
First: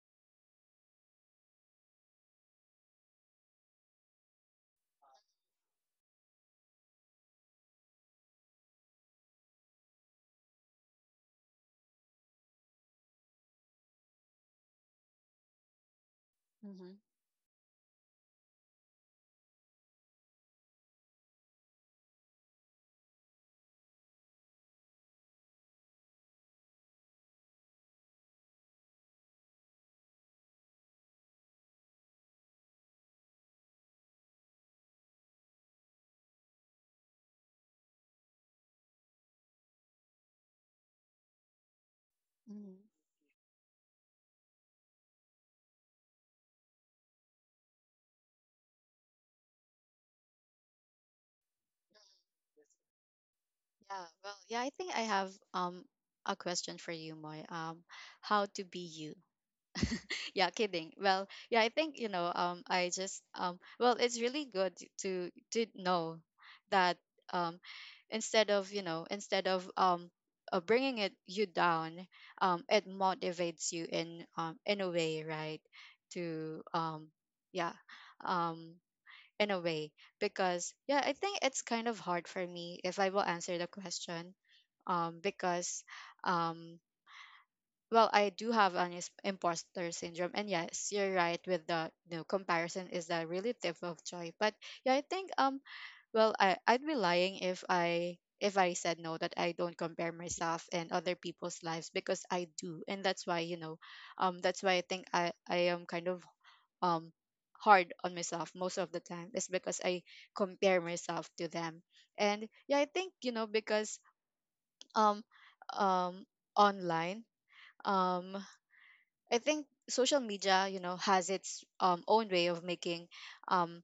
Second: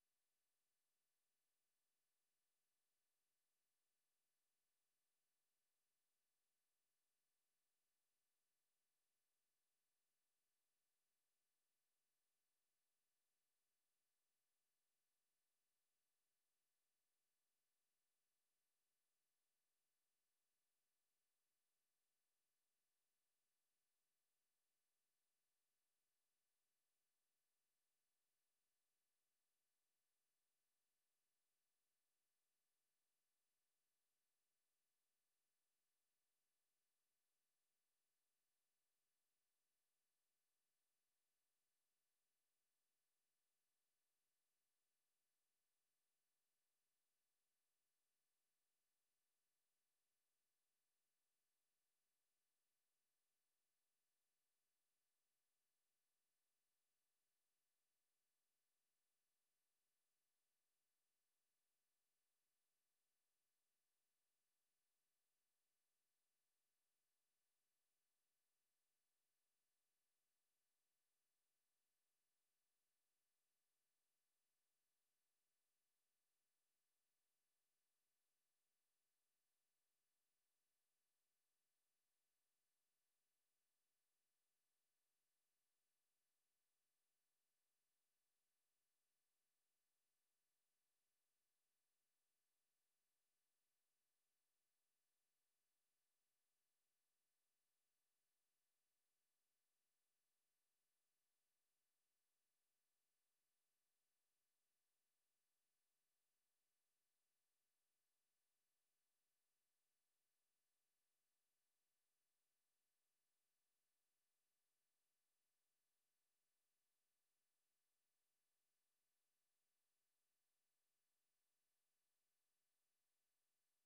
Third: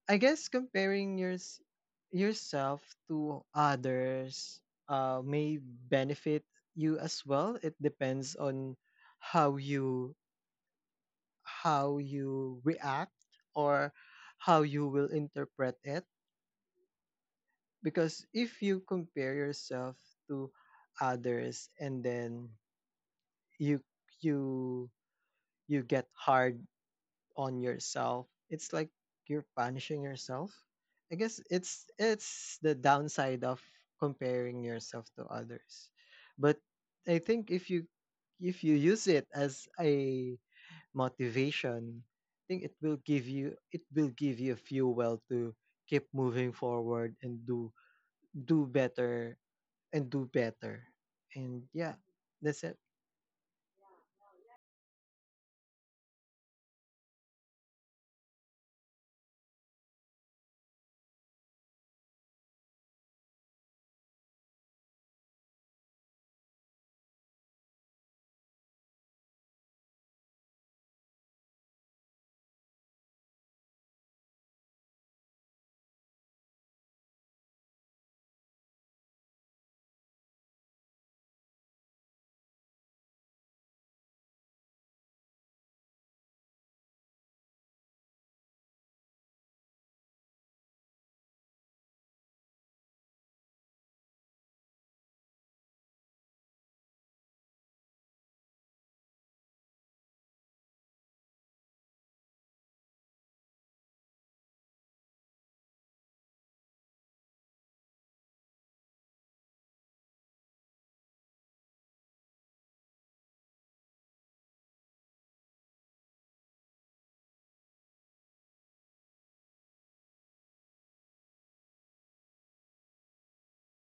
C: I guess comparing yourself to others, may benefit you as well. It depends on how you, how you react, or how you will interpret it.
A: mm-hmm,
C: Because if you compare yourself to others, and then you you you get hard on yourself, it's like you're punishing yourself. I guess it's the downside of comparing yourself to others. But I think if you, if you use it as a motivation, I think
A: mm-hmm.
C: it will give you fuel to keep moving forward and do do better do better. And yeah, that's it.
A: Yeah, well, yeah, I think I have, a question for you, Moy. How to be you? Yeah, kidding. Well, yeah, I think, you know, I just well, it's really good to know that, um instead of, bringing it you down, it motivates you in, a way, right, to, yeah um in a way. Because yeah, I think it's kind of hard for me if I will answer the question, because um well, I do have an, imposter syndrome. And yes, you're right with the, you know, comparison is the relative of joy. But yeah, I think, well, I'd be lying if I said no, that I don't compare myself and other people's lives, because I do. And that's why, you know, that's why I think I am kind of, um hard on myself most of the time, is because I compare myself to them. And yeah, I think, you know, because, um um online, um I think social media, you know, has its, own way of making, um,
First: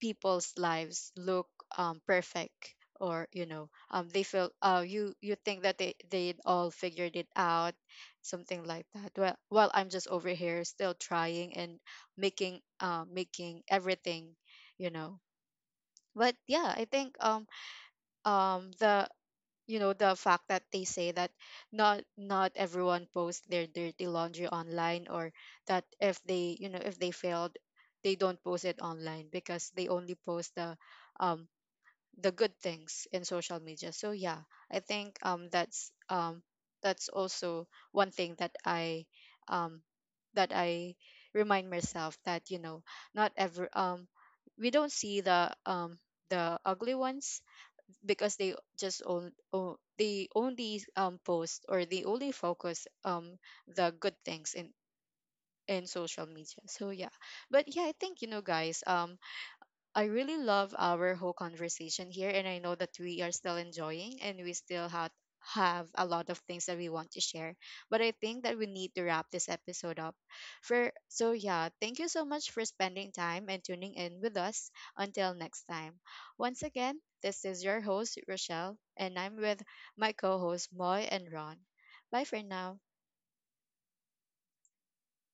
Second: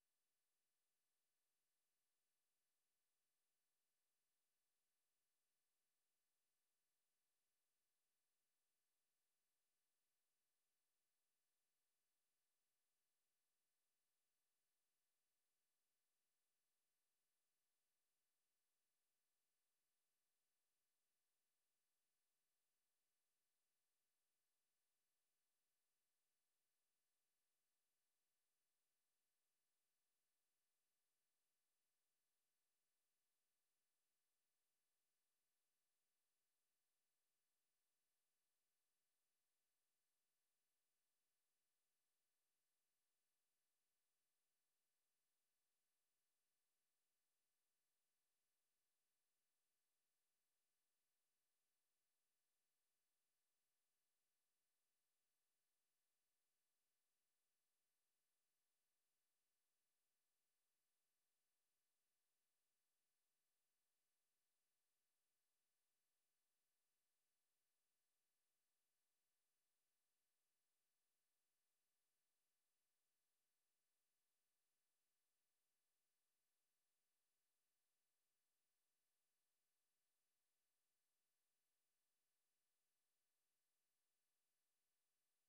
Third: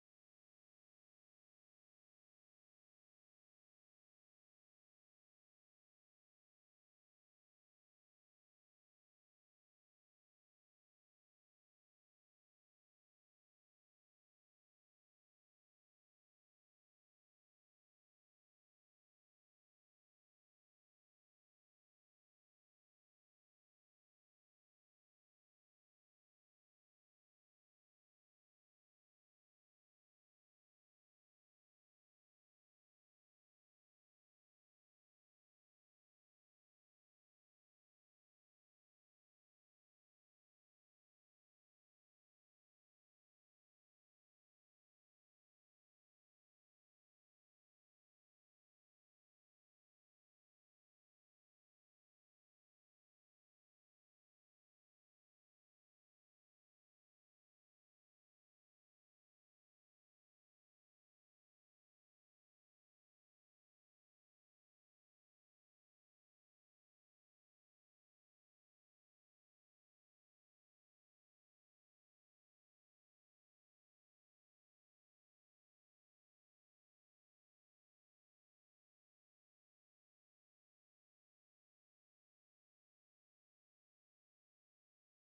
A: people's lives look, perfect, or, you know, they feel, you think that they all figured it out, something like that. Well, while I'm just over here still trying, and making everything, you know. But yeah, I think, the, you know, the fact that they say that, not everyone posts their dirty laundry online, or that if they you know if they failed, they don't post it online, because they only post the, um the good things in social media. So yeah, I think, that's, that's also one thing that um I remind myself that, you know, not every we don't see the, the ugly ones, because they just, own, own they only, post, or they only focus, the good things in social media. So yeah, but yeah, I think, you know, guys, I really love our whole conversation here, and I know that we are still enjoying, and we still have a lot of things that we want to share. But I think that we need to wrap this episode up. For So yeah, thank you so much for spending time and tuning in with us. Until next time. Once again, this is your host Rochelle, and I'm with my co-hosts Moy and Ron. Bye for now.